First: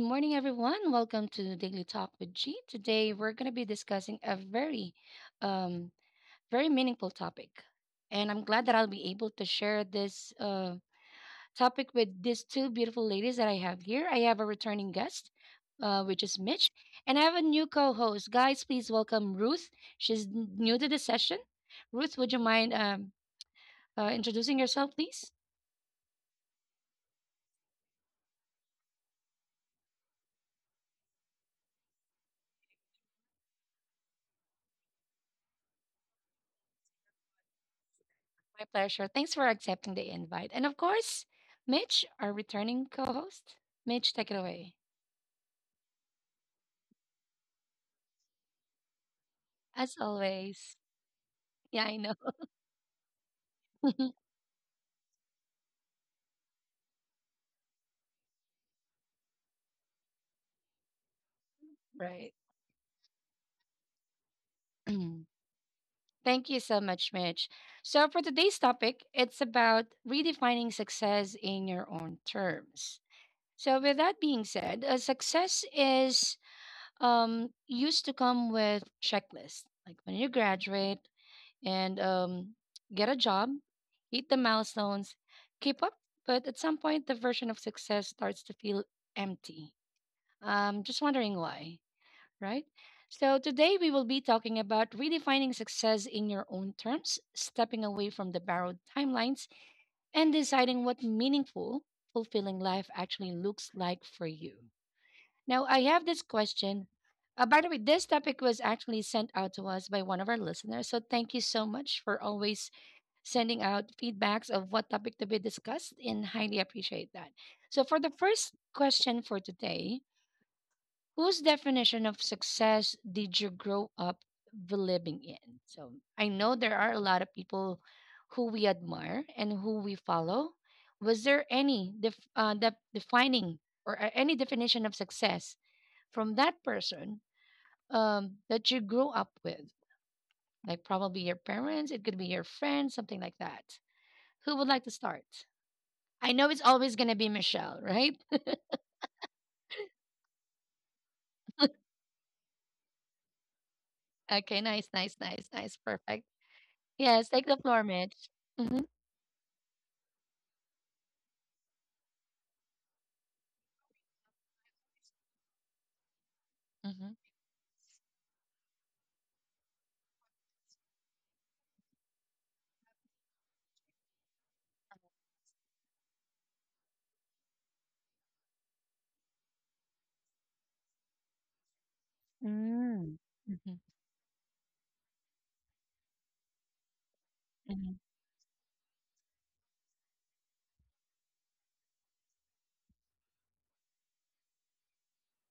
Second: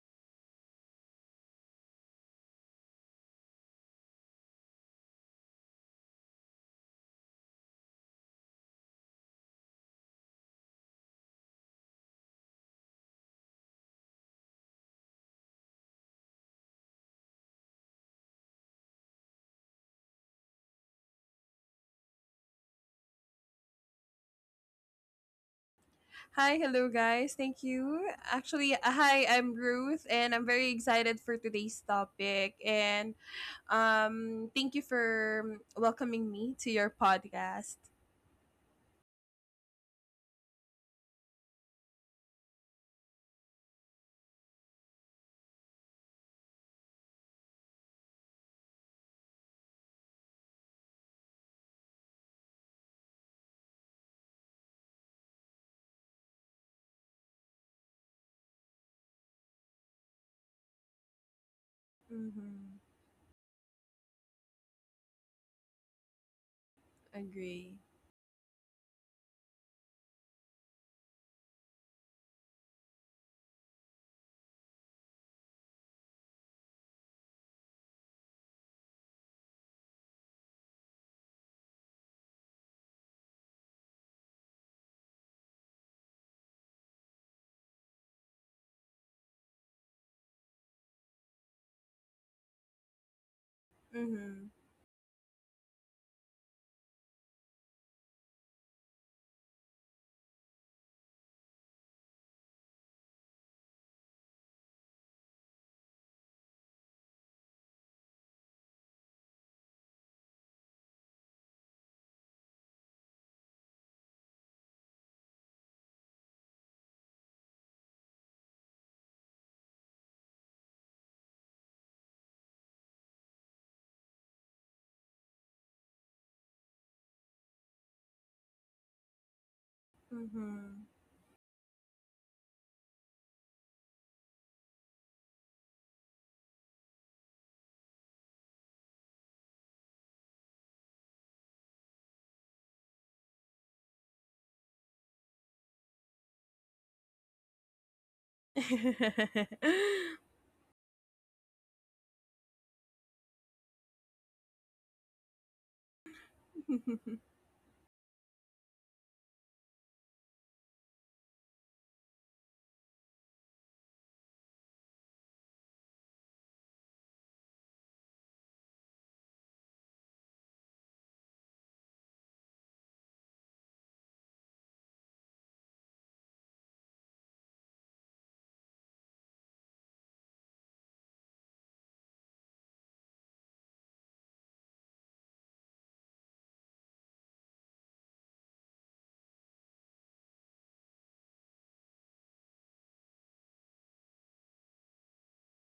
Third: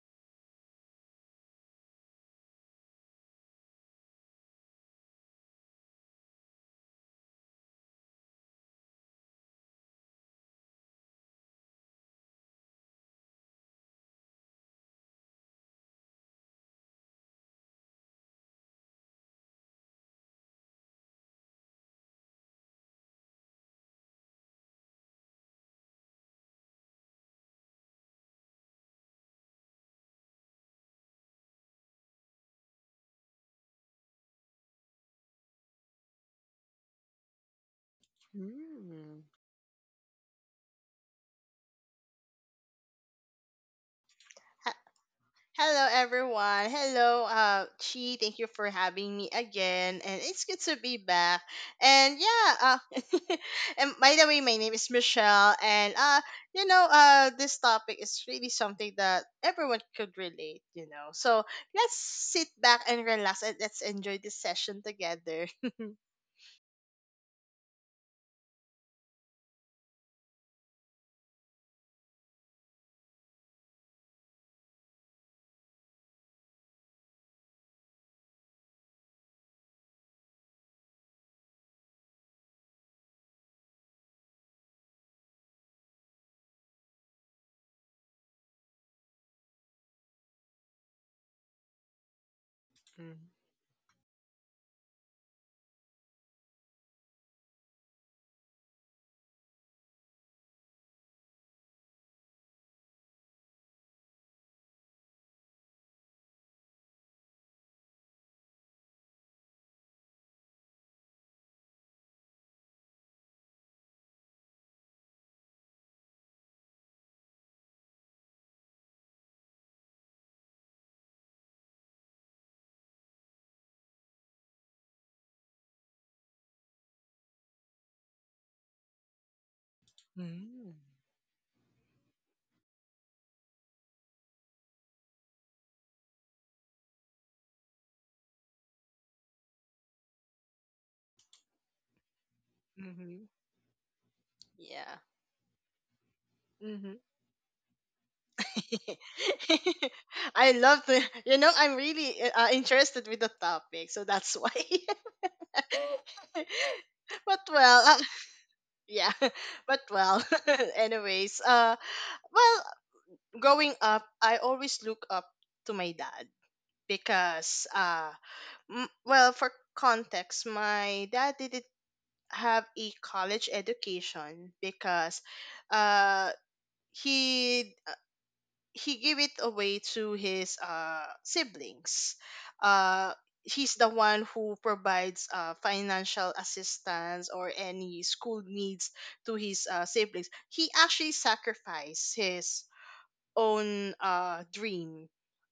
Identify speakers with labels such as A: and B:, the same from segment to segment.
A: morning, everyone. Welcome to Daily Talk with G. Today, we're going to be discussing a very, um, very meaningful topic. And I'm glad that I'll be able to share this topic with these two beautiful ladies that I have here. I have a returning guest, which is Mitch, and I have a new co host. Guys, please welcome Ruth. She's new to the session. Ruth, would you mind introducing yourself, please?
B: Hi, hello guys. Thank you. Actually, hi, I'm Ruth and I'm very excited for today's topic and thank you for welcoming me to your podcast.
A: My pleasure.
C: Mm.
A: Thanks for accepting the invite. And of course, Mitch, our returning co host. Mitch, take it
C: H-
A: away.
C: Hello, everyone. Hello, Chi. Thank you for having me
A: As
C: again, and it's good to
A: always.
C: be back.
A: Yeah, I know.
C: And yeah, and by the way, my name is Michelle, and this topic is really something that everyone could relate. You know, so let's
A: Right.
C: sit
B: Mhm.
C: back and relax, and let's enjoy this session together.
A: Thank you so much, Mitch.
B: Agree.
A: So, for today's topic, it's about redefining success in your own terms. So, with that being said, success is used to come with checklists. Like when you graduate, and get a job, hit the milestones, keep up. But at some point, the version of success starts to feel empty. Just wondering why, right?
C: mm
A: So today we will be
B: Mhm.
A: talking about redefining success in your own terms, stepping away from the borrowed timelines, and deciding what meaningful, fulfilling life actually looks like for you. Now, I have this question. By the way, this topic was actually sent out to us by one of our listeners. So thank you so much for always sending out feedbacks of what topic to be discussed, and highly appreciate that. So, for the first question for today, whose definition of success did you grow up believing in? So, I know there are a lot of people who we admire and who we follow.
B: Mhm.
A: Was there any defining or any definition of success from that person that you grew up with? Like probably your parents, it could be your friends, something
C: Mm-hmm.
A: like that. Who would like to
C: Yeah.
A: start? I know it's always going to be Michelle, right?
C: I love to, you know, I'm really interested with the topic, so that's why.
A: Okay, nice, nice, nice, nice. Perfect. Yes,
C: But
A: take the floor,
C: well,
A: Mitch. Mm-hmm,
C: yeah, but well, anyways, well, growing up, I always look up to my dad
A: mm-hmm.
C: because, well, for context, my dad didn't have a college education because, uh, he he gave it away to his siblings. Uh
A: Mm,
C: he's
A: mhm,
C: the one who provides financial assistance or
A: mhm,
C: any school needs to his siblings. He actually sacrificed his own dream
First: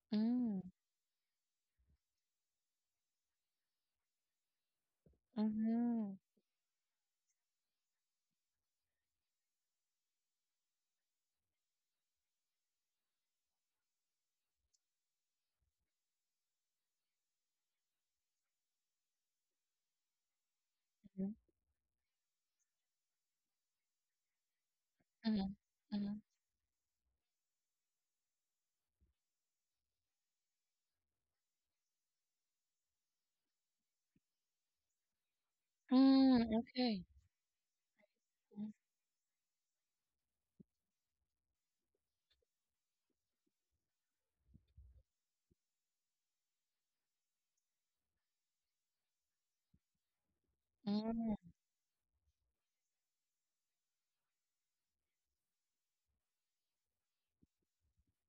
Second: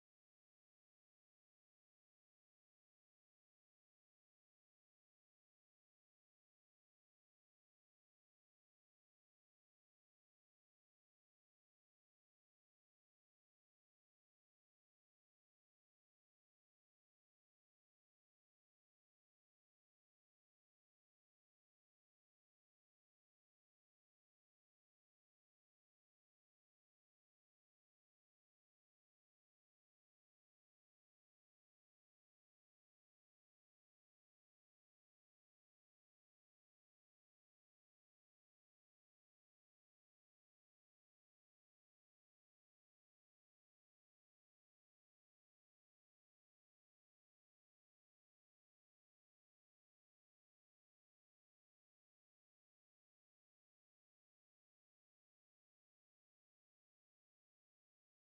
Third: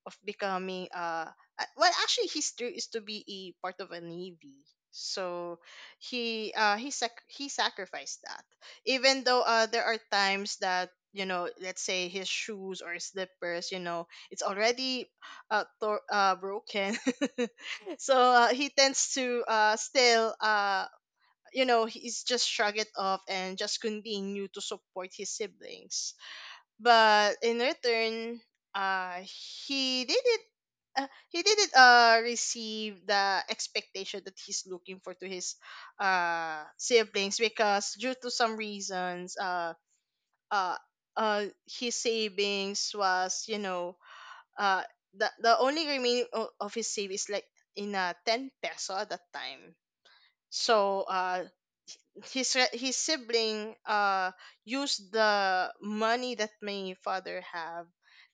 C: of
A: mm,
C: becoming well, actually his dream is to be a part of a navy, so
A: mhm,
C: he sacrificed that, even though there are times that, you know, let's say his shoes or slippers, you know, it's already broken. So he tends to still
A: mhm,
C: you know, he's just shrug it off and just continue to support his
A: mhm,
C: siblings.
A: mhm,
C: But in return, uh he didn't he didn't receive the expectation that he's looking for to his
A: Mm, Okay.
C: siblings, because due to some
A: Mm,
C: reasons uh his savings was, you know, uh the only remaining of his savings, like in a 10 peso at that time. So
A: mm,
C: his sibling used the money that my father have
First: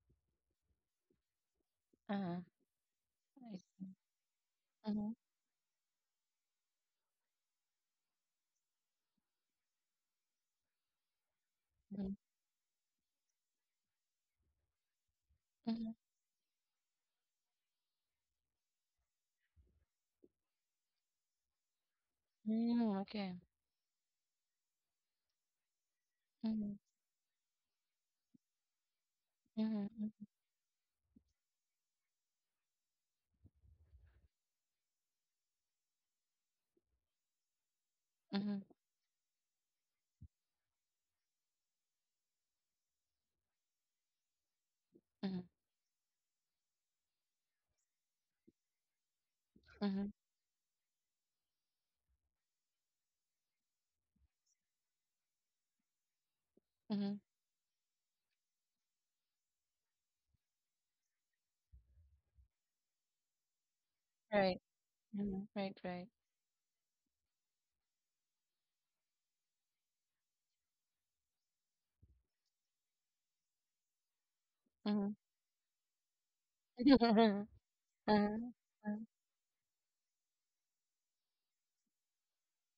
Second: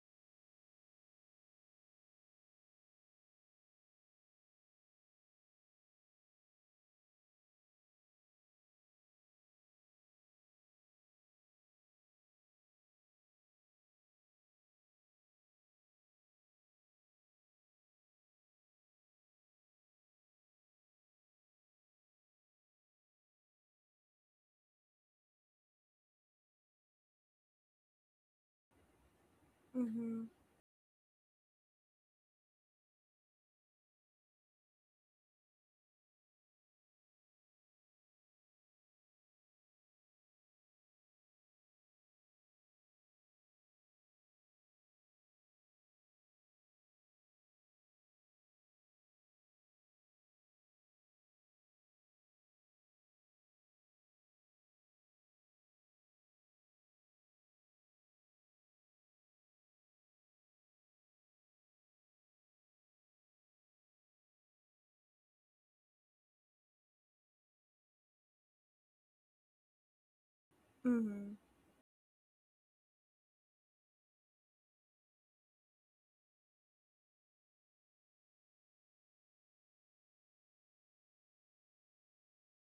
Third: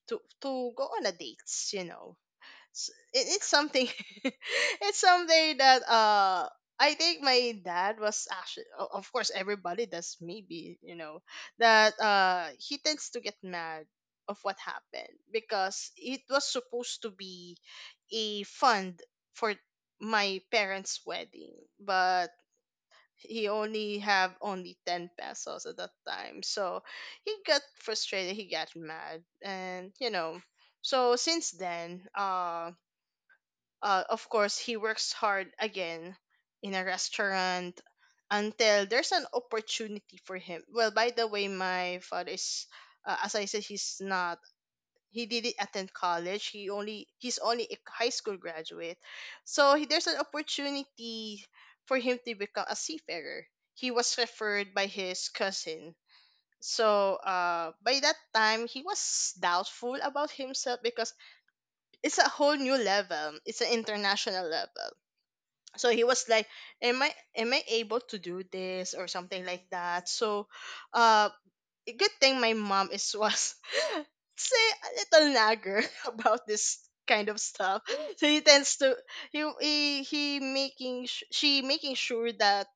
C: to go on a dates, you know.
A: uh-huh,
C: It, it's
A: I see.
C: something. It's
A: Mhm,
C: something that I think my dad was actually of course everybody does, maybe, you know, that
A: mhm,
C: he tends to get mad of what happened because
A: mhm,
C: it was supposed to be a fund for my parents wedding, but
A: mm, okay.
C: he only have only 10 pesos at that time.
A: Mhm,
C: So he got frustrated, he got mad,
A: mhm,
C: and you
A: mm,
B: Mhm.
C: know, so since then, of course he works hard again in a restaurant
A: mhm,
C: until there's an opportunity for him. Well, by the way, my father is as I said, he's not, he
A: mhm,
C: didn't attend college, he only, he's only a high school graduate. So he, there's
A: mhm,
C: an opportunity for him to become a seafarer. He was referred by his cousin. So
A: mhm.
C: by that time he was doubtful about himself because it's a whole new level, it's an international
A: Right.
C: level.
A: Mhm, right,
C: So
A: right.
C: he was like, am I able to do this, or something like that. So uh
B: Mhm.
C: good thing my mom is, was say a
A: Mhm.
C: little nagger about this kind of stuff. So
A: Uh-huh,
C: he tends
A: uh-huh,
C: to she making sure that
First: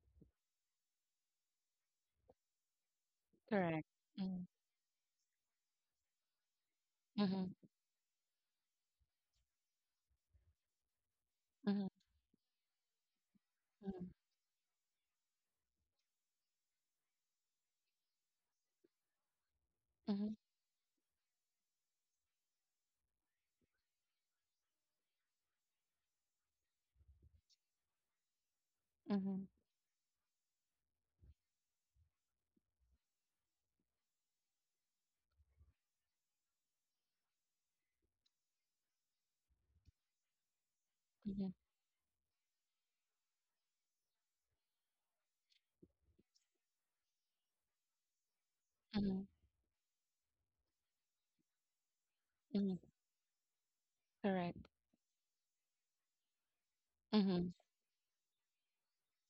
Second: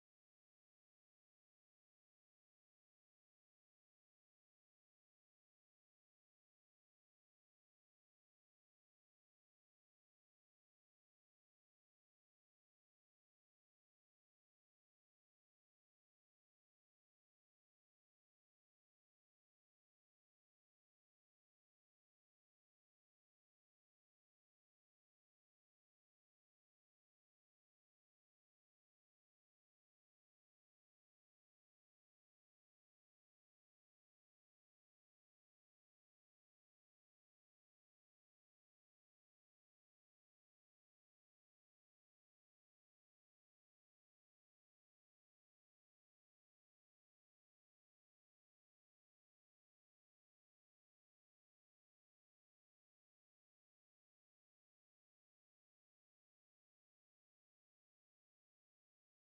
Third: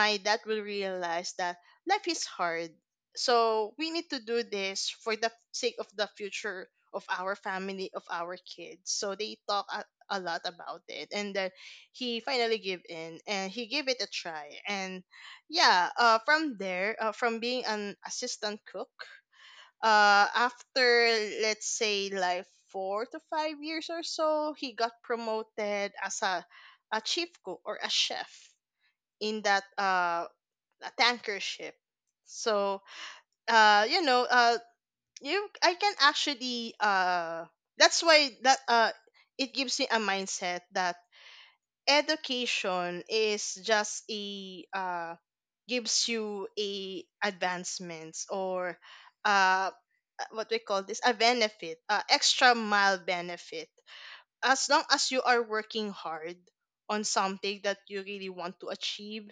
C: my dad will realize that life is hard. So
A: correct.
C: we need to do
A: Mm,
C: this for the sake of the future of our
A: mhm,
C: family, of our kids. So they talk a lot about it. And then
A: mhm,
C: he finally gave in and he gave it a try. And yeah, from there, from being an assistant cook,
A: mhm,
C: after let's say like 4 to 5 years or so, he got promoted as a chief cook or a chef in
A: mhm,
C: that a tanker ship. So you know you I can actually that's why that it gives me a mindset that
A: mhm,
C: education is just a gives you a advancements or
A: mhm,
C: uh, uh, what we call this, a benefit, extra
A: mhm.
C: mile benefit,
A: Correct.
C: as long as you are working hard on
A: Mhm,
C: something that you really want to achieve.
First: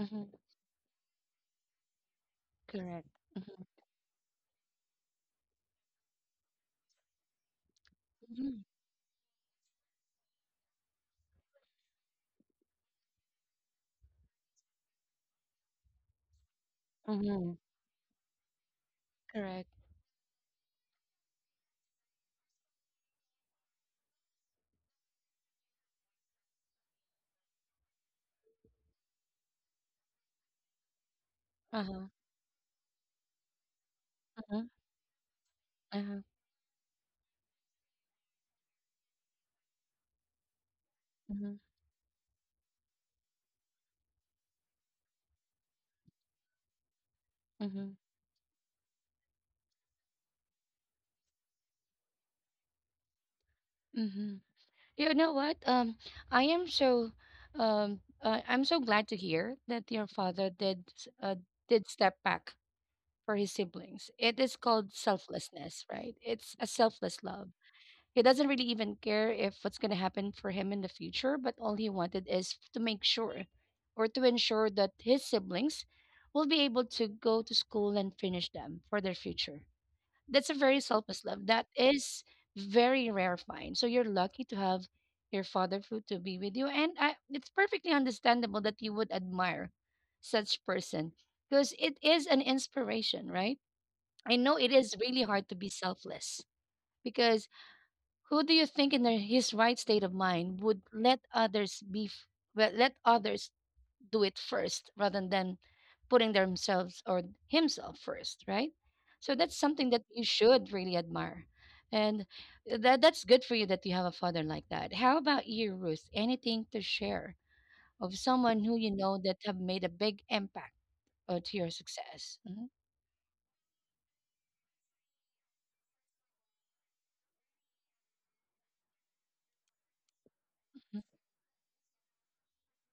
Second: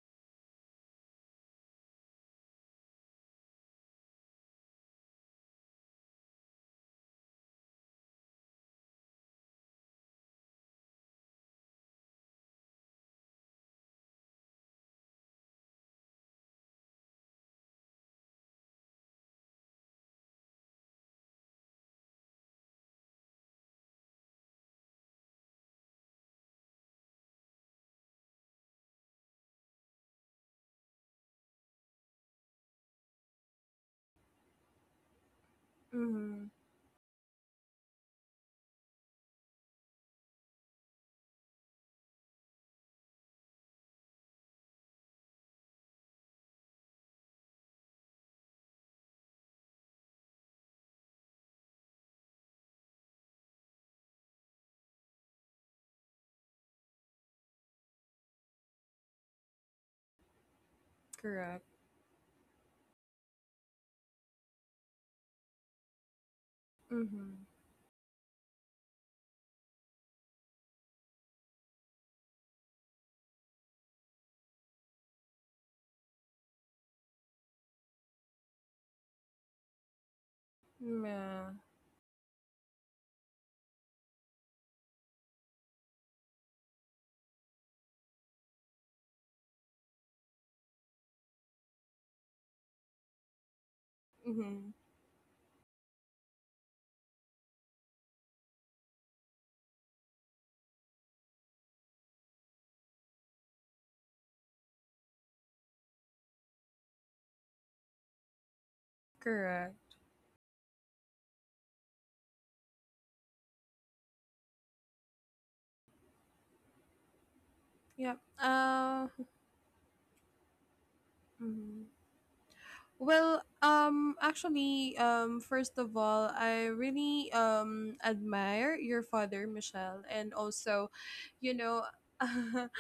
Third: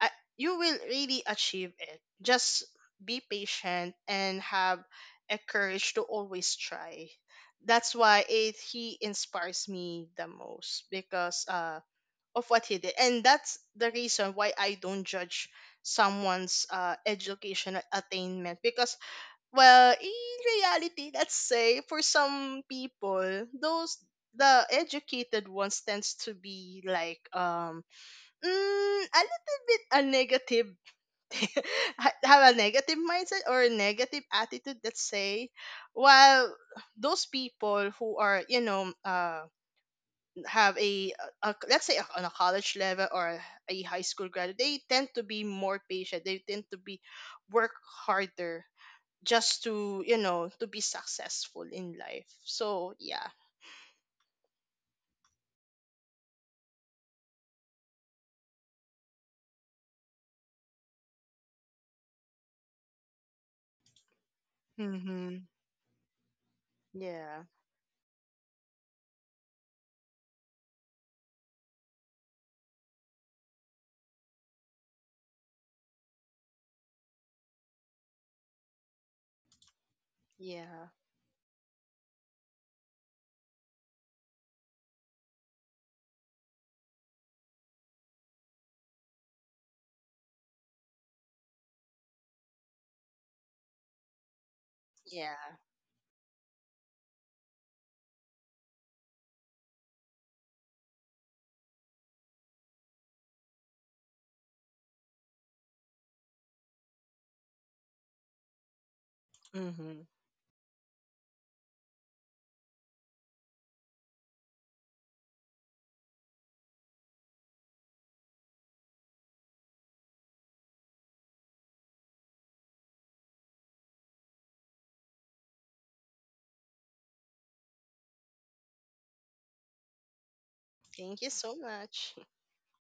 C: uh, you will really achieve it, just
A: Correct.
C: be
A: Mhm,
C: patient and have a courage to always try. That's why it
A: mhm,
C: he inspires me the most, because of what he did. And that's the reason why I don't judge someone's
A: mhm.
C: educational attainment, because
A: Correct.
C: well in reality, let's say for some people, those the educated ones tends to be like a little bit a negative.
A: Uh-huh,
C: Have a negative mindset or a negative
A: uh-huh,
C: attitude, let's say,
A: uh-huh,
B: Mhm.
C: while those people who are, you know, have a,
A: uh-huh,
C: let's say, on a college level or a high school graduate, they tend to be more patient, they tend to be work
A: uh-huh,
C: harder just to, you know, to be successful in life. So yeah.
A: uh-huh. You know what? I am so, I'm so glad to hear that your father did,
B: Correct.
A: did step back for his siblings. It is called
C: Mm-hmm.
A: selflessness, right? It's a selfless
C: Yeah,
B: Mhm.
A: love. He doesn't really even care if what's going to happen for him in the future, but all he wanted is to make sure or to ensure that his siblings will be able to go to school and finish them for their future. That's a very
C: yeah,
A: selfless love.
B: Yeah.
A: That is very rare find. So you're lucky to have your father who to be with you, and it's perfectly understandable that you would admire such person because it is an inspiration, right? I know it
B: Mhm.
A: is really hard to
C: yeah.
A: be selfless because who do you think in his right state of mind would let others be well, let others do it first rather than putting themselves or himself first, right? So that's something that
B: Correct.
C: Mm-hmm.
A: you should really admire. And that's good for you that you have a father like that. How about you, Ruth? Anything to share of
B: Yep.
A: someone who you know that have made a big impact to your
B: Mhm.
A: success? Mhm,
B: Well, actually, first of all, I really admire your father, Michelle, and also,
C: Thank you so
B: you know,
C: much.
B: and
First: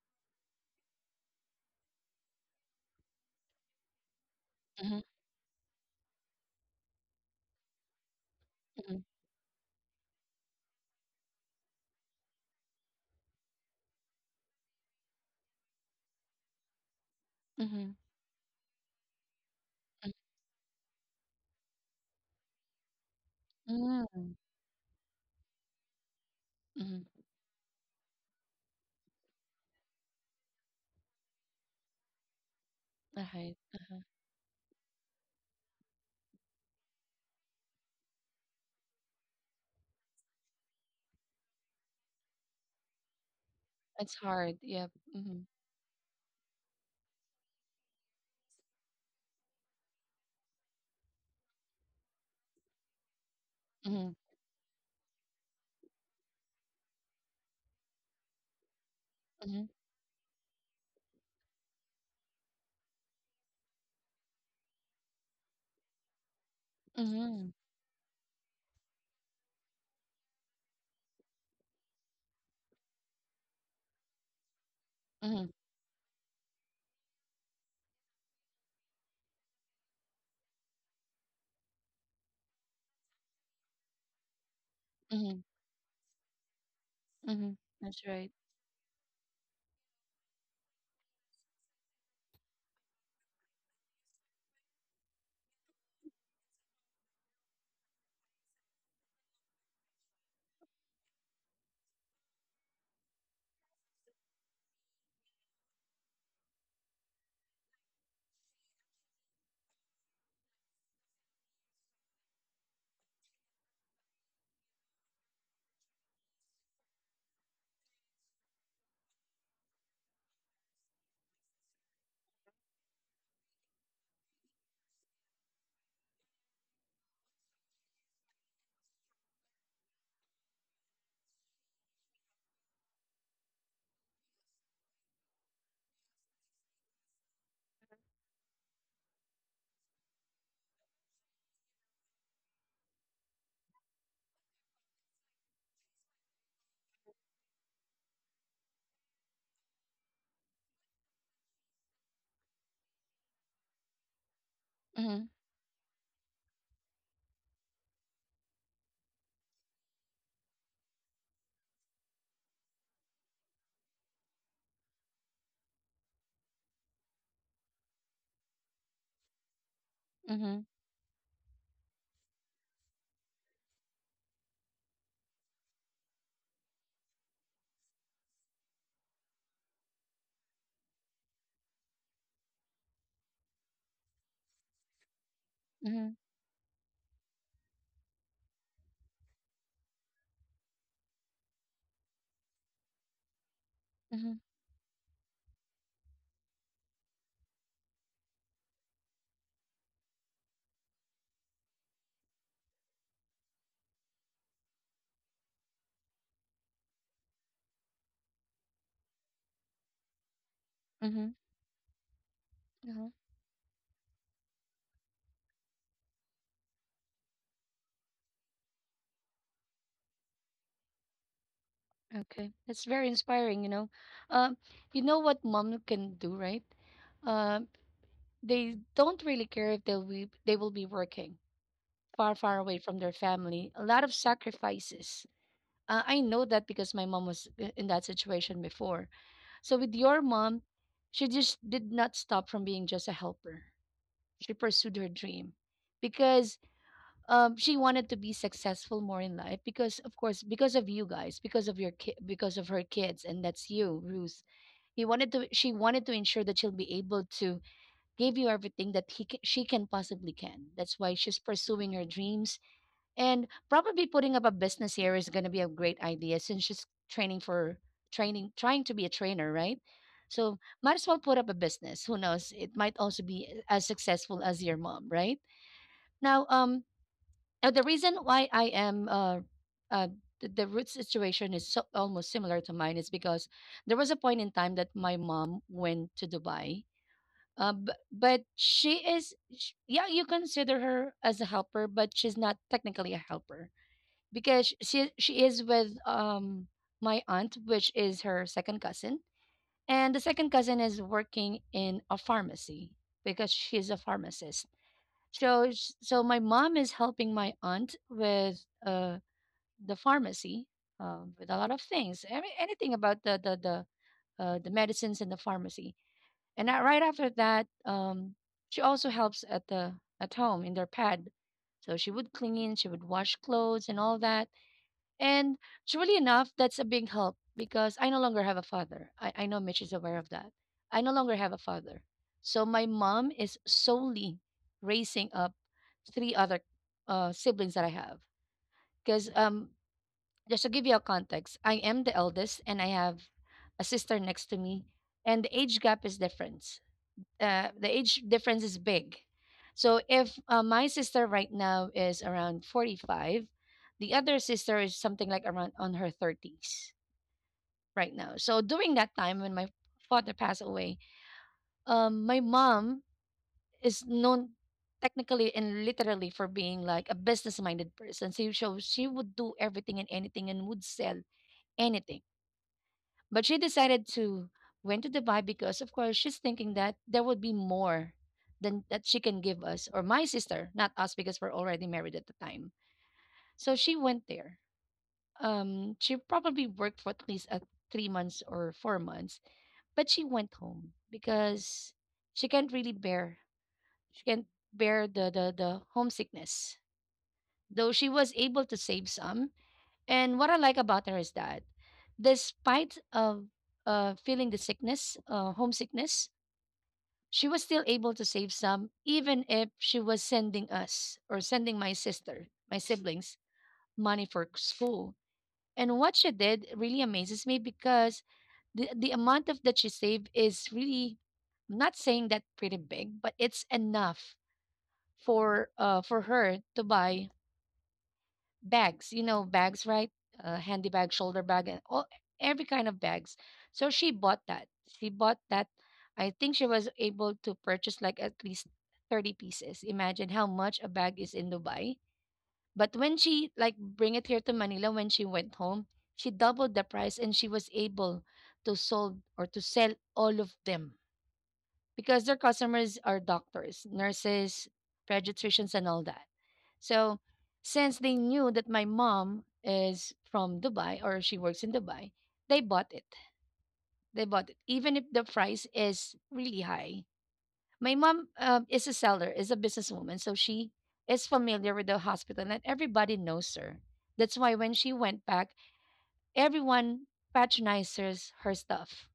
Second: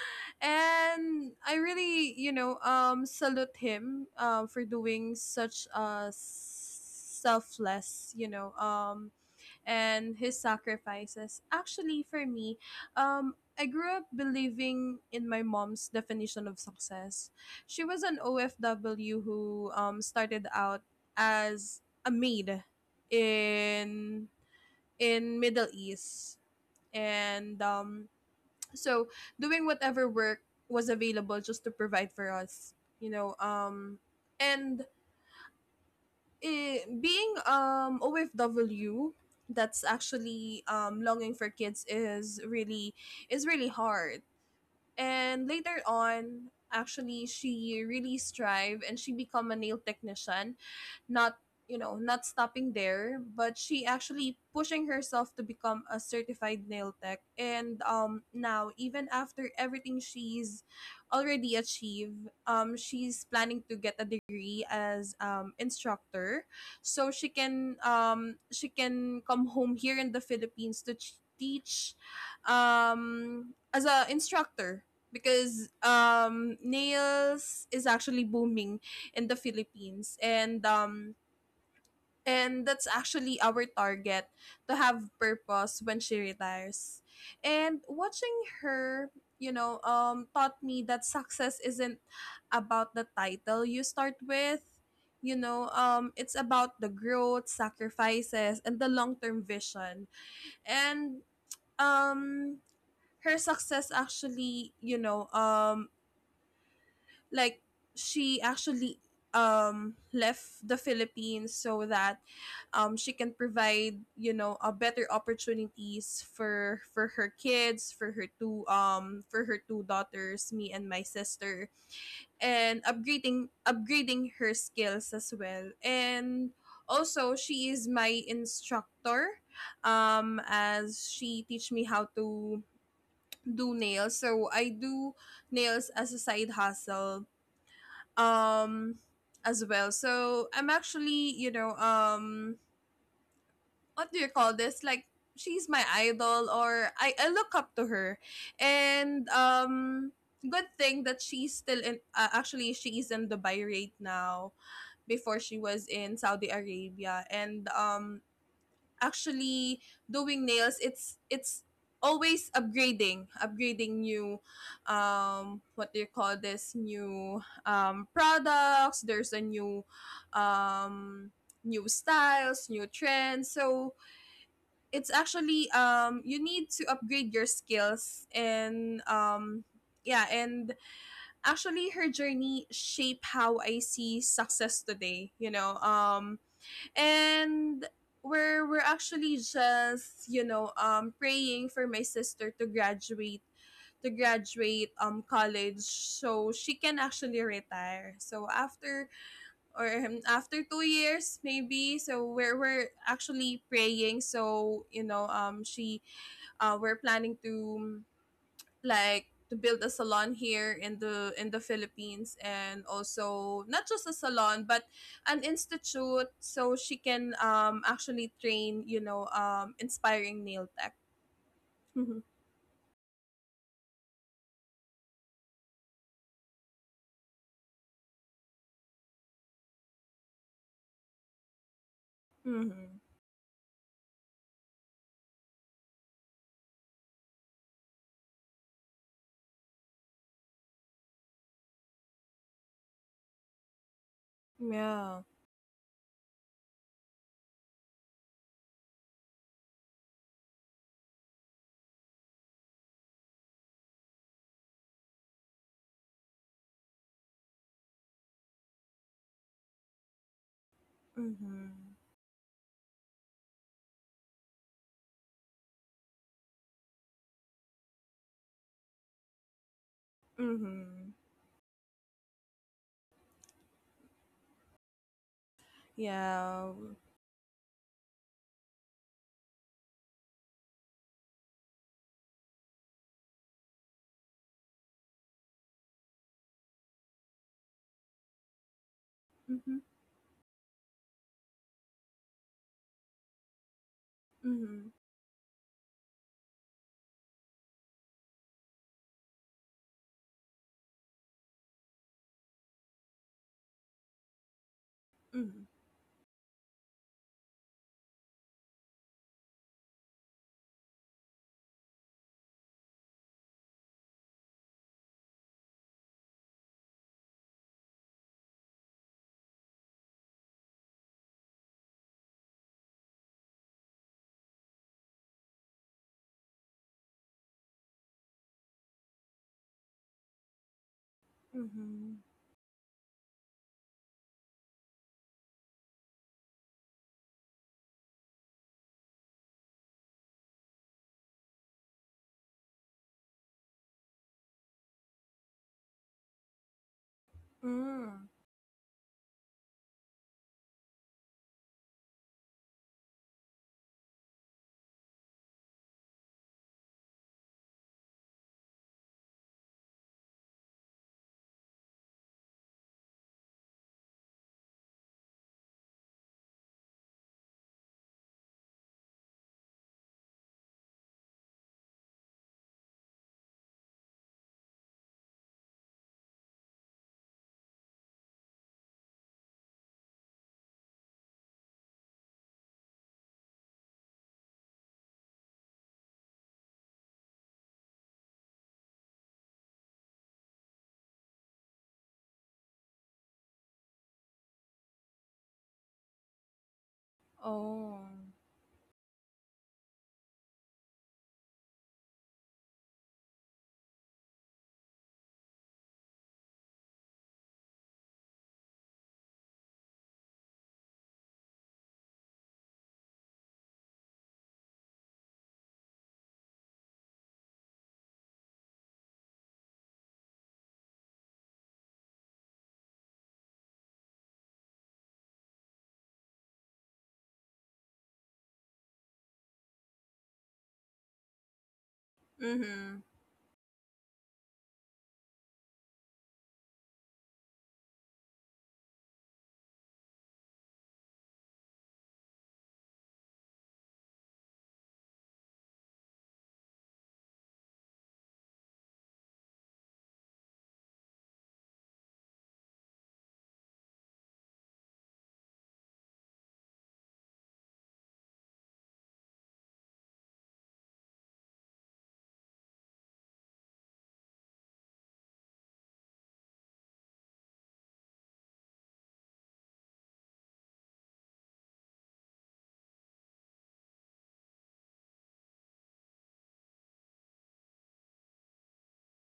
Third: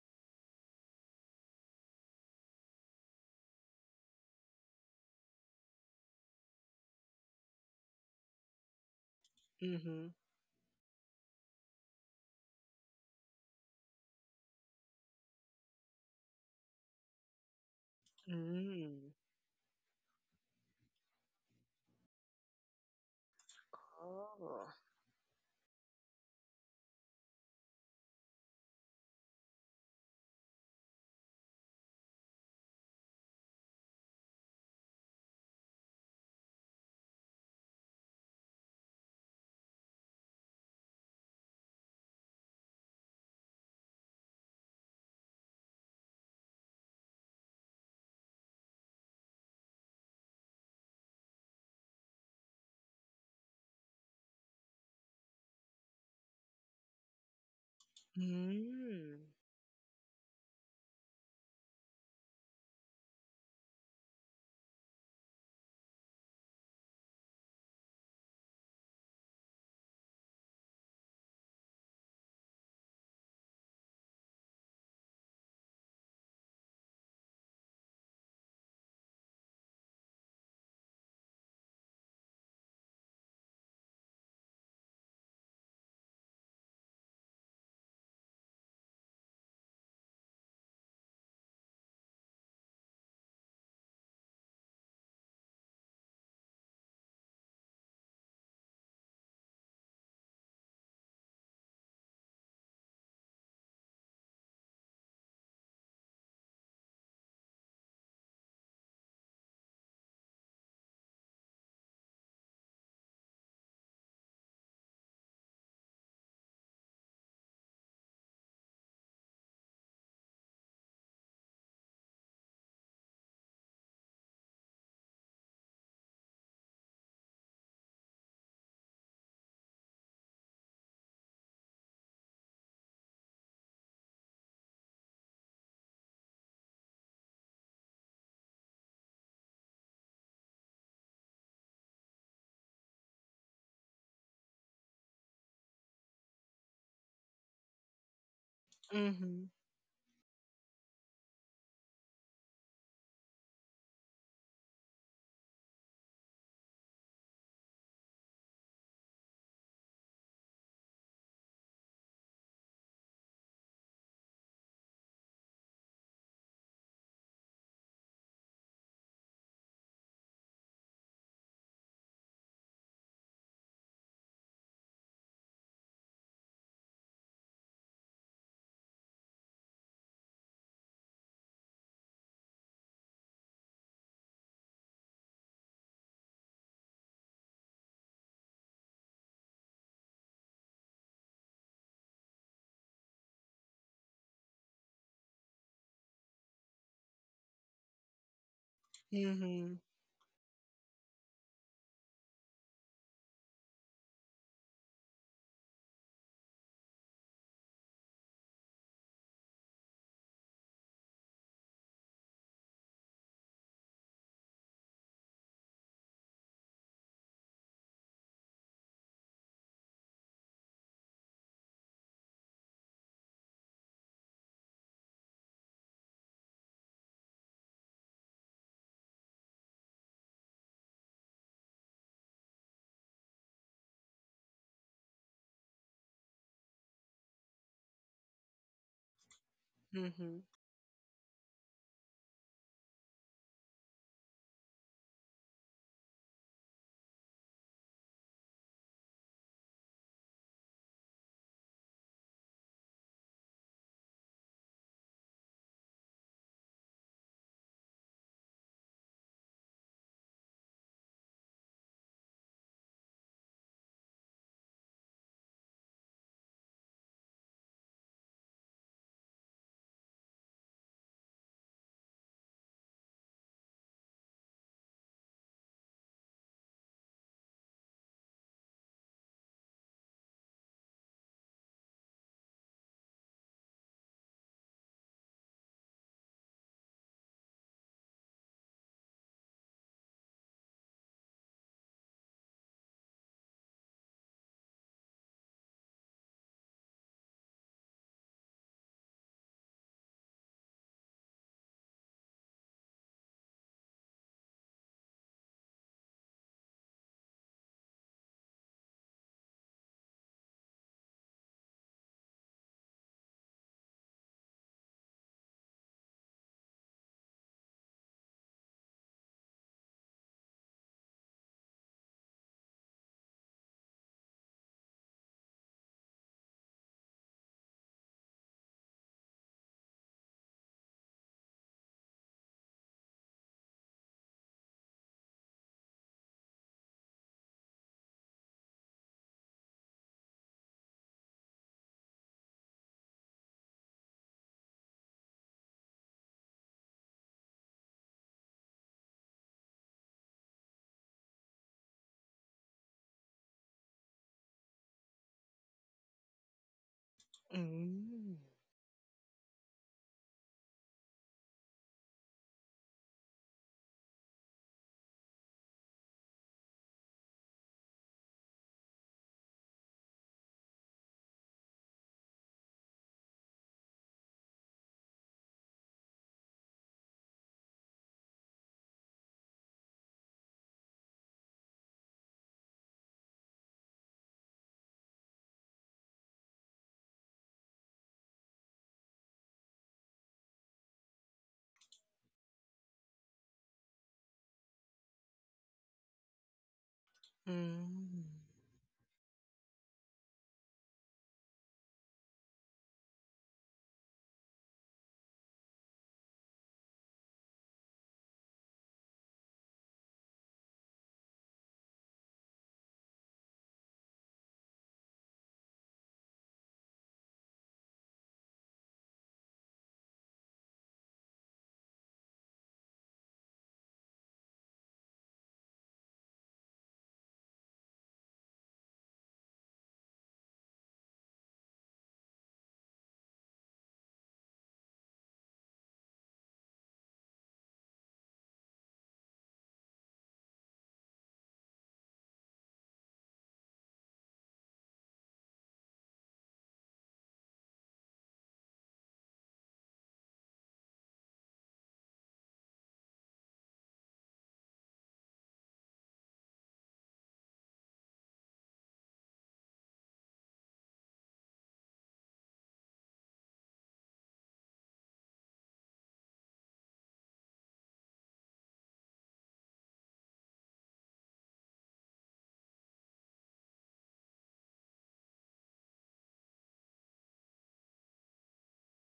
B: I really, salute him, for
A: mhm,
B: doing such a selfless,
A: mhm,
C: Mm-hmm.
B: and his sacrifices. Actually, for me, I grew up believing in my mom's definition of success.
A: mhm,
B: She
A: mhm,
B: was an
C: Mm.
B: OFW who started out as a maid
A: mhm,
B: in
A: mhm,
C: Oh.
B: Middle East,
A: mhm.
B: and so doing whatever work was available just to provide for us, you know.
A: Okay.
B: Um,
A: Uh-huh.
B: and being OFW that's actually longing for kids is really
A: It's
B: hard.
A: hard. Yep.
B: And later on, actually she really strive and she become a nail technician, not not stopping there, but she
A: Mhm,
B: actually pushing herself to become a certified nail tech. And now, even
C: Mm.
B: after
A: mhm,
B: everything she's already achieved, she's planning to get a degree as instructor so she
A: mhm,
B: can um she can come home here in the Philippines to teach as a instructor
A: mhm,
B: because nails is actually booming in the Philippines. And that's actually our target, to have
A: mhm,
B: purpose when she retires.
A: mhm.
B: And
A: That's
B: watching
A: right.
B: her, taught me that success isn't about the title you start with. You know, it's about the growth, sacrifices and the long-term vision. And um her success actually, like she actually left the Philippines so that she can provide, a better opportunities for her kids, for her two daughters, me and my sister, and upgrading her skills as well. And also she is my instructor, as she teach me how to do nails, so I do nails as a side hustle, um as well. So I'm actually, what do you call this, like, she's my idol, or I look up to her. And
C: Mm-hmm.
B: Good thing that she's still in, actually she is in Dubai right now. Before
A: Mhm,
B: she was in Saudi Arabia. And Actually doing nails, it's always upgrading new, what do you call this, new, products. There's a new,
A: mhm,
B: um styles, new trends. So it's actually, you need to upgrade your skills. And yeah. And actually her journey shape how I see success today,
A: mhm,
B: and we're actually just, praying for my sister to graduate,
A: mhm,
B: college, so she can actually retire. So after,
C: Mm-hmm.
B: or after 2 years maybe. So we're actually praying, so, you know she we're planning to, to build a salon here in the
A: mhm,
B: in the Philippines. And
A: huh.
B: also not just a salon but an institute, so she can, actually train, inspiring nail tech. Mm-hmm.
A: Okay, that's very inspiring. Um, you know what mom can do, right? Um, they don't really care if they will be working far, far away
B: Mm-hmm.
A: from their family. A lot of sacrifices. I know that because my mom was in that situation before. So with your
C: Mm-hmm.
A: mom, she just did not stop from being just a helper. She pursued her
B: Yeah.
A: dream because she wanted to be successful more in life, because of course, because of you guys, because of your because of her kids. And that's you, Ruth. He wanted to She wanted to ensure that she'll be able to give you everything that she can possibly can. That's why she's
B: Mm-hmm.
A: pursuing her dreams, and probably putting up a business here is going to be a great idea since she's training for training, trying to be a trainer, right? So might
B: Mm-hmm.
A: as well put up a business. Who knows, it might also be as successful as your mom, right? Now
B: Yeah.
A: now, the reason why I am uh, the root situation is so, almost similar to mine, is because there was a point in time that my mom went to Dubai. But she is,
B: Mm-hmm.
A: sh yeah, you consider her as a helper, but she's not technically a helper, because
B: Mm-hmm.
A: she is with my aunt, which is her second cousin, and the second cousin is working in a pharmacy because she's a pharmacist.
B: Mm-hmm.
A: So my mom is helping my aunt with the pharmacy with a lot of things. I mean, anything about the the medicines in the pharmacy. And right after that, she also helps at the at home in their pad. So she would clean, she would wash clothes and all that. And truly enough, that's a big help because I no longer have a father. I know Mitch is aware of that. I no longer have a father.
B: Mm-hmm.
A: So my mom is solely raising up three other siblings that I have. Because just to give you a context, I am the eldest and I have a sister next to me, and the age gap is different, the
B: Mm.
A: age difference is big. So if my sister right now is around 45, the other sister is something like around on her 30s right now.
C: Mm.
A: So during that time when my father passed away, my mom is known technically and literally for being like a business minded person. So she would do everything and anything and would sell anything. But she decided to went to Dubai because, of course, she's thinking that there would be more than that she can give us or my sister, not us, because we're already married at the time. So she went there. She probably worked for at least 3 months or 4 months, but she went home because she can't really bear she can't bear the homesickness.
B: Oh.
A: Though she
C: Mm.
A: was able to save some, and what I like about her is that, despite of feeling the sickness, homesickness, she was still able to save some, even if she was sending us or sending my sister, my siblings, money for school. And what she did really amazes me because the amount of that she saved is really, I'm not saying that pretty big, but it's enough for her to buy bags, you know, bags, right? Handy bag, shoulder bag, and all every
B: Mm-hmm.
A: kind of bags. So she bought that. She bought that. I think she was able to purchase like at least 30 pieces. Imagine how much a bag is in Dubai. But when she like bring it here to Manila when she went home, she doubled the price and she was able to sold or to sell all of them, because their customers are doctors, nurses, pediatricians and all that. So since they knew that my mom is from Dubai or she works in Dubai, they bought it. They bought it, even if the price is really high. My mom is a seller, is a businesswoman, so she is familiar with the hospital, and everybody knows her. That's why when she went back, everyone patronizes her stuff.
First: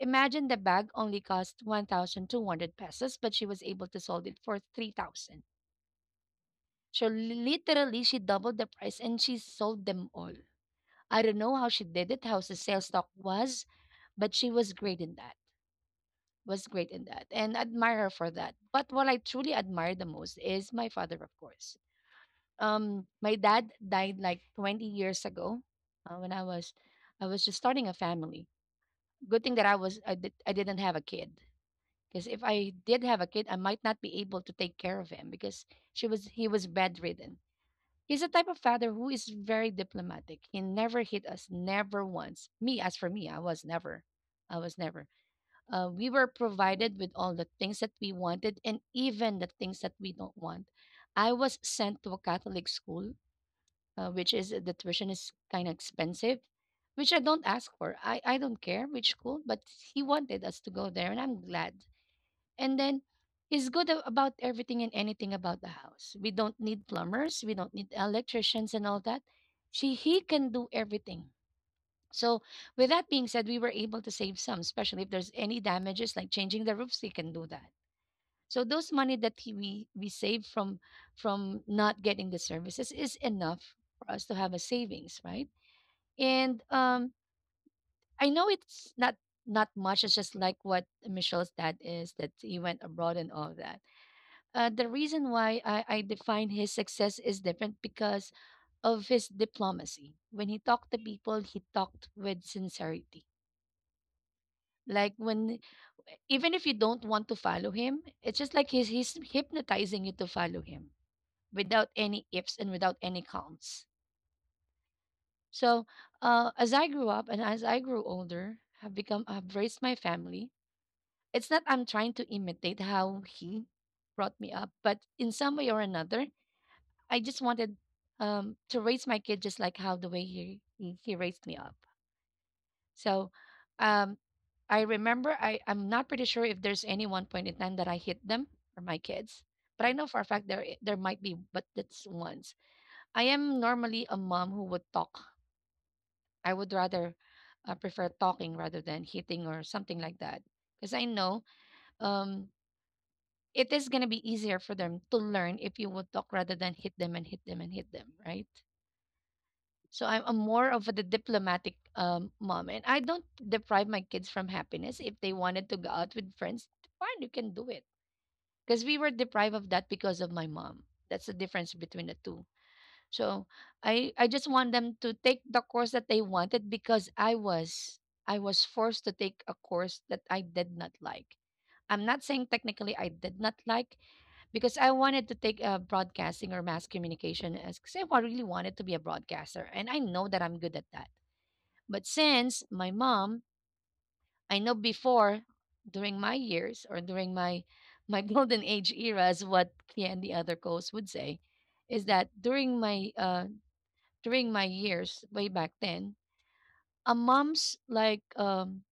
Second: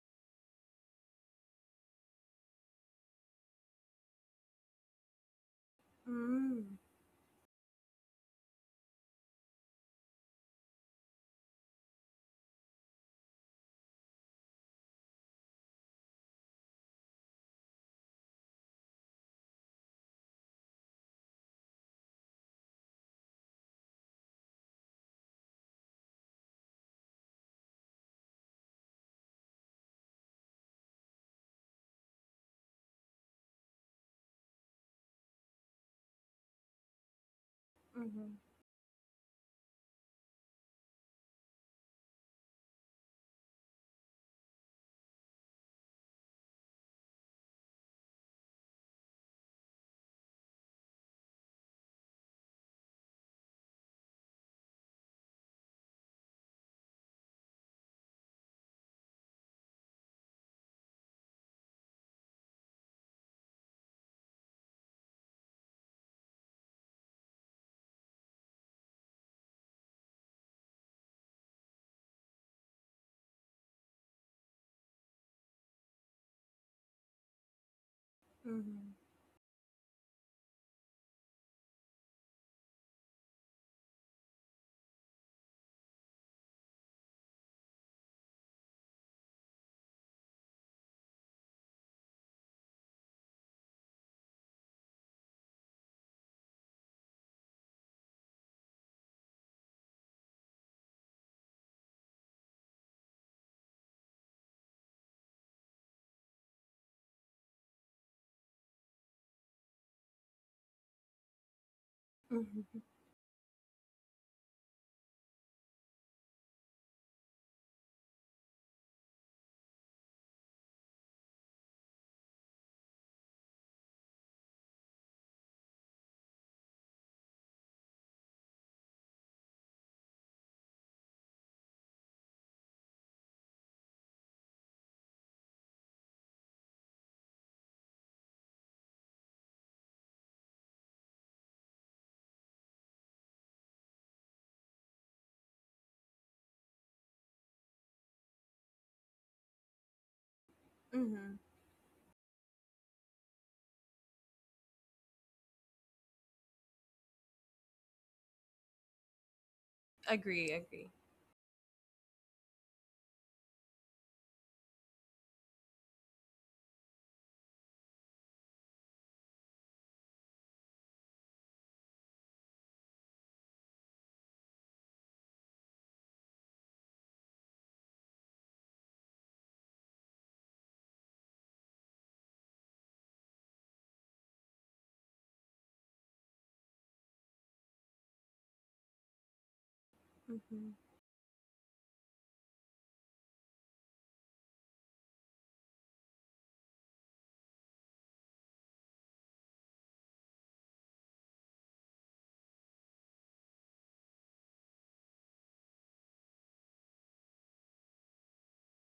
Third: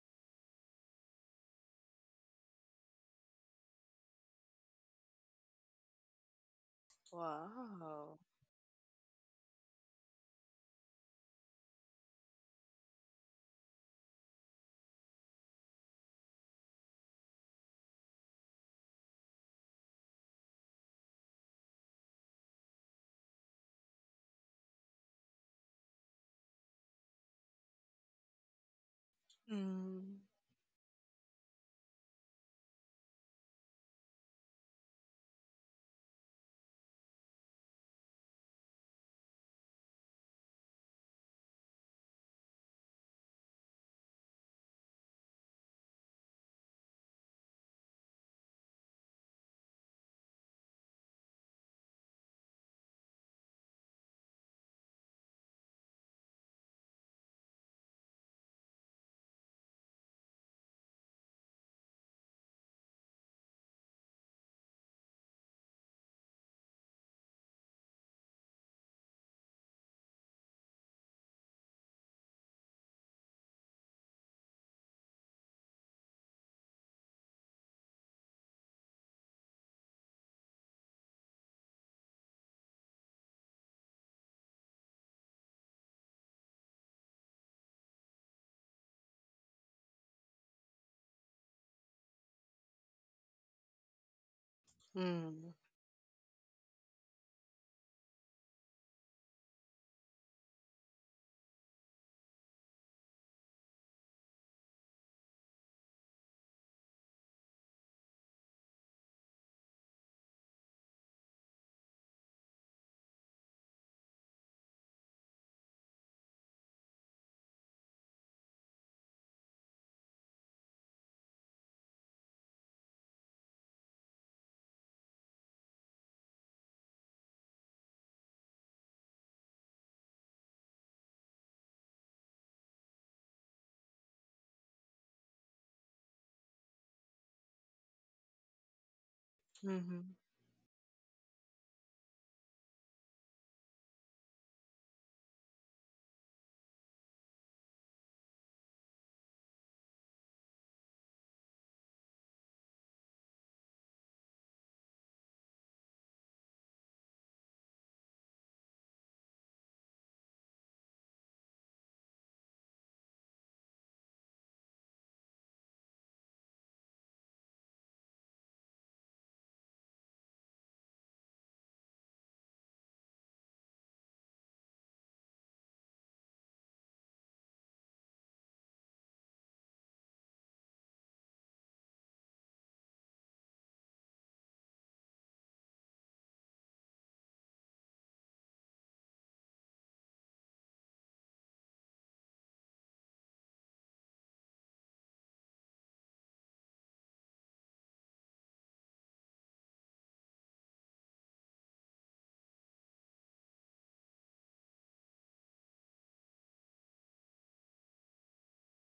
A: Imagine the bag only cost 1,200 pesos, but she was able to sold it for 3,000.
B: Mm.
A: So literally, she
C: Wow.
A: doubled the price and she sold them all. I don't know how she did it, how the sales talk was, but she was great in that. Was great in that, and admire her for that. But what I truly admire the most is my father, of course. My dad died like 20 years ago, when I was just starting a family. Good thing that
C: Mm.
A: I didn't have a kid. Because if I did have a kid, I might not be able to take care of him because he was bedridden. He's the
B: Mm-hmm.
A: type of father who is very diplomatic. He never hit us, never once. Me, as for me, I was never. I was never. We were provided with all the things that we wanted and even the things that we don't want. I was sent to a Catholic school, which is the tuition is kind of expensive, which I don't ask for. I don't care which school, but he wanted us to go there, and I'm glad. And then he's good about everything and anything about the house. We don't need plumbers, we don't need electricians and all that. She He can do everything. So with that being said, we were able to save some, especially if there's any damages like changing the roofs, he can do that. So those
B: Mm-hmm.
A: money that we save from not getting the services is enough for us to have a savings, right? And I know it's not much. It's just like what Michelle's dad is that he went abroad and all that, the reason
C: Mm.
A: why I define his success is different because of his diplomacy. When he talked to people, he talked with sincerity. Like when, even if you don't want to follow him, it's just like he's hypnotizing you to follow him without any ifs and
B: Mm-hmm.
A: without any counts. So as I grew up and as I grew older, have raised my family. It's not I'm trying to imitate how he brought me up, but in some way or another, I just wanted to raise my kid just like how the way he raised me up. So um I remember I'm not pretty sure if there's any one point in time that I hit them or my kids. But I know
C: Mhm.
A: for a fact there might be, but that's once. I am normally a mom who would talk. I would rather prefer talking rather than hitting or something like that. Because I
B: Mm-hmm.
A: know um, it is going to be easier for them to learn if you would talk rather than hit them and hit them and hit them, right? So I'm
B: Agree,
A: more of
B: agree.
A: a, the diplomatic mom, and I don't deprive my kids from happiness. If they wanted to go out with friends, fine, you can do it. Because we were deprived of that because of my mom. That's the difference between the two. So I just want them to take the course that they wanted because I was forced to take a course that I did not like. I'm not saying technically I did not like, because I wanted to take broadcasting or mass communication as because I really wanted to be a broadcaster, and I know that I'm
B: Mm-hmm.
A: good at that. But since my mom, I know before during my years or during my my golden age era, is what Thea and the other co-hosts would say, is that during my years way back then, a mom's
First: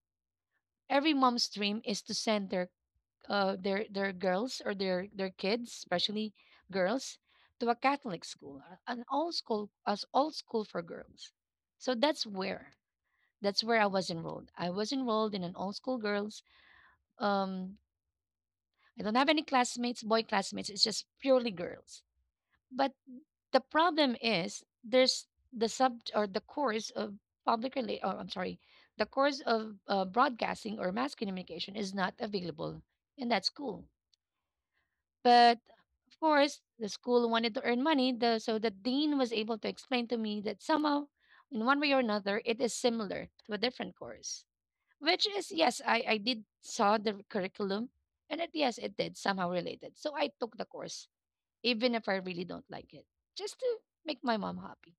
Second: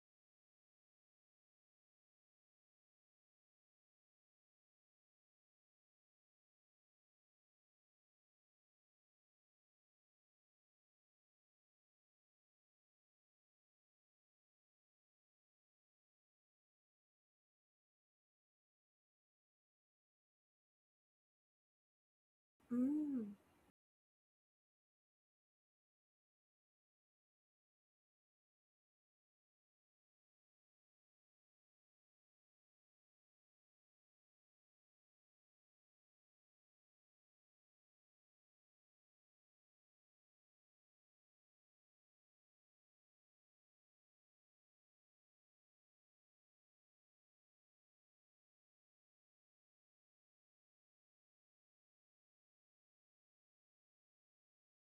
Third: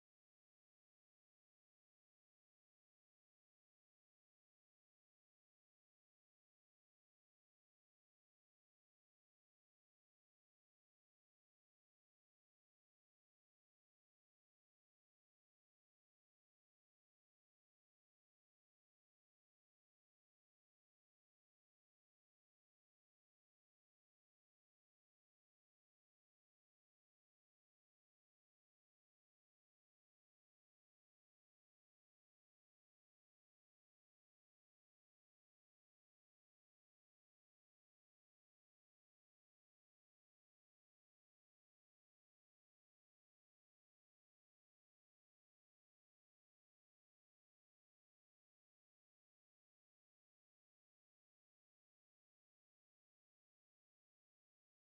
A: every mom's dream is to send their girls or their kids, especially girls, to a Catholic school, an all school as all school for girls. So that's where I was enrolled. I was enrolled in an all school girls. Um, I don't have any classmates, boy classmates. It's just purely girls. But
B: Mm.
A: the problem is there's the sub or the course of public relate. Oh, I'm sorry. The course of broadcasting or mass communication is not available in that school. But of course, the school wanted to earn money, so the dean was able to explain to me that somehow, in one way or another, it is similar to a different course. Which is yes, I did saw the curriculum, and yes, it did somehow related. So I took the course, even if I really don't like it, just to make my mom happy.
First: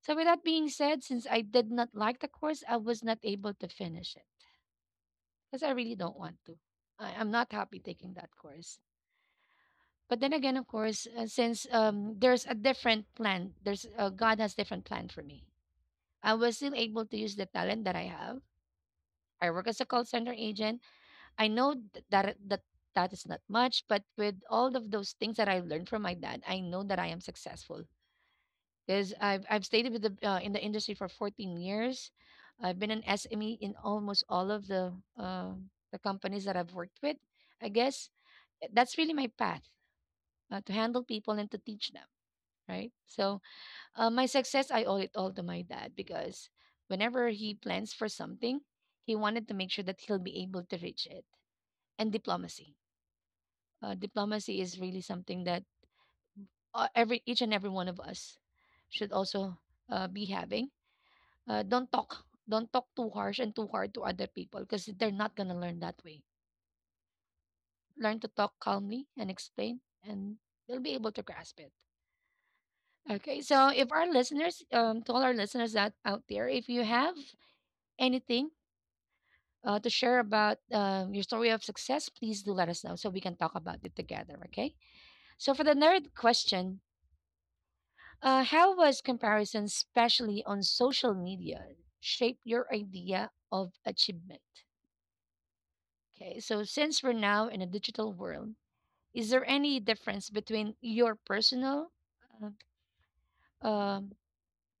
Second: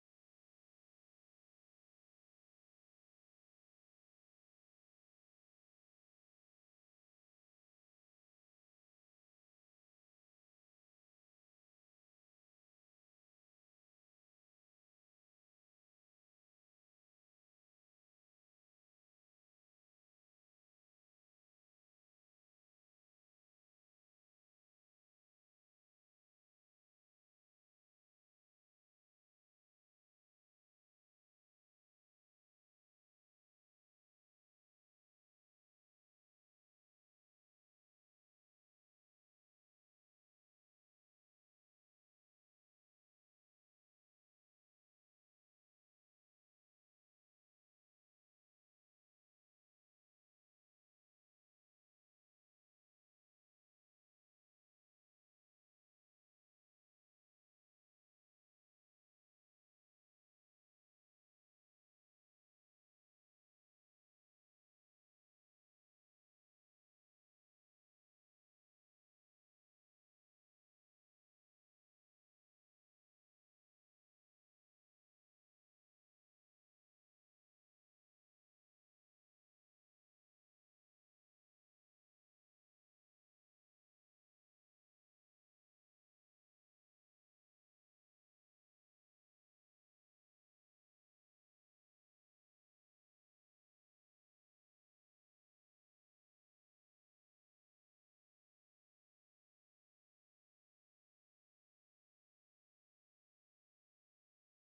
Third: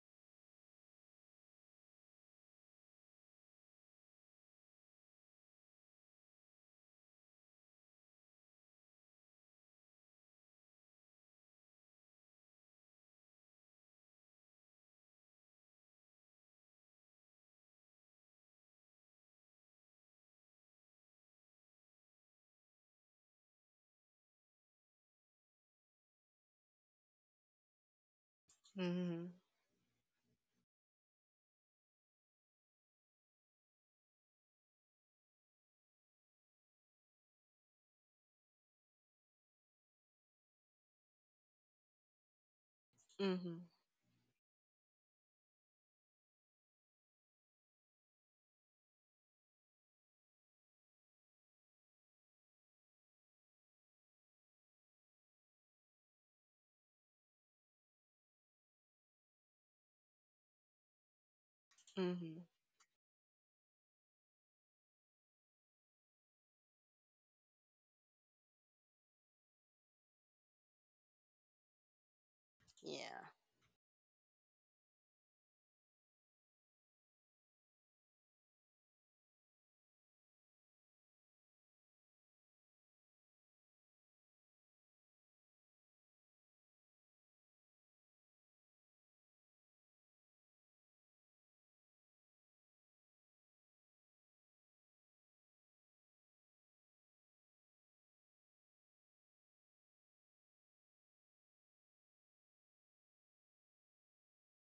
A: So with that being said, since I did not like the course, I was not able to finish it because I really don't want to. I'm not happy taking that course. But then again, of course, since there's a different plan, there's God has different plan for me. I was still able to use the talent that I have. I work as a call center agent. I know that that is not much, but with all of those things that I learned from my dad, I know that I am successful because
C: Mhm.
A: I've stayed with the in the industry for 14 years. I've been an SME in almost all of uh, the companies that I've worked with. I guess that's really my path to handle people and to teach them, right? So
C: Mhm.
A: my success, I owe it all to my dad because whenever he plans for something, he wanted to make sure that he'll be able to reach it. And diplomacy, diplomacy is really something that every each and every one of us should also be having. Don't talk,
C: Mhm.
A: don't talk too harsh and too hard to other people because they're not gonna learn that way. Learn to talk calmly and explain, and they'll be able to grasp it.
C: Yeah.
A: Okay, so if our listeners, to all our listeners that out there, if you have anything to share about your story of success, please do let us know so we can talk about it together. Okay. So for the nerd question, how was comparison, especially on social media, shape your idea of achievement? Okay. So since we're now in a digital world, is there any difference between your personal uh, um,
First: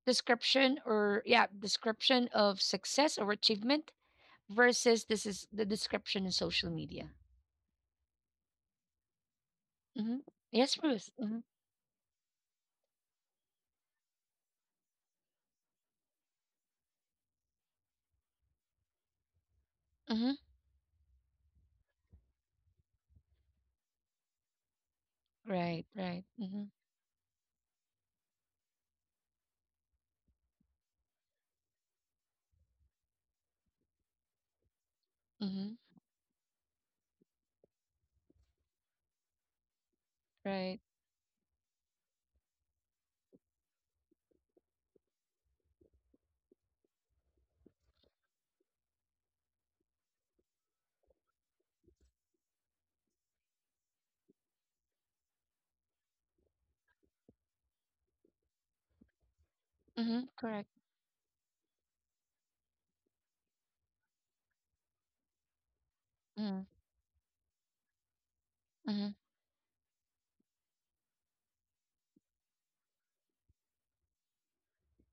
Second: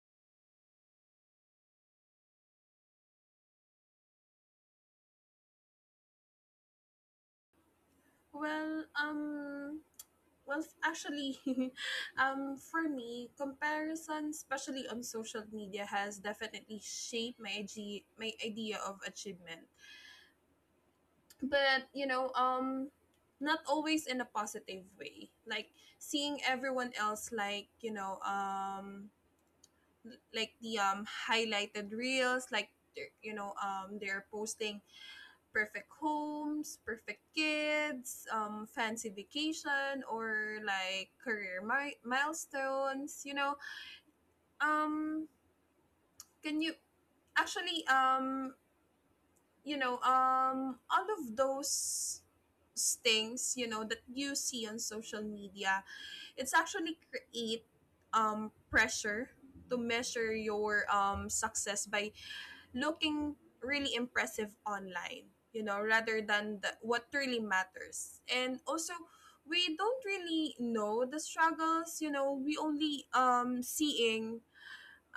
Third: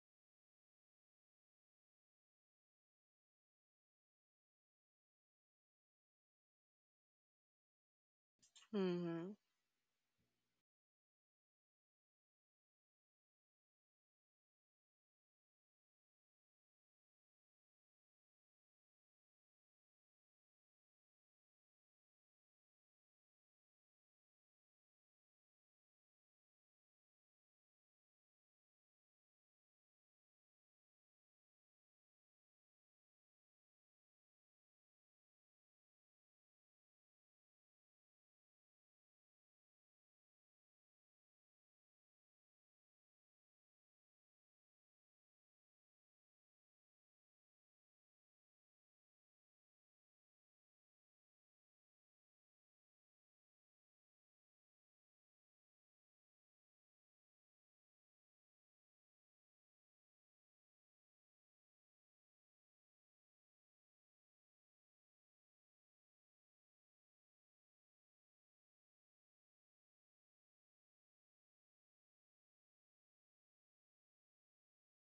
A: description or yeah description of success or achievement versus this is the description in social media?
B: Well,
C: Mhm.
B: um,
A: Mm-hmm.
B: well,
A: Yes, Ruth.
B: actually,
A: Mm-hmm.
B: for me, comparison, especially on social media, has definitely shaped my my idea of achievement.
A: Mm-hmm.
B: But you know, not always in a positive way. Like
A: Right, right.
B: seeing
A: Mm-hmm.
B: everyone else, like the highlighted reels, like they're posting
A: Mm-hmm.
B: perfect homes, perfect kids, fancy vacation, or
A: Right.
B: like career milestones. Um, can you actually, all of those things, that you see on social media, it's actually create pressure to
A: Mm-hmm.
B: measure
A: Correct.
B: your success by looking really impressive online, rather than
A: Mm-hmm.
B: the, what really matters. And also,
A: Mm-hmm.
B: we don't really know the struggles,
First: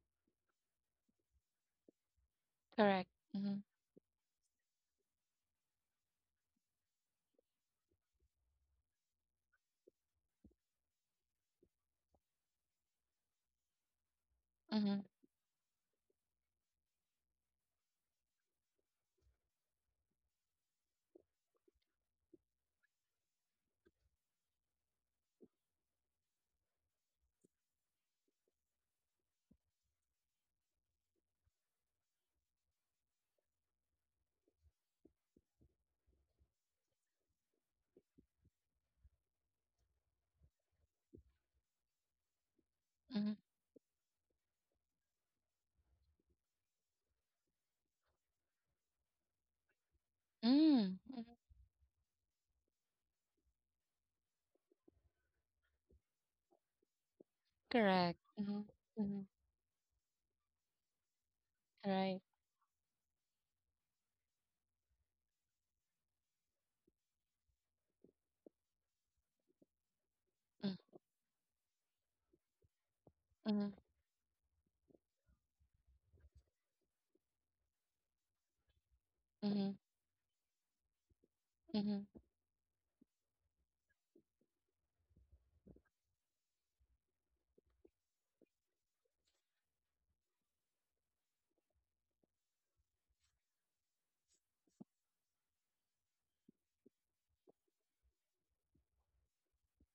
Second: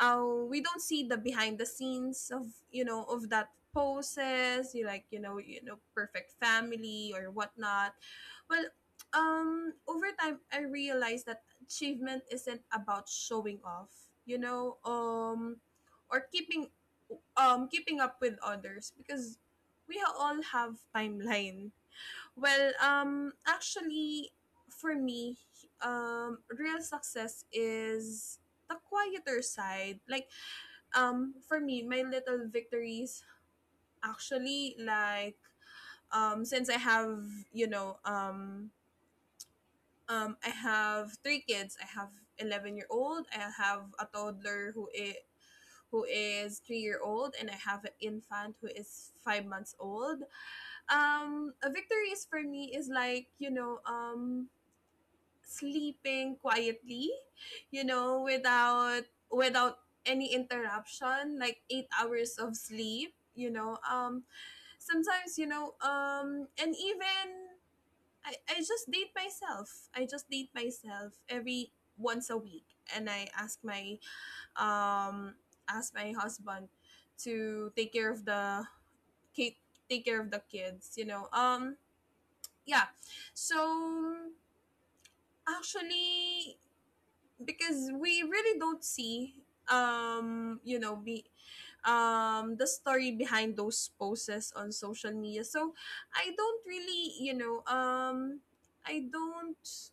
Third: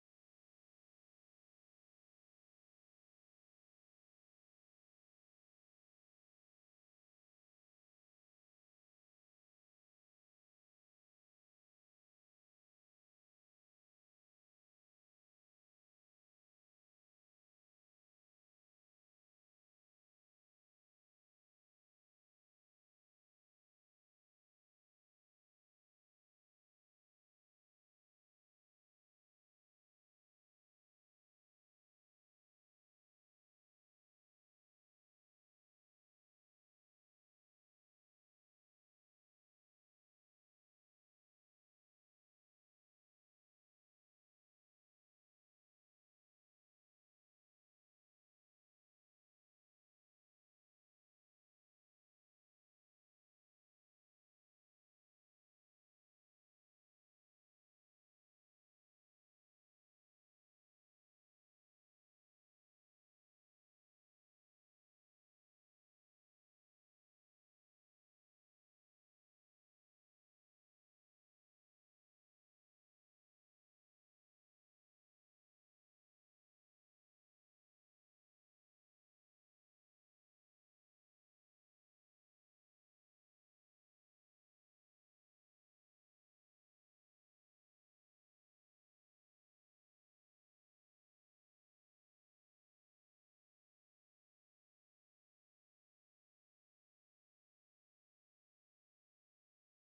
B: uh, we don't see the behind the scenes of,
A: Correct.
B: that
A: Mm-hmm.
B: poses, you, like you know perfect family or whatnot. Well, over time I realized that achievement isn't about showing off, you know
A: Mm-hmm.
B: um or keeping, up with others, because we all have timeline. Well, actually, for me, real success is the quieter side. Like, for me, my little victories, actually, like, since you know, um, I have three kids. I have 11-year old.
A: Mm-hmm.
B: I have a toddler who is 3-year old, and I have an infant who is 5 months old.
A: Mm-hmm.
B: A victory is for me is like, sleeping quietly,
A: Correct. Mm-hmm.
B: without
A: Mm-hmm.
B: without any interruption, like eight
A: Right.
B: hours of sleep. Sometimes, and even I just date myself. I just date
A: Mm-hmm.
B: myself every once a week, and I ask
A: Mm-hmm.
B: my, um husband to take care of the take
A: Mm-hmm.
B: take care of the kids.
A: Mm-hmm.
B: Yeah. So actually, because we really don't see, you know be the story behind those posts on social media. So i don't really you know um I don't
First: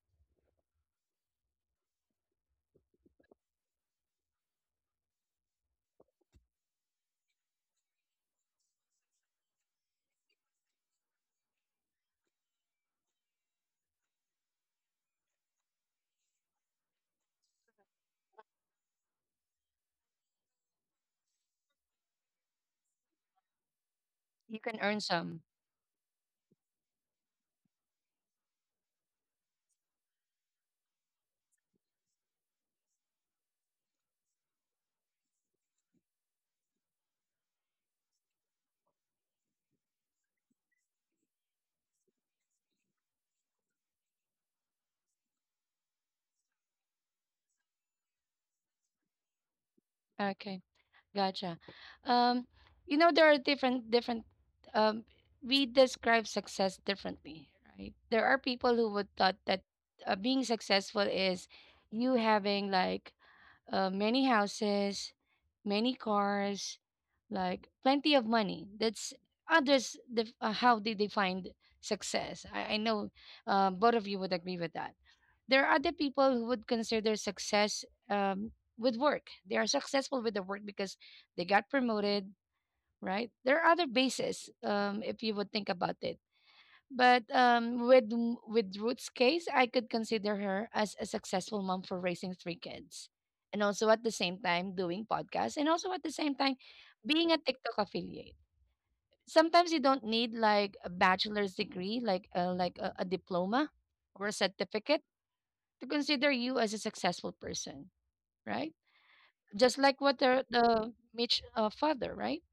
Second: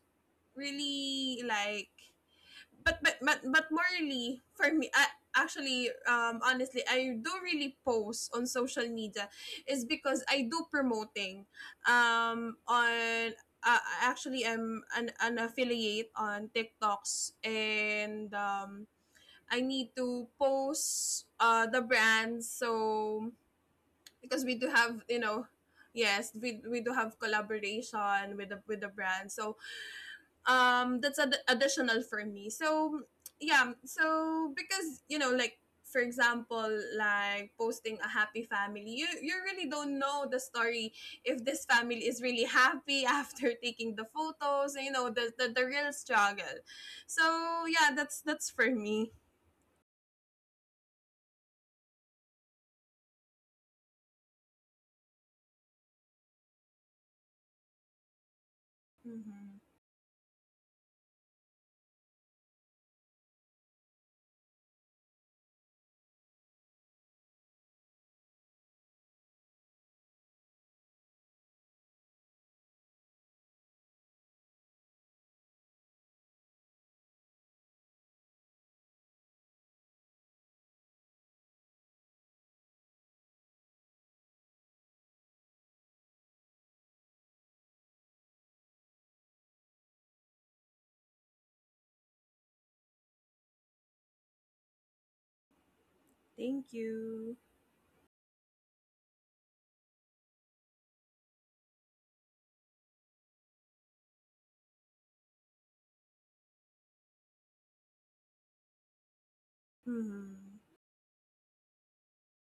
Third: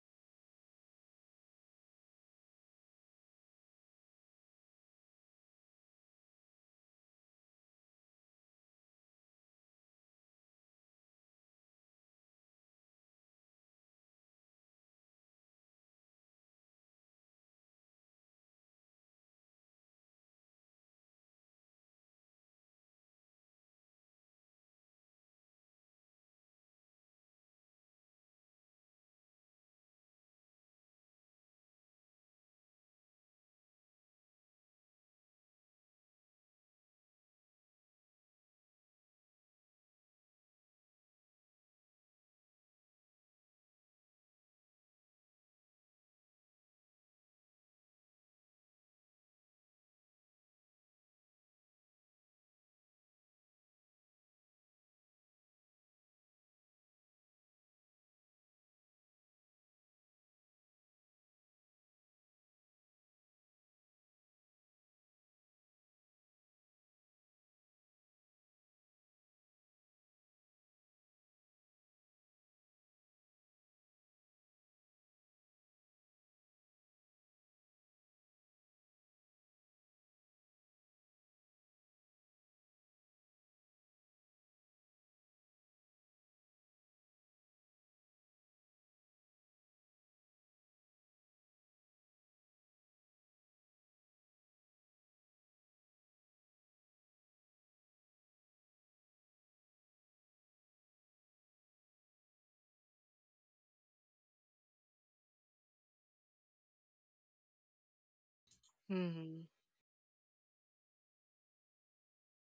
B: really, like, but morally for me, I, actually, honestly I do really post on social media, is because I do promoting, on, uh, actually I'm an affiliate on TikToks, and I need to post, the brands. So because we
A: You
B: do
A: can earn
B: have, you
A: some.
B: know, yes, we do have collaboration with the brand. So that's additional for me. So yeah. So because, you know, like, for example, like posting a happy family, you really don't know the story, if this family is really happy after taking the photos, you know, the real struggle. So yeah, that's for me.
A: Okay. Gotcha. Um, you know, there are different, um, we describe success differently, right? There are people who would thought
B: Mm-hmm.
A: that being successful is you having like many houses, many cars, like plenty of money. That's others how they define success. I know both of you would agree with that. There are other people who would consider success with work. They are successful with the work because they got promoted, right? There are other bases if you would think about it. But with with Ruth's case, I could consider her as a successful mom for raising three kids, and also at the same time doing podcasts, and also at the same time
B: Thank
A: being
B: you.
A: a TikTok affiliate. Sometimes you don't need like a bachelor's degree, like a diploma or a certificate to consider you as a successful person, right?
C: Mhm.
A: Just like what
B: Mm-hmm.
A: the Mitch father, right?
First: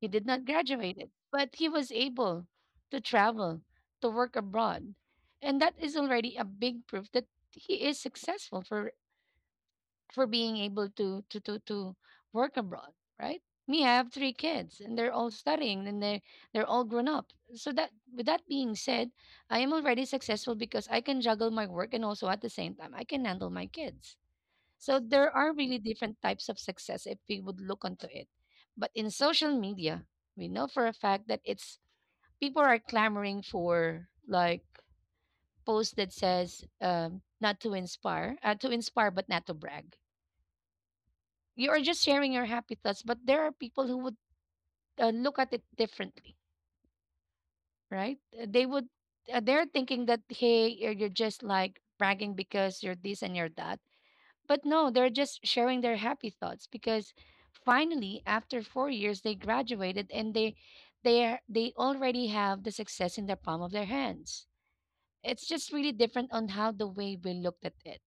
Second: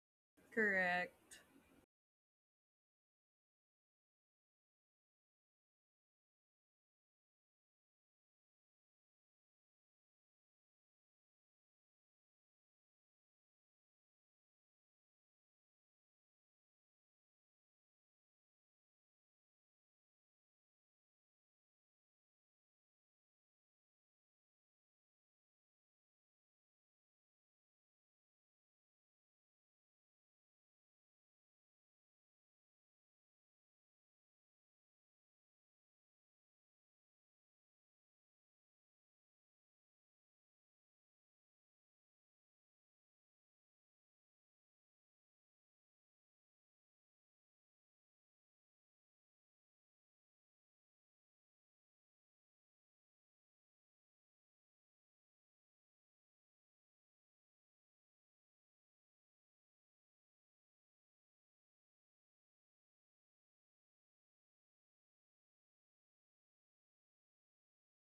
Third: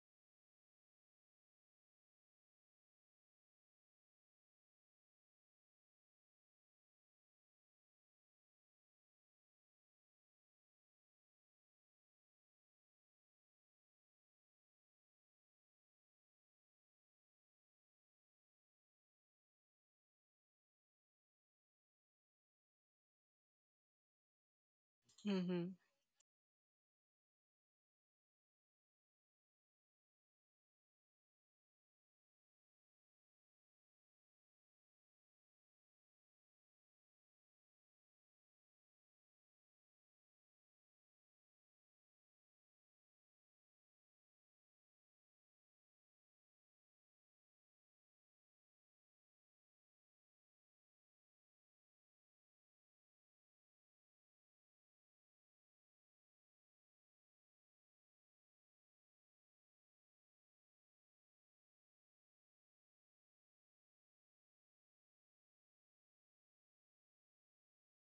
A: He did not graduate it,
B: Correct.
A: but he was able to travel, to work abroad. And that is already a big proof that he is successful for being able to work abroad, right? Me, I have three kids and they're all studying and they they're all grown up. So that with that being said, I am already successful because I can juggle my work and also at the same time I can handle my kids so there are really
C: Mhm.
A: different types of success if we would look onto it. But in social media, we know for a fact that it's people are clamoring for like post that says not to inspire, to inspire but not to brag. You are just sharing your happy thoughts, but there are people who would look at it differently, right? They would they're thinking that hey, you're just like bragging because you're this and you're that. But no, they're just sharing their happy thoughts because finally, after four years, they graduated and they already have the success in the palm of their hands. It's just really different on how the way we looked at it,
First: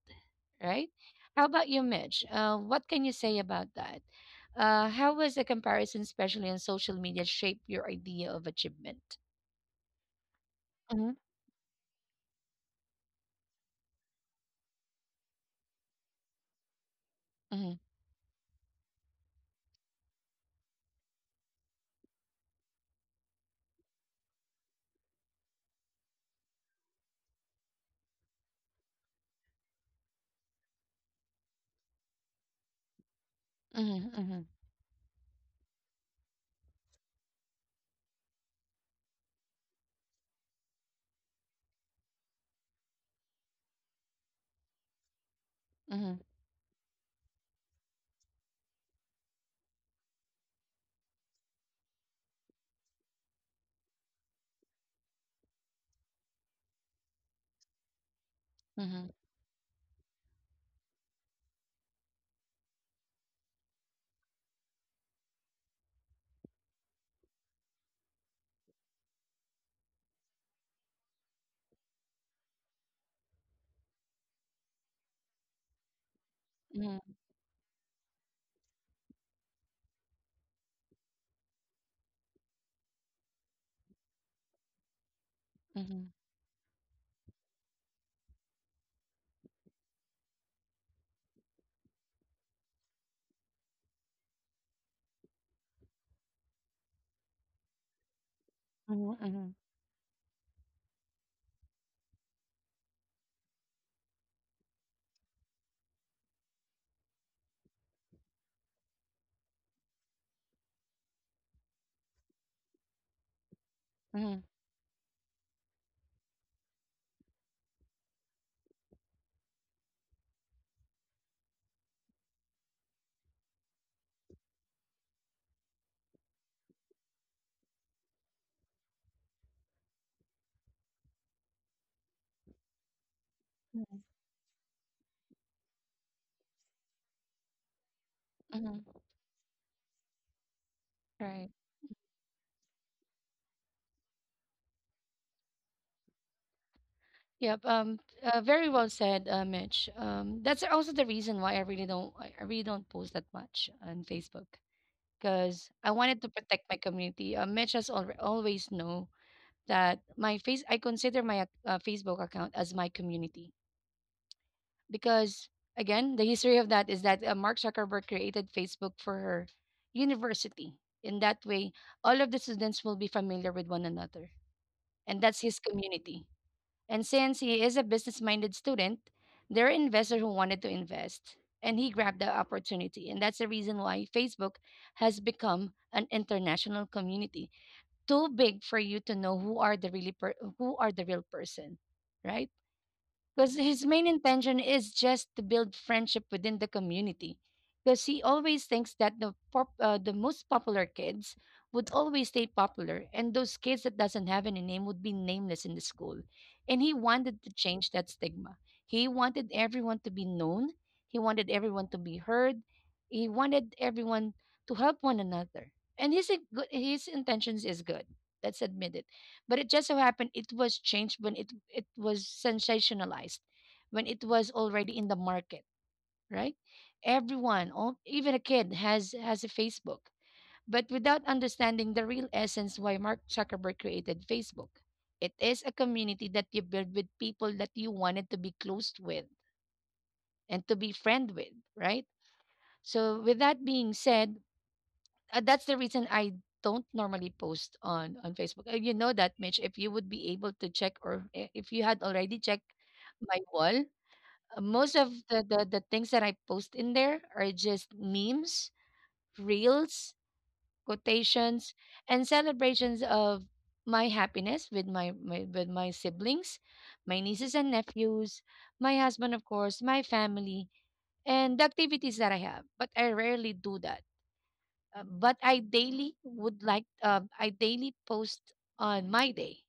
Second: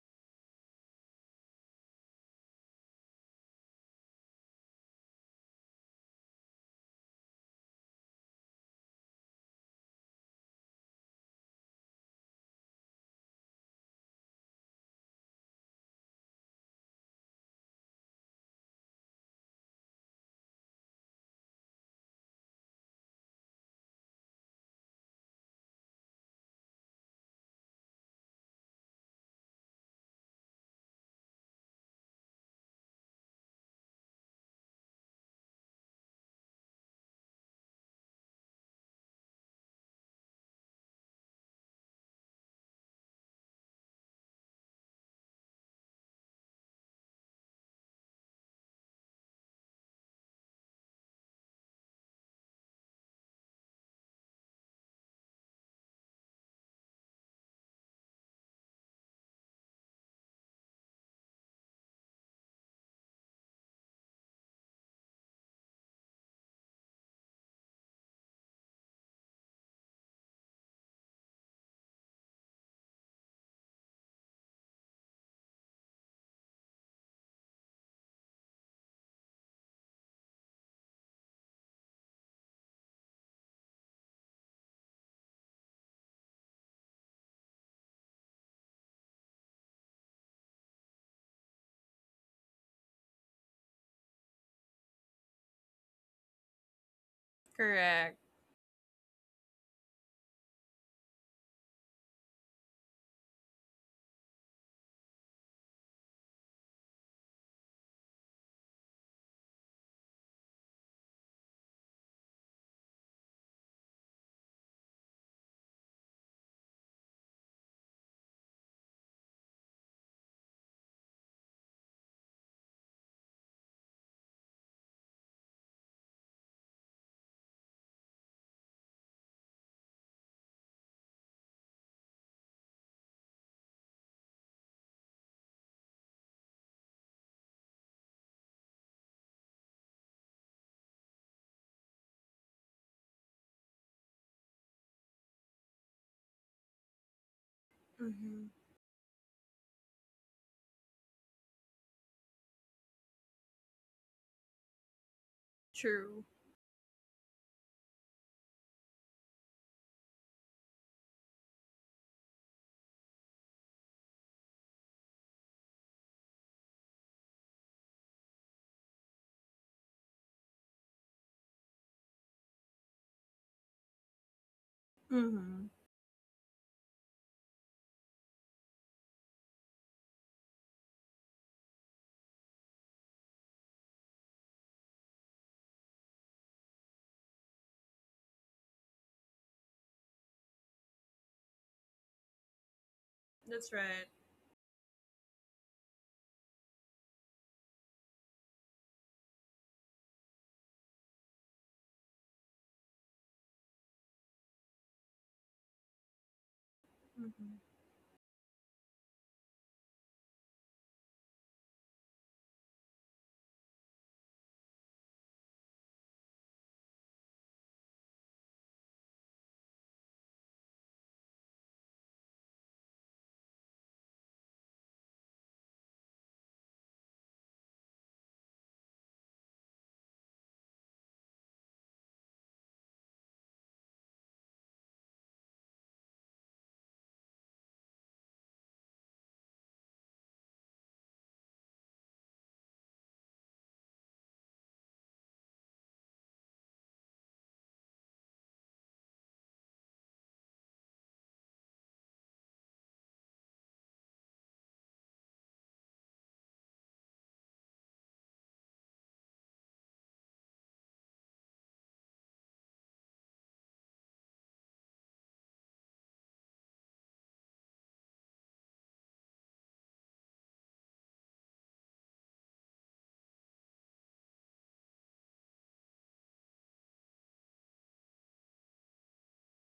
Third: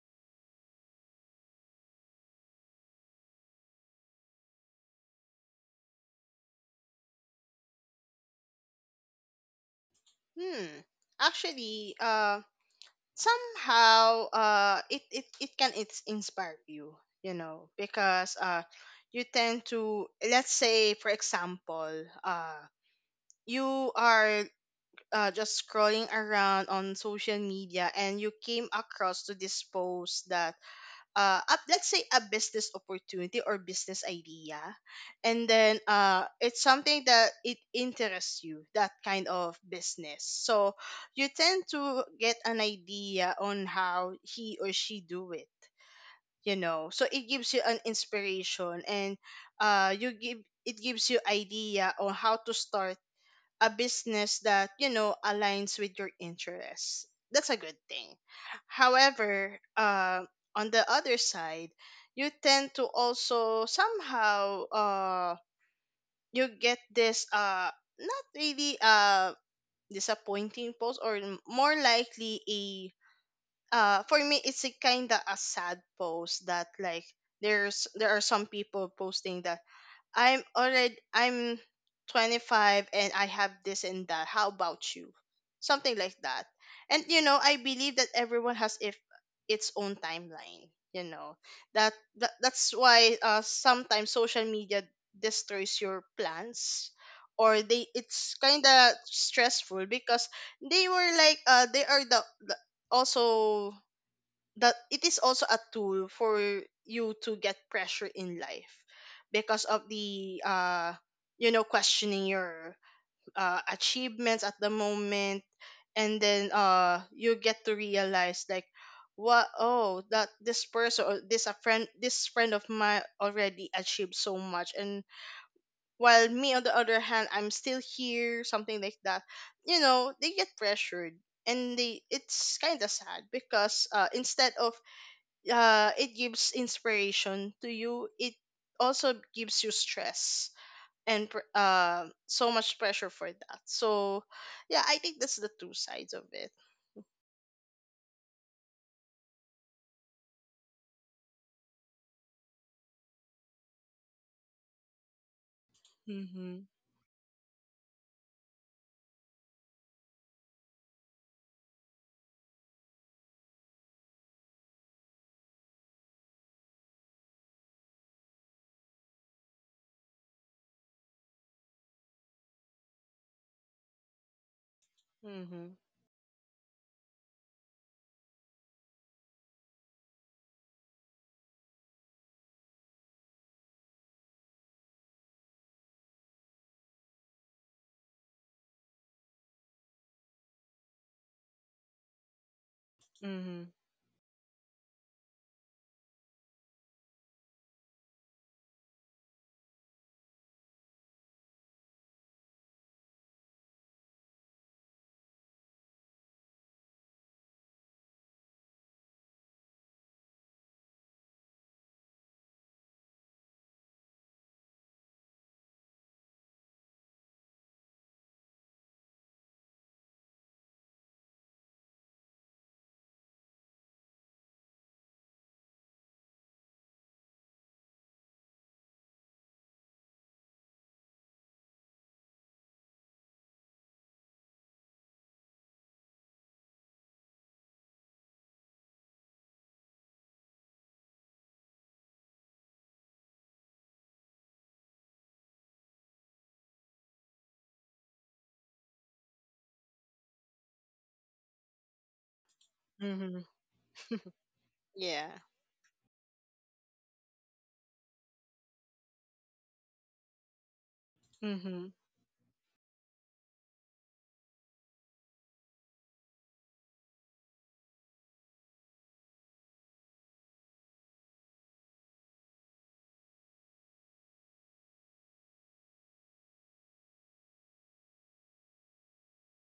A: right? How about you, Mitch? What can you say about that? How was the comparison, especially on social media, shape your idea of achievement?
C: Hmm.
A: Mm-hmm,
C: Actually, somehow, it it it can it's inspire you, you know,
A: mm-hmm,
C: because you tend to, let's say, for example, uh, you are just scrolling around on social media and you came across to this post that let's say a business opportunity or business
A: mm-hmm,
C: idea, and then it's something that it interests you, that kind of business. So you tend to get an idea on how he or she do it,
A: mm-hmm,
C: you know, so it gives you an inspiration, and you give it gives you idea on how to start a business that, you know, aligns with your interests. That's a good thing.
A: mm-hmm,
C: However, on the other side, you tend to also somehow you get this, not really disappointing post, or more likely a, for me it's a kind of a sad post, that like
A: mm-hmm,
C: there's, there are some people posting that, I'm already I'm 25 and I have this and that. How about you? Something
A: mm-hmm,
C: like that. And you know, I believe that everyone has if its own timeline, you know. That, that's why sometimes social media destroys your plans, or they
B: Correct.
C: it's kind of
A: mm-hmm,
C: stressful, because they were like, they are the also that it is also a tool for you to get pressure in life, because of the you know, questioning your achievements
A: mm-hmm,
C: at the moment. And then you get to realize like, what, oh, that this person or this a friend, this friend of mine already achieved so much, and while me on the other hand, I'm still here, something like that. You know, they get pressured, and they it's kind of sad, because
A: mm-hmm,
C: instead of it gives inspiration to you, it also gives you stress and
A: mm-hmm.
C: so much pressure for that. So yeah, I think that's the two sides of it.
A: Yep.
B: Mm-hmm.
A: Very well said, Mitch. That's also the reason why I really don't. I really don't post that much on Facebook because I
B: True.
A: wanted to
C: Mhm.
A: protect my community. Mitch has always know that my face. I consider my Facebook account as my community because again, the history of that is that Mark Zuckerberg created Facebook for her university. In that way, all of the students will be familiar with one another, and that's his
B: Mm-hmm.
C: Mhm.
A: community. And since he is a business minded student, there are investors who wanted to invest, and he grabbed the opportunity. And that's the reason why Facebook has become an international community, too big for you to know who are who are the real person, right? Because
C: Mhm.
B: That's
A: his
B: right.
A: main intention is just to build friendship within the community. Because he always thinks that the most popular kids would always stay popular, and those kids that doesn't have any name would be nameless in the school. And he wanted to
B: Mm-hmm.
A: change that stigma. He wanted everyone to be known. He wanted everyone to be heard. He wanted everyone to help one another. And his intentions is good. Let's admit it. But it just so happened it was changed when it was sensationalized, when it was already in the market, right? Everyone, all, even a kid, has a Facebook. But without understanding the real essence why Mark Zuckerberg created Facebook, it is a community that you build with people that you wanted to be close with and to be friend with, right? So with that being said, that's the reason I don't normally post on Facebook. You know that, Mitch. If you would be able to check, or if you had already checked
C: Mhm.
A: my wall, most of
C: Yeah.
A: the things that I post in there are just memes, reels, quotations,
C: Mhm.
A: and celebrations of my happiness with my, my with my siblings, my nieces and nephews, my husband, of course, my family, and the activities that I have. But I rarely do that. But I daily post on my day.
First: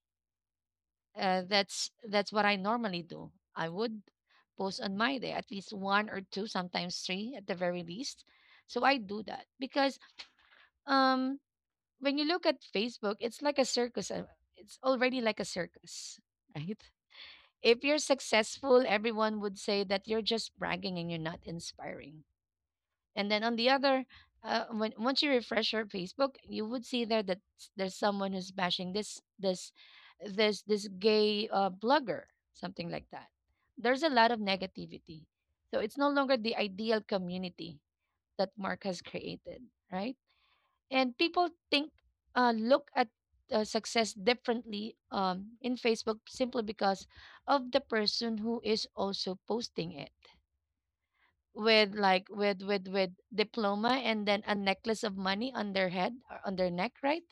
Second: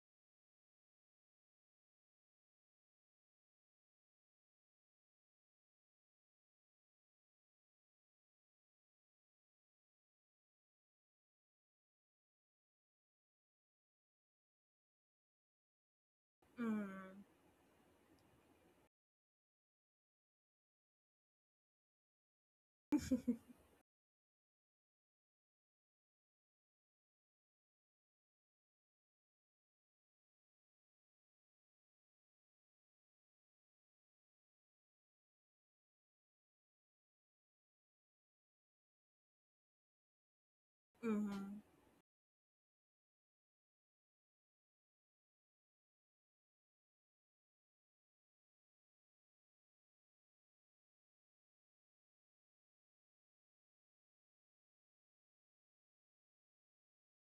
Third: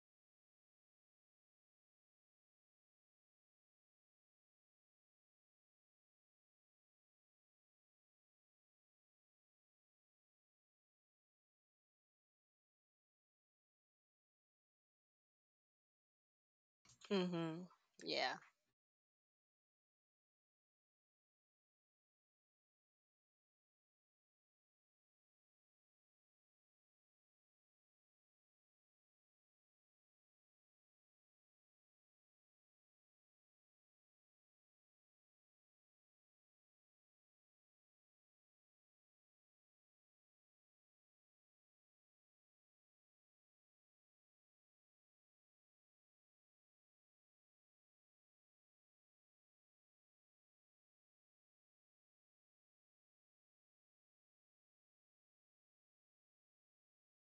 A: That's what I normally do. I would post on my day at least one or two, sometimes three at the very least. So I do that because um, when you look at Facebook, it's like a circus. It's already like a circus, right?
B: Mm-hmm.
C: Mhm.
A: If you're
C: Yeah.
A: successful, everyone would say that you're just bragging and you're not inspiring. And then on the other, when once you refresh your Facebook, you would see there that there's someone who's bashing this gay blogger, something like that. There's a lot of negativity, so it's no longer the ideal community that Mark has created, right? And people
B: Mm-hmm.
A: think, look at success differently, in Facebook, simply because of the person who is also posting it with, like, with diploma and then a necklace of money on their head, on their neck, right?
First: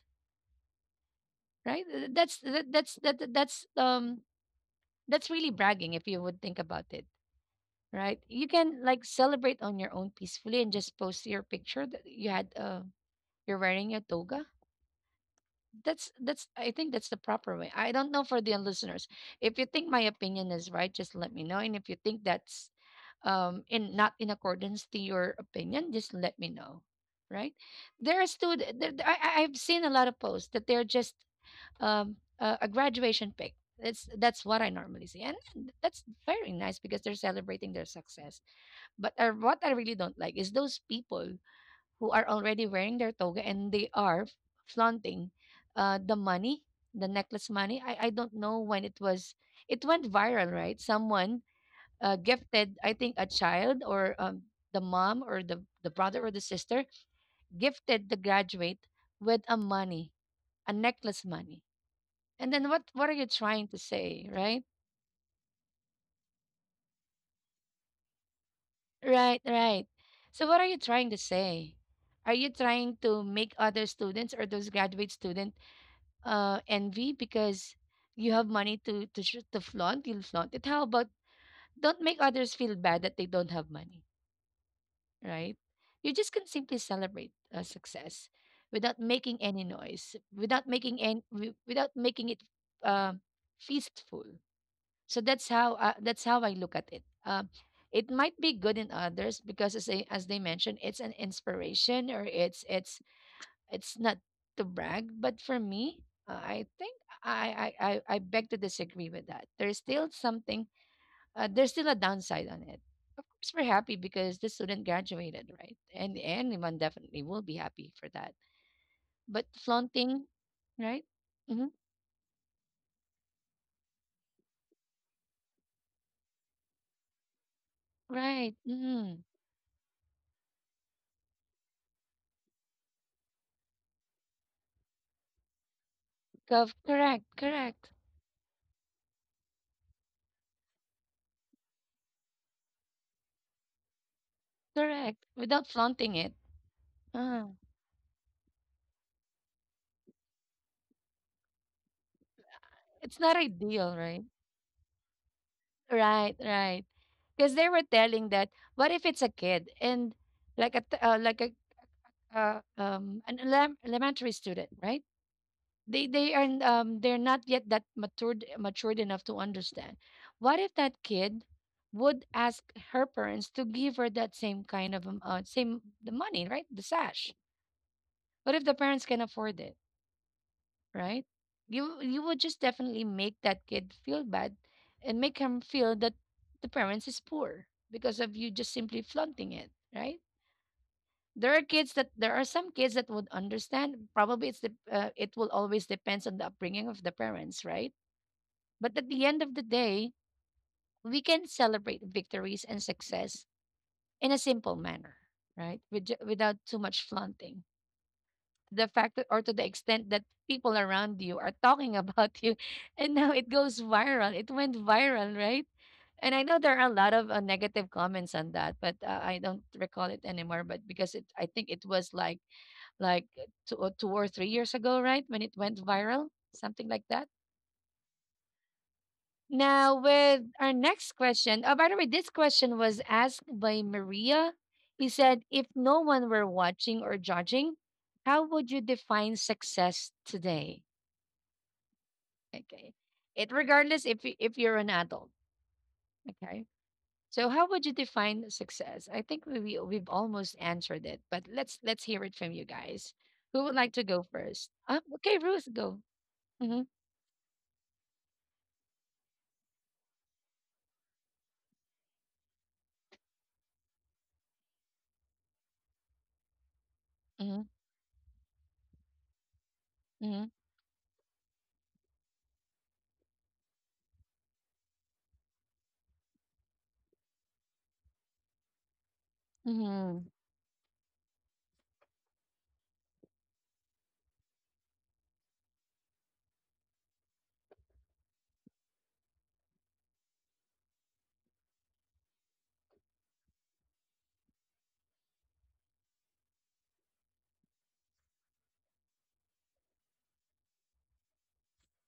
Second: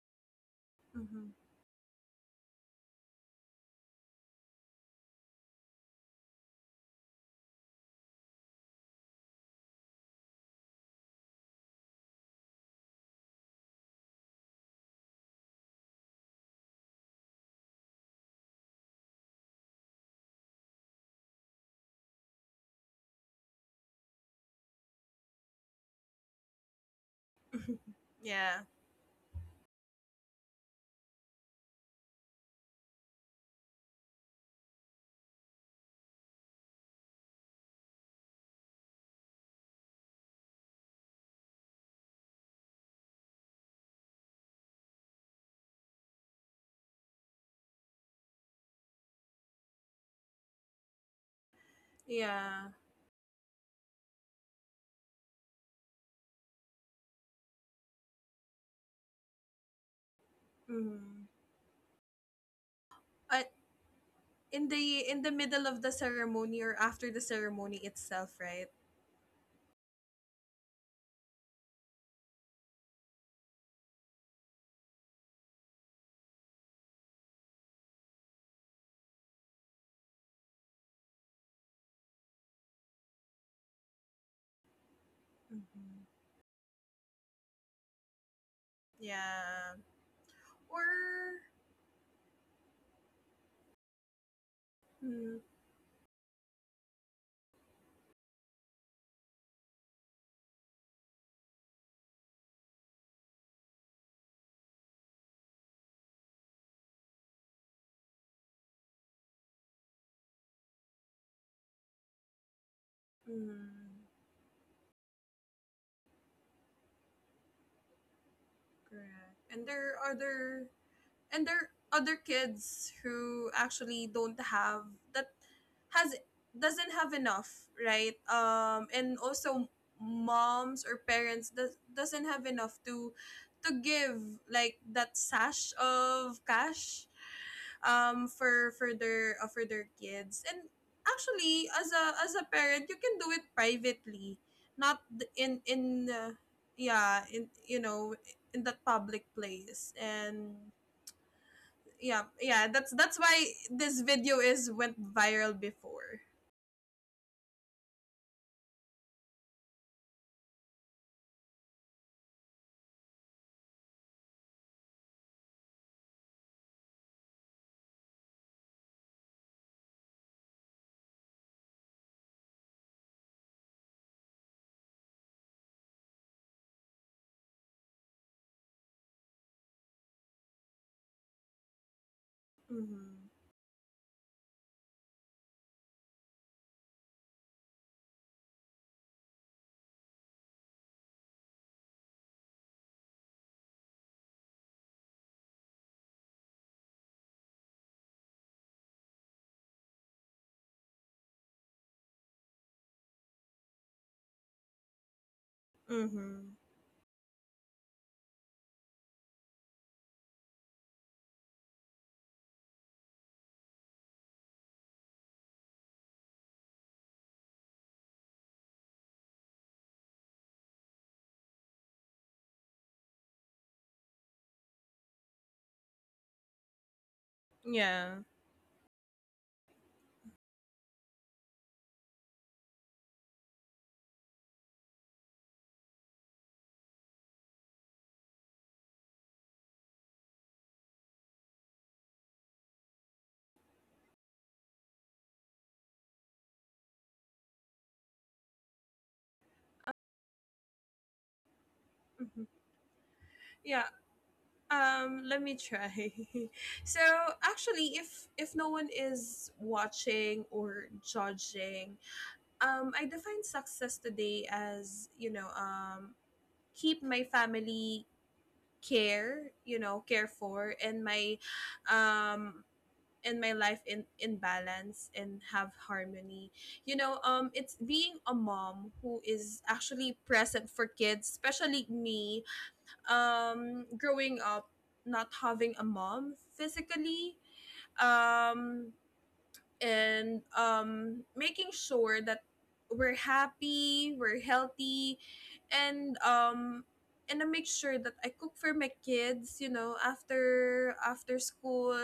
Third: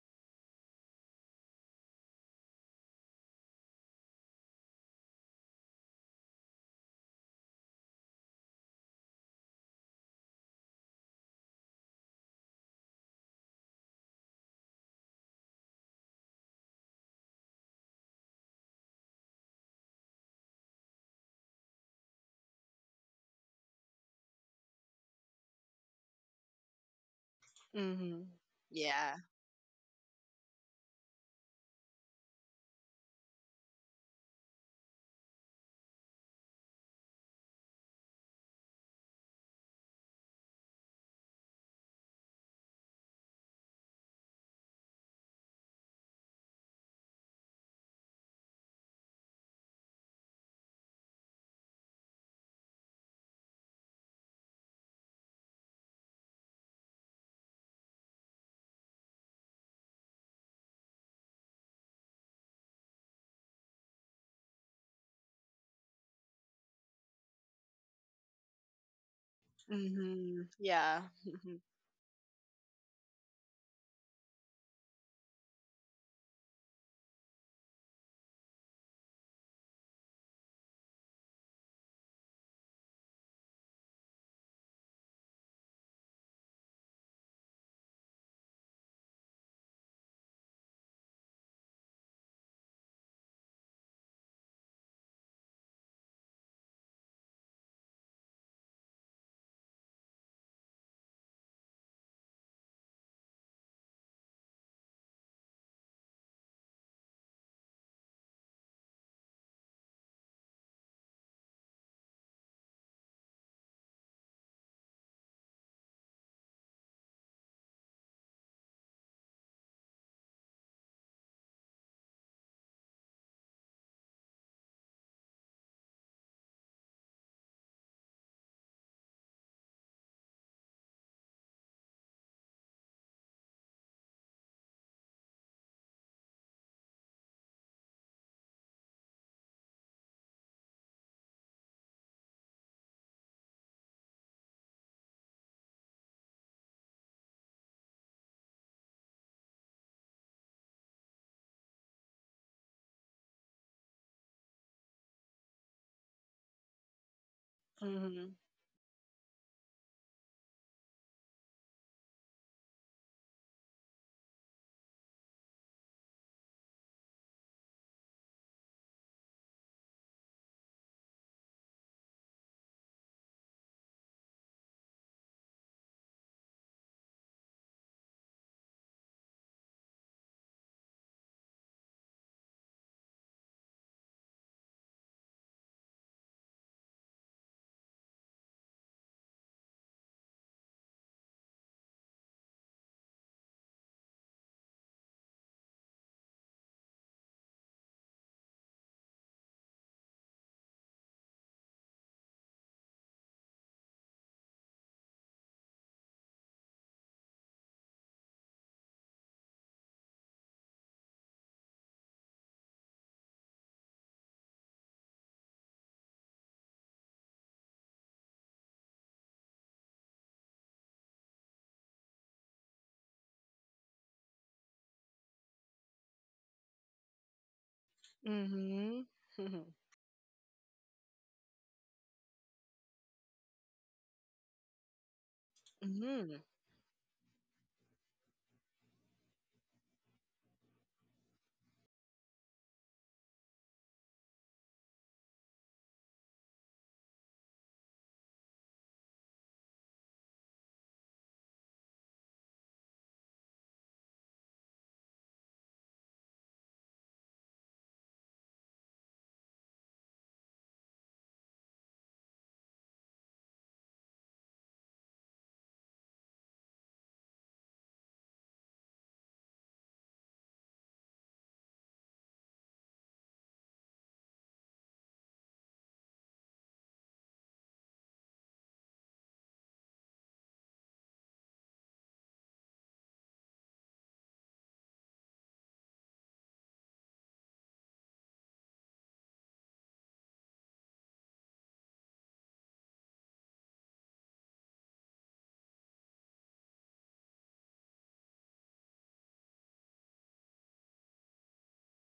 B: Mhm.
A: right Uh, that's that, that's that that- that's um that's really bragging if you would think about it, right? You can, like, celebrate on your own peacefully and just post your picture that you had, you're wearing a toga. That's I think that's the proper way. I don't know, for the listeners, if you think my opinion is right, just let me know, and if you think that's, in not in accordance to your opinion, just let me know, right? There are
C: Mhm.
B: Yeah.
A: students. I,
C: Yeah.
A: I- have seen a lot of posts that they're just, a graduation pic. That's what I normally see, and that's very nice because they're celebrating their success, but what I really don't like is those people who are already wearing their toga and they are flaunting, the money, the necklace money. I don't know when it was, it went viral, right? Someone
B: Yeah.
A: gifted, I think, a child, or the mom, or the brother, or the sister, gifted the graduate with a money, a necklace
B: Mhm.
A: money, and then what are you
B: Uh,
A: trying to say, right?
B: in the middle of the ceremony, or after the ceremony itself, right?
A: Right, right.
C: Mhm.
A: So what are you
C: Yeah.
A: trying to say? Are you trying to make other students or those graduate student envy because you have money to flaunt? You'll flaunt it. How about, don't make others feel bad that they don't have money, right?
B: Mhm.
A: You just can simply celebrate success without making any
B: Yeah.
A: noise,
B: Or
A: without making it, uh, feastful. So
B: mm,
A: that's how uh, that's how I look at it. It might be good in others because, as they, mentioned, it's an inspiration, or it's, it's not to brag. But for me, I think, I beg to disagree with that. There's still a downside on it. Of course, we're happy
B: mm,
A: because the student graduated, right? And anyone definitely will be happy for that.
B: correct.
A: But
B: And there are
A: flaunting,
B: other
A: right?
B: and there are
A: Hmm.
B: other kids who actually don't have that, has doesn't have enough, right?
A: Right.
B: And
A: Mm-hmm.
B: also moms or parents doesn't have enough to give like that sash of cash,
A: Correct. Correct.
B: for their kids. And actually, as a parent, you can do it privately, not,
A: Correct.
B: th-
A: Without flaunting
B: in
A: it,
B: yeah,
A: uh,
B: in you know in that public place. And yeah, yeah, that's
A: it's
B: that's
A: not
B: why
A: ideal,
B: this
A: right?
B: video is went viral before.
A: Right. Right. Because they were telling
C: Mhm.
A: that, what if it's a kid and, like a an elem- elementary student, right? They're not yet that matured enough to understand. What if that kid would ask her parents to give her that same kind of, same, the money, right, the sash? What if the parents can afford it, right? You would just definitely
B: Mm-hmm.
A: make that kid feel bad and make him feel that the parents is poor because of you just simply flaunting it, right? There are some kids that would understand. Probably it's the it will always depends on the upbringing of the parents, right? But at the end of the day, we can celebrate victories and success in a simple manner, right? Without
B: Mm-hmm.
A: too much flaunting. The fact that, or to the extent that people around you are talking about you, and now it goes viral. It went viral, right? And I know there are a lot of negative comments on that, but I don't recall it anymore. But because I think it was like, like 2, or 2 or 3 years ago, right, when it went viral, something like that.
B: Yeah.
C: Mhm. Mhm.
A: Now, with our next question. Oh, by the way, this question was asked by Maria. He said, "If
C: Mhm.
A: no one
C: Mhm.
A: were watching or judging, how would you define success today?" Okay. It regardless if you're an adult. Okay. So how would you define success? I think we've almost answered it, but let's hear it
B: Hmm.
A: from you guys. Who would
B: Yeah.
A: like to go first? Okay,
B: Let me
A: Ruth,
B: try.
A: go. Mm-hmm,
B: So actually, if no one is watching or judging, I define success today as, keep my
A: mm-hmm,
B: family care you know care for, and my, um and my life in balance and have harmony. You know, it's being a mom who is actually
A: mm-hmm,
B: present for kids, especially me, growing up not having a mom physically, um and making sure that we're happy, we're healthy, and, I make sure that I cook for my kids. You know, after school,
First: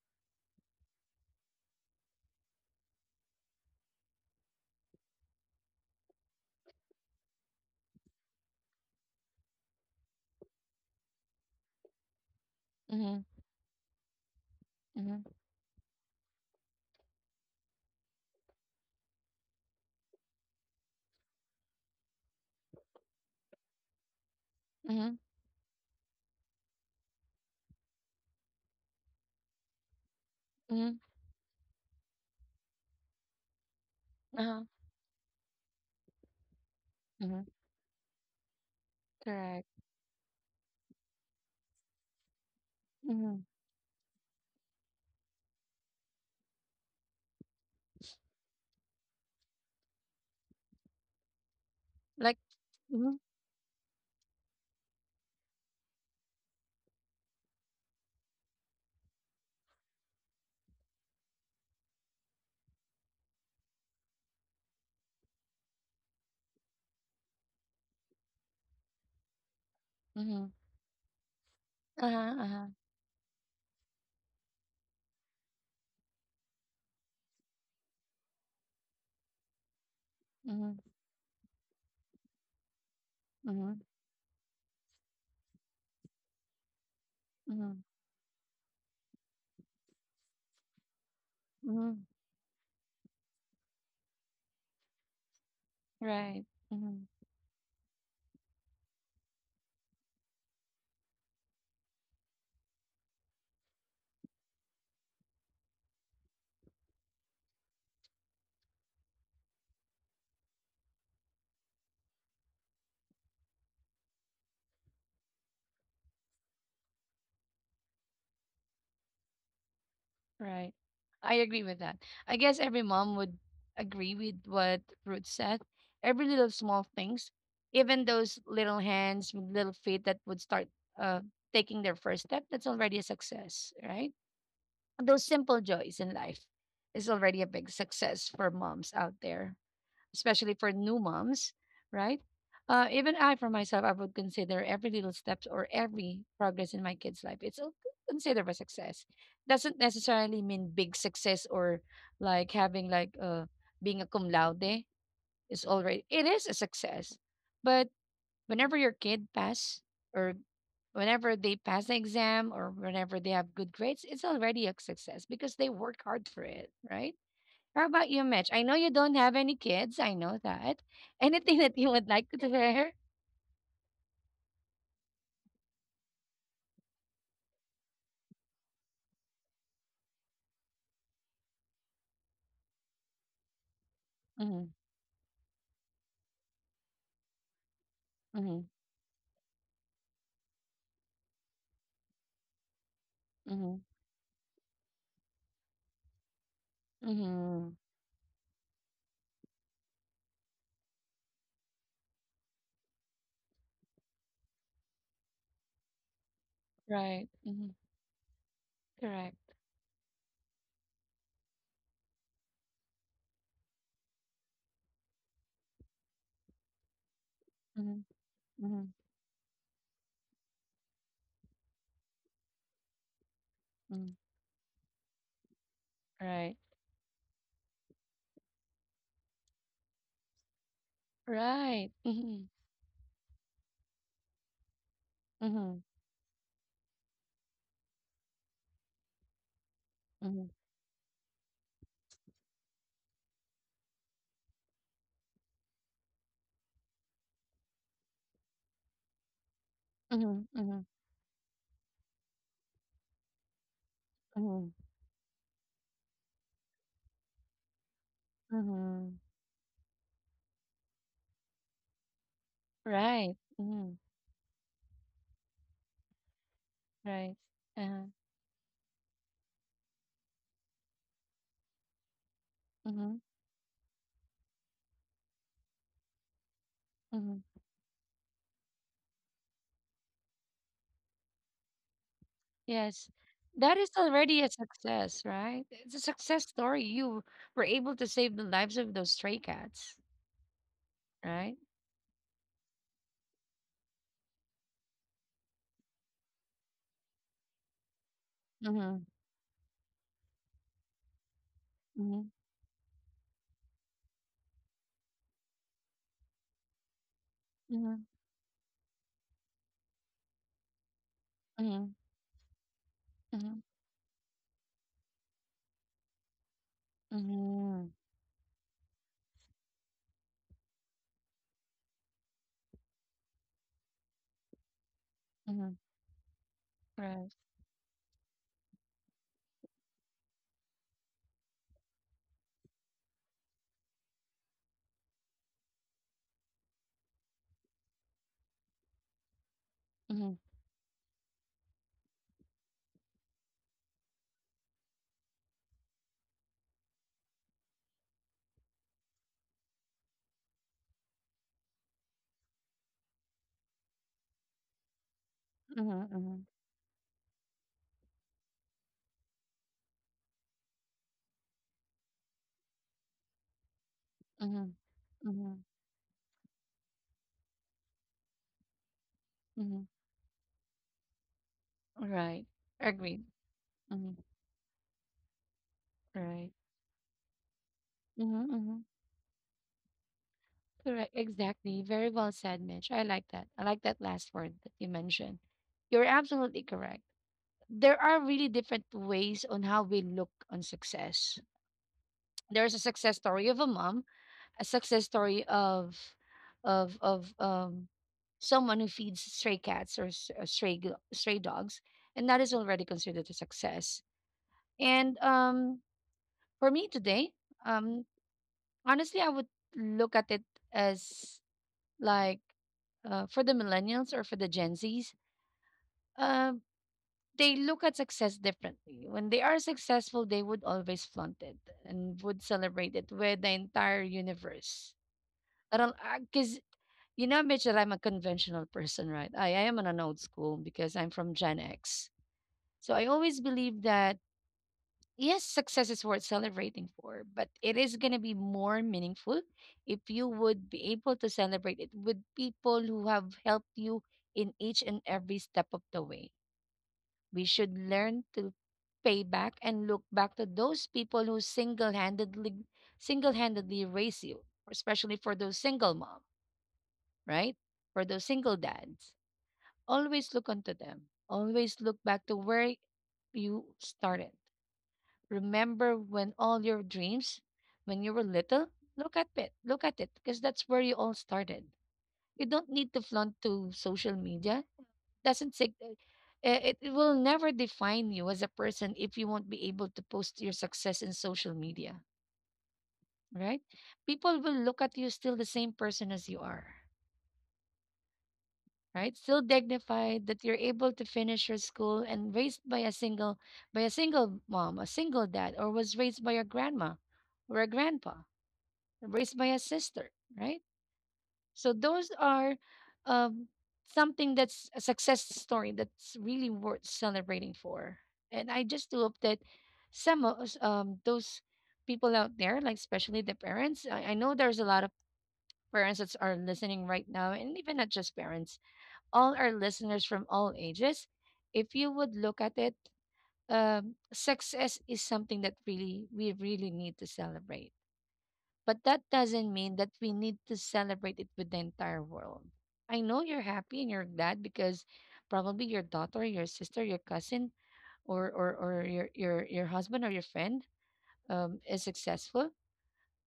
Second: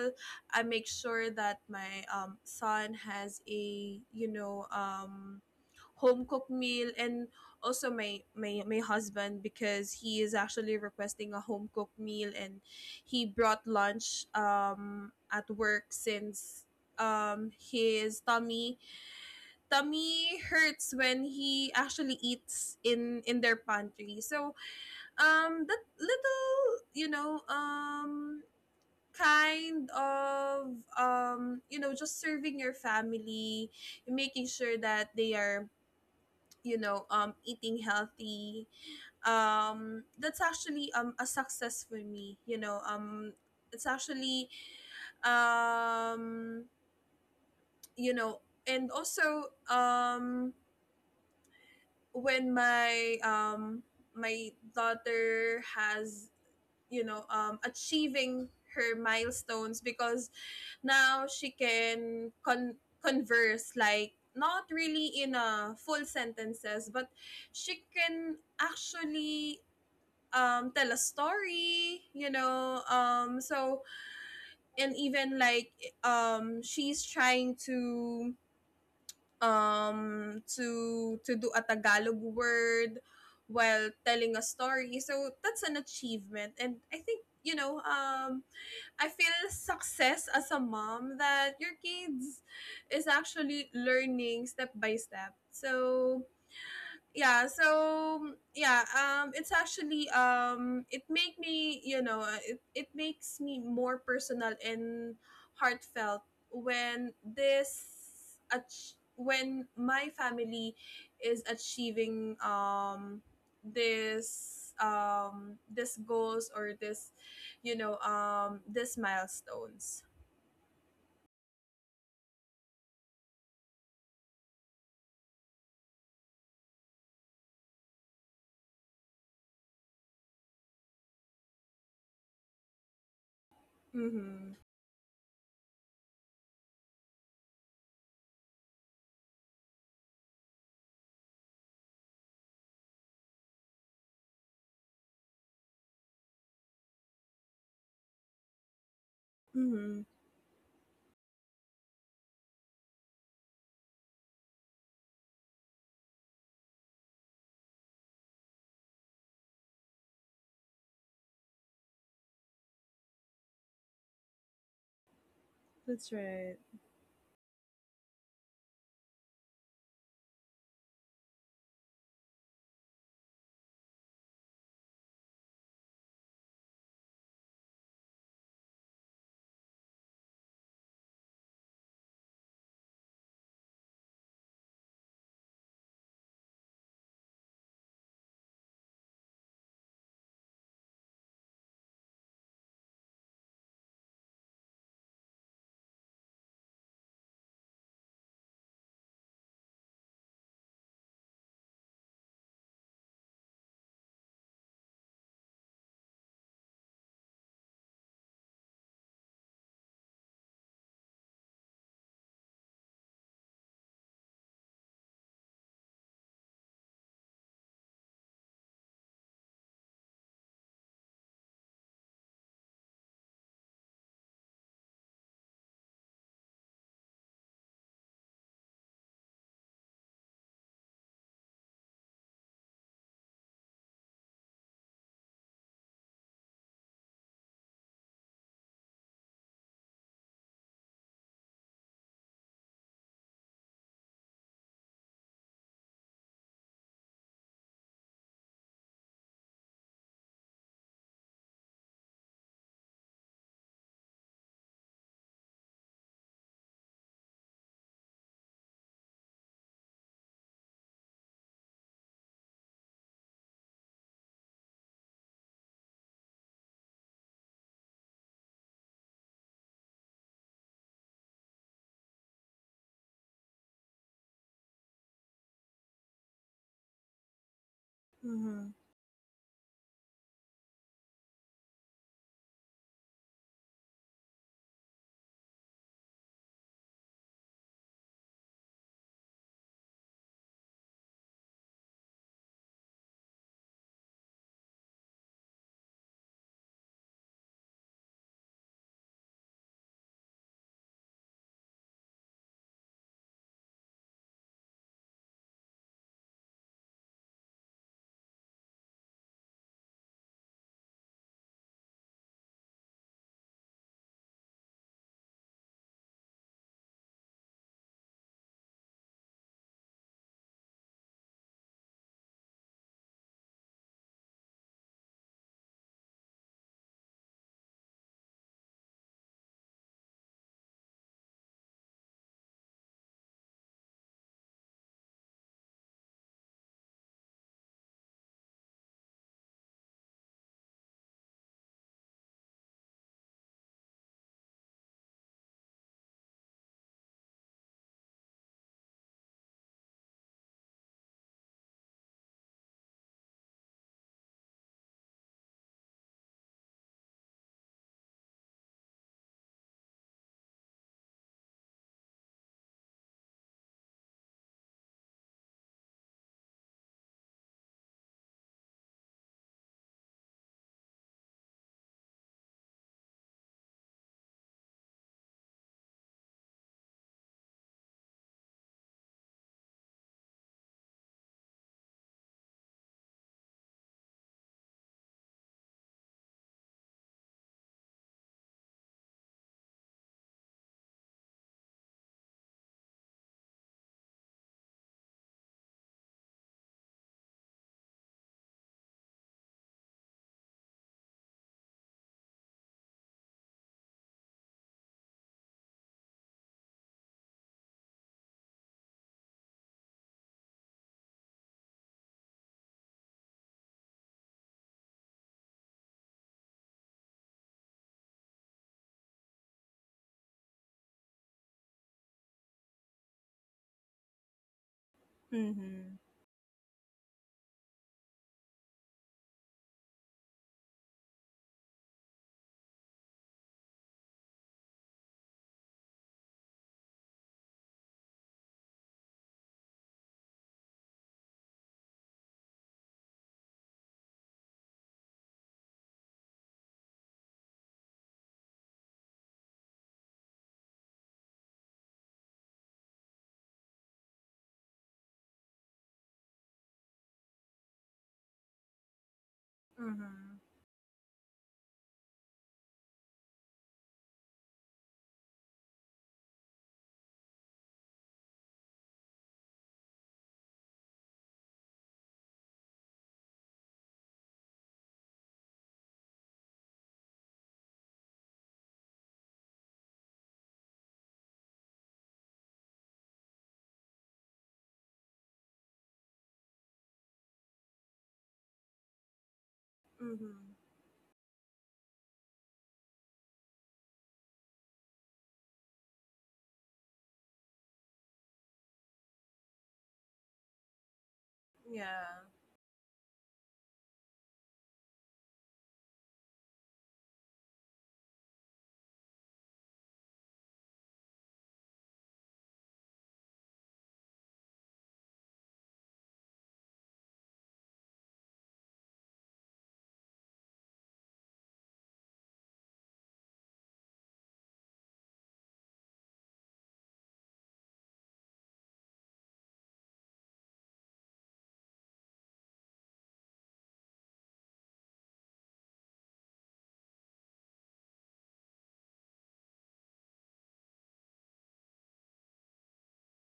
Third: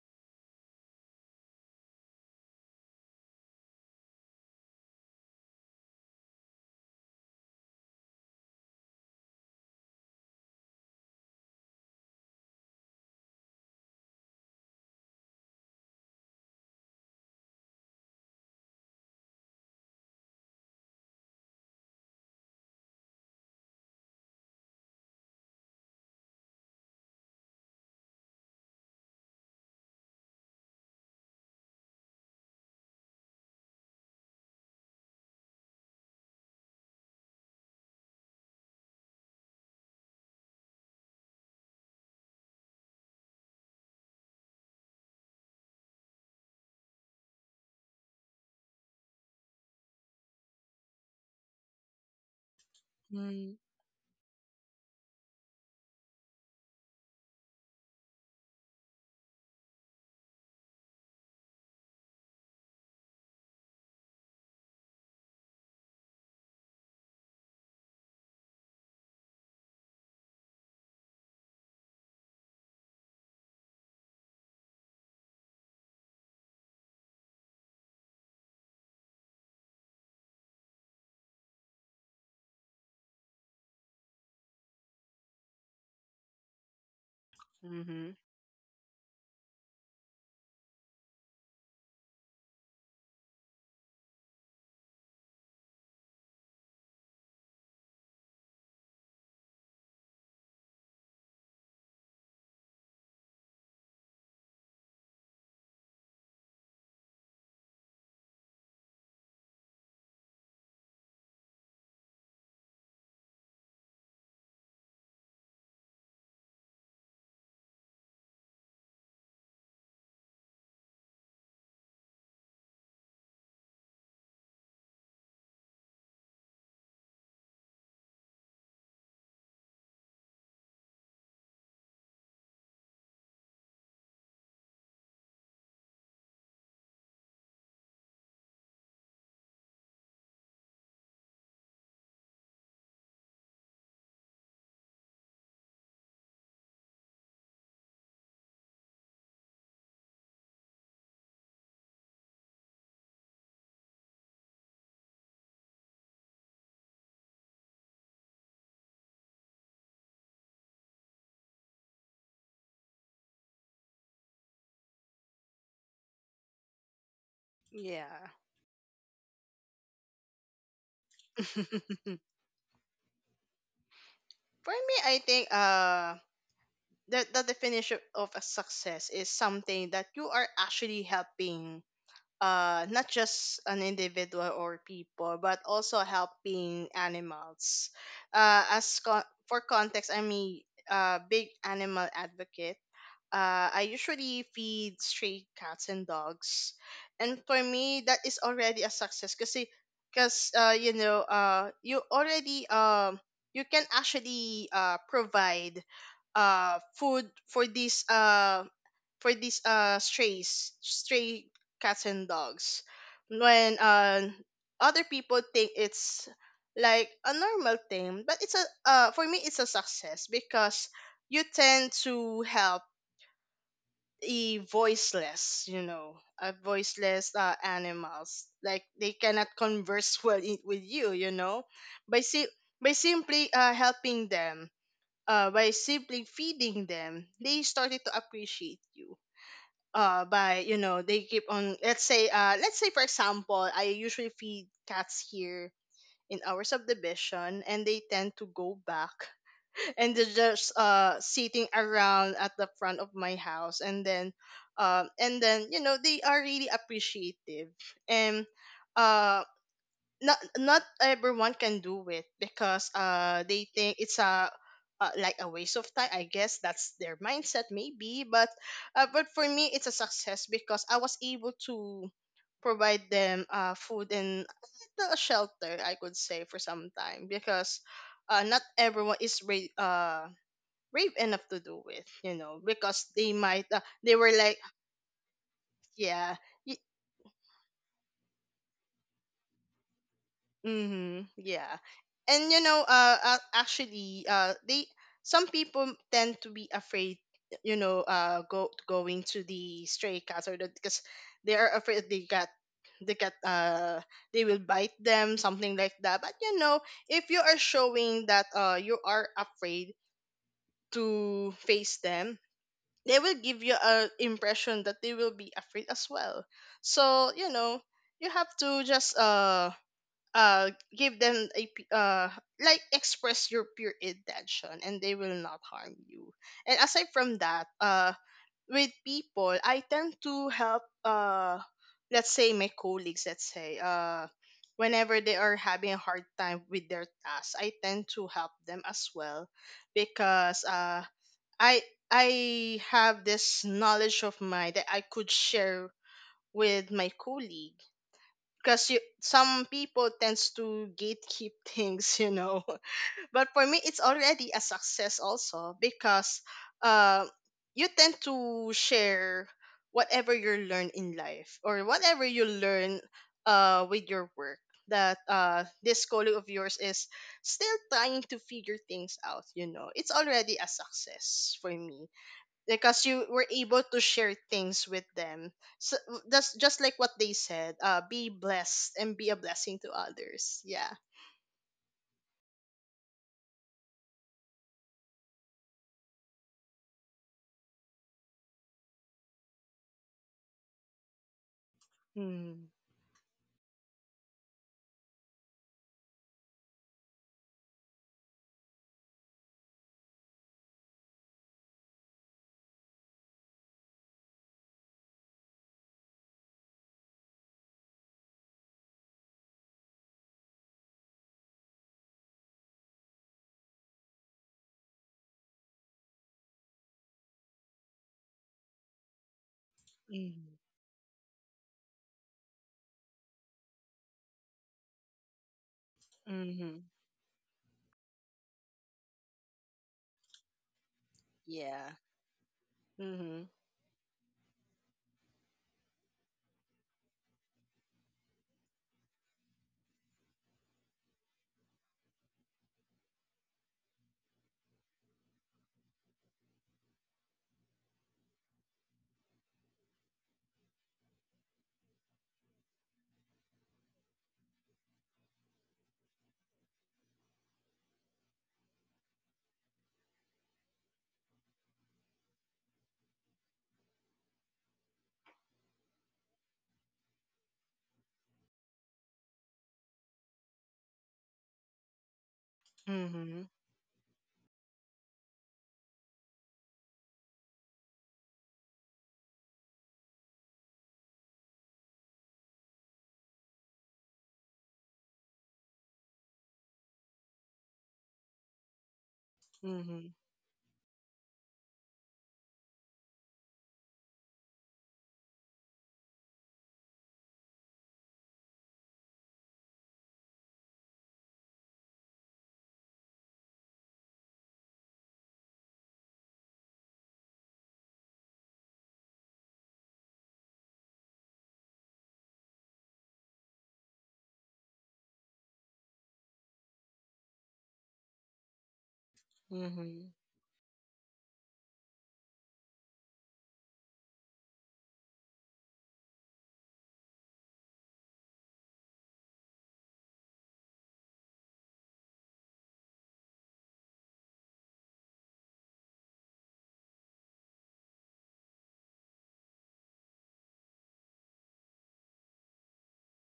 B: I make sure that my, son has a, home cooked meal. And also my husband, because he is actually requesting a home cooked meal, and
A: mm-hmm,
B: he brought lunch,
A: mm-hmm, mm-hmm,
B: at work, since, his tummy hurts when he actually eats in their pantry. So,
A: mm-hmm,
B: that little, kind of,
A: mm-hmm,
B: just serving your family, making
A: uh-huh,
B: sure that they are,
A: mhm.
B: eating healthy.
A: Correct.
B: That's actually, a success for me,
A: Mhm.
B: it's actually, um you know and also,
A: Like,
B: when my,
A: mhm,
C: Mhm.
B: my daughter has, achieving her milestones, because now she can converse, like, not really in a full sentences, but she can actually,
A: mhm.
B: tell a story,
A: Uh-huh, uh-huh.
B: and even, she's trying to, um to
A: Mhm,
B: do a Tagalog word
A: mhm,
B: while telling a story. So that's an achievement. And I think,
A: mhm,
C: Mhm.
B: I feel success as a mom, that your
A: mhm.
B: kids is actually learning step by step. So
A: Right. Mhm,
B: yeah. It's actually, it make me you know it, it makes me more personal and heartfelt when this, when my family is achieving, this goals, or this, this milestones.
A: right. I agree with that. I guess every mom would agree with what Ruth said. Every little small things, even those little hands, little feet that would start, uh taking their first step, that's already a success, right?
B: Mm-hmm.
A: Those simple joys in life is already a big success for moms out there, especially for new moms, right? Even I, for myself, I would consider every little steps or every progress in my kid's life. Considered a success. Doesn't
B: Mm-hmm.
A: necessarily mean big success, or like having, being a cum laude, is already it is a success. But whenever your kid pass, or whenever they pass the exam, or whenever they have good grades, it's already a success because they work
B: That's
A: hard for
B: right.
A: it, right? How about you,
C: Yeah.
A: Mitch? I know you don't have any kids. I know that. Anything that you would like to wear?
C: For me, I think the definition of a success is something that you are actually helping, not just an individual
A: Mm-hmm,
C: or people, but also helping animals,
A: mm-hmm,
C: uh as con- for context, I'm a big animal advocate.
A: mm-hmm,
C: I usually feed stray cats and dogs, and for
A: mm-hmm.
C: me that is already a success, because you know, you can actually provide
A: Right.
C: food for
A: Mm-hmm.
C: these,
A: Correct.
C: stray cats and dogs. When other people think it's like a normal
A: Mm-hmm,
C: thing, but it's a
A: mm-hmm,
C: for me it's a success, because you tend to help
A: mm-hmm.
C: a voiceless, you know, a
A: Right.
C: voiceless animals. Like they cannot converse well with you, you know,
A: Right.
C: by
A: Mm-hmm,
C: si- by simply helping them, by
A: mm-hmm,
C: simply feeding them, they started to appreciate you.
A: mm-hmm,
C: By you know, they keep on. Let's say, let's say, for example, I usually feed cats here in our subdivision, and they tend to go back and they're
A: mm-hmm, mm-hmm,
C: just sitting around at the front of my house, and then
A: mm-hmm,
C: you know, they are really appreciative, and
A: mm-hmm.
C: uh not, not everyone can do it, because
A: Right.
C: they
A: Mm-hmm.
C: think it's a, like a waste of time, I guess, that's their
A: Right.
C: mindset
A: Uh-huh.
C: maybe. But but for me it's a success because I was able to provide
A: Mm-hmm,
C: them food and a little shelter, I could say, for some time,
A: mm-hmm.
C: because not
B: Mm-hmm.
C: everyone is brave, brave enough to do it, you know,
A: Yes.
C: because they might,
A: That is
C: they were
A: already a
C: like,
A: success, right? It's a
C: yeah,
A: success
C: y-
A: story. You were able to save the lives of those stray cats,
C: Mm-hmm.
A: right?
C: Yeah. And you know, actually, they some people tend to be afraid, you know, go
A: Mm-hmm.
C: going to the stray cats or the, because they are afraid
A: Mm-hmm,
C: they got, they got uh they will bite them, something like that. But you know, if you are
A: mhm,
C: showing that you are afraid to
A: mhm,
C: face them, they will
A: mhm,
C: give you a impression that they will be afraid as well. So you know,
A: mhm,
C: you have to just uh give them like express your pure intention, and they will not
A: mhm.
C: harm you. And aside
A: Right.
C: from that, with people I tend to help, let's say my colleagues, let's say, whenever they are having a hard time with their tasks, I tend to help them as well,
A: Mhm,
C: because i I have this knowledge of mine that I could share with my colleague, because you, some people tends to gatekeep things, you know. But for me it's already a success also,
A: mhm,
C: because
A: mhm,
C: uh, you tend to share whatever you learn in life, or whatever you learn with your work,
A: mhm,
C: that
A: mhm,
C: this colleague of yours is still trying to figure things out, you
A: mhm.
C: know, it's already a success for me,
A: Right.
C: because
A: Agreed.
C: you were able to
A: Mhm.
C: share things with them. So
A: Right.
C: that's just like what they said, be
A: Mhm, mhm.
C: blessed and be a blessing to others. Yeah.
A: Correct. Exactly. Very well said, Mitch. I like that. I like that last word that you mentioned. You're absolutely correct. There are really different ways on how we look on success.
C: Mm-hmm.
A: There's a success story of a mom, a success story of someone who feeds stray cats, or stray, stray dogs, and that is already considered a success. And, for me today, um honestly, I would look at it as, like, for the millennials or for the gen z's, um they look at success differently. When they are successful, they would always flaunt it and would celebrate it with the entire universe.
B: Mm-hmm.
A: Because,
C: Mm-hmm.
A: you know, Mitch, that I'm a conventional person, right? I am on an old school because I'm from Gen
C: Yeah.
A: X. So I always
C: Mm-hmm.
A: believe that, yes, success is worth celebrating for, but it is going to be more meaningful if you would be able to celebrate it with people who have helped you in each and every step of the way. We should learn to pay back and look back to those people who single-handedly raise you, especially for those single mom, right? For those single dads, always
B: Mm-hmm.
A: look onto them. Always look back to where you started. Remember when all your dreams, when you were little, look at it. Look at it, because that's where you all started. You don't need to
C: Mm-hmm.
A: flaunt to social media. Doesn't sig- eh? It will never define you as a person if you won't be able to post your success in social media, right? People will look at you still the same person as you are. Right? Still
C: Mm-hmm.
A: dignified that
B: Mm-hmm.
A: you're able to finish your school and raised by a single mom, a single dad, or was raised by a grandma or a grandpa, or raised by a sister, right? So those
B: Yeah.
A: are um, something that's a success story that's really worth celebrating for. And I just hope that some of us, those people out there, like especially the parents, I know there's a lot of parents that are listening right now, and even not just parents all our listeners
C: Mm-hmm.
A: from all ages, if you would look at it, success is something that really we really need to celebrate. But that doesn't mean that we need to celebrate it with the entire world. I know you're happy and you're glad because probably your daughter, your sister, your cousin, or your husband or your friend is successful.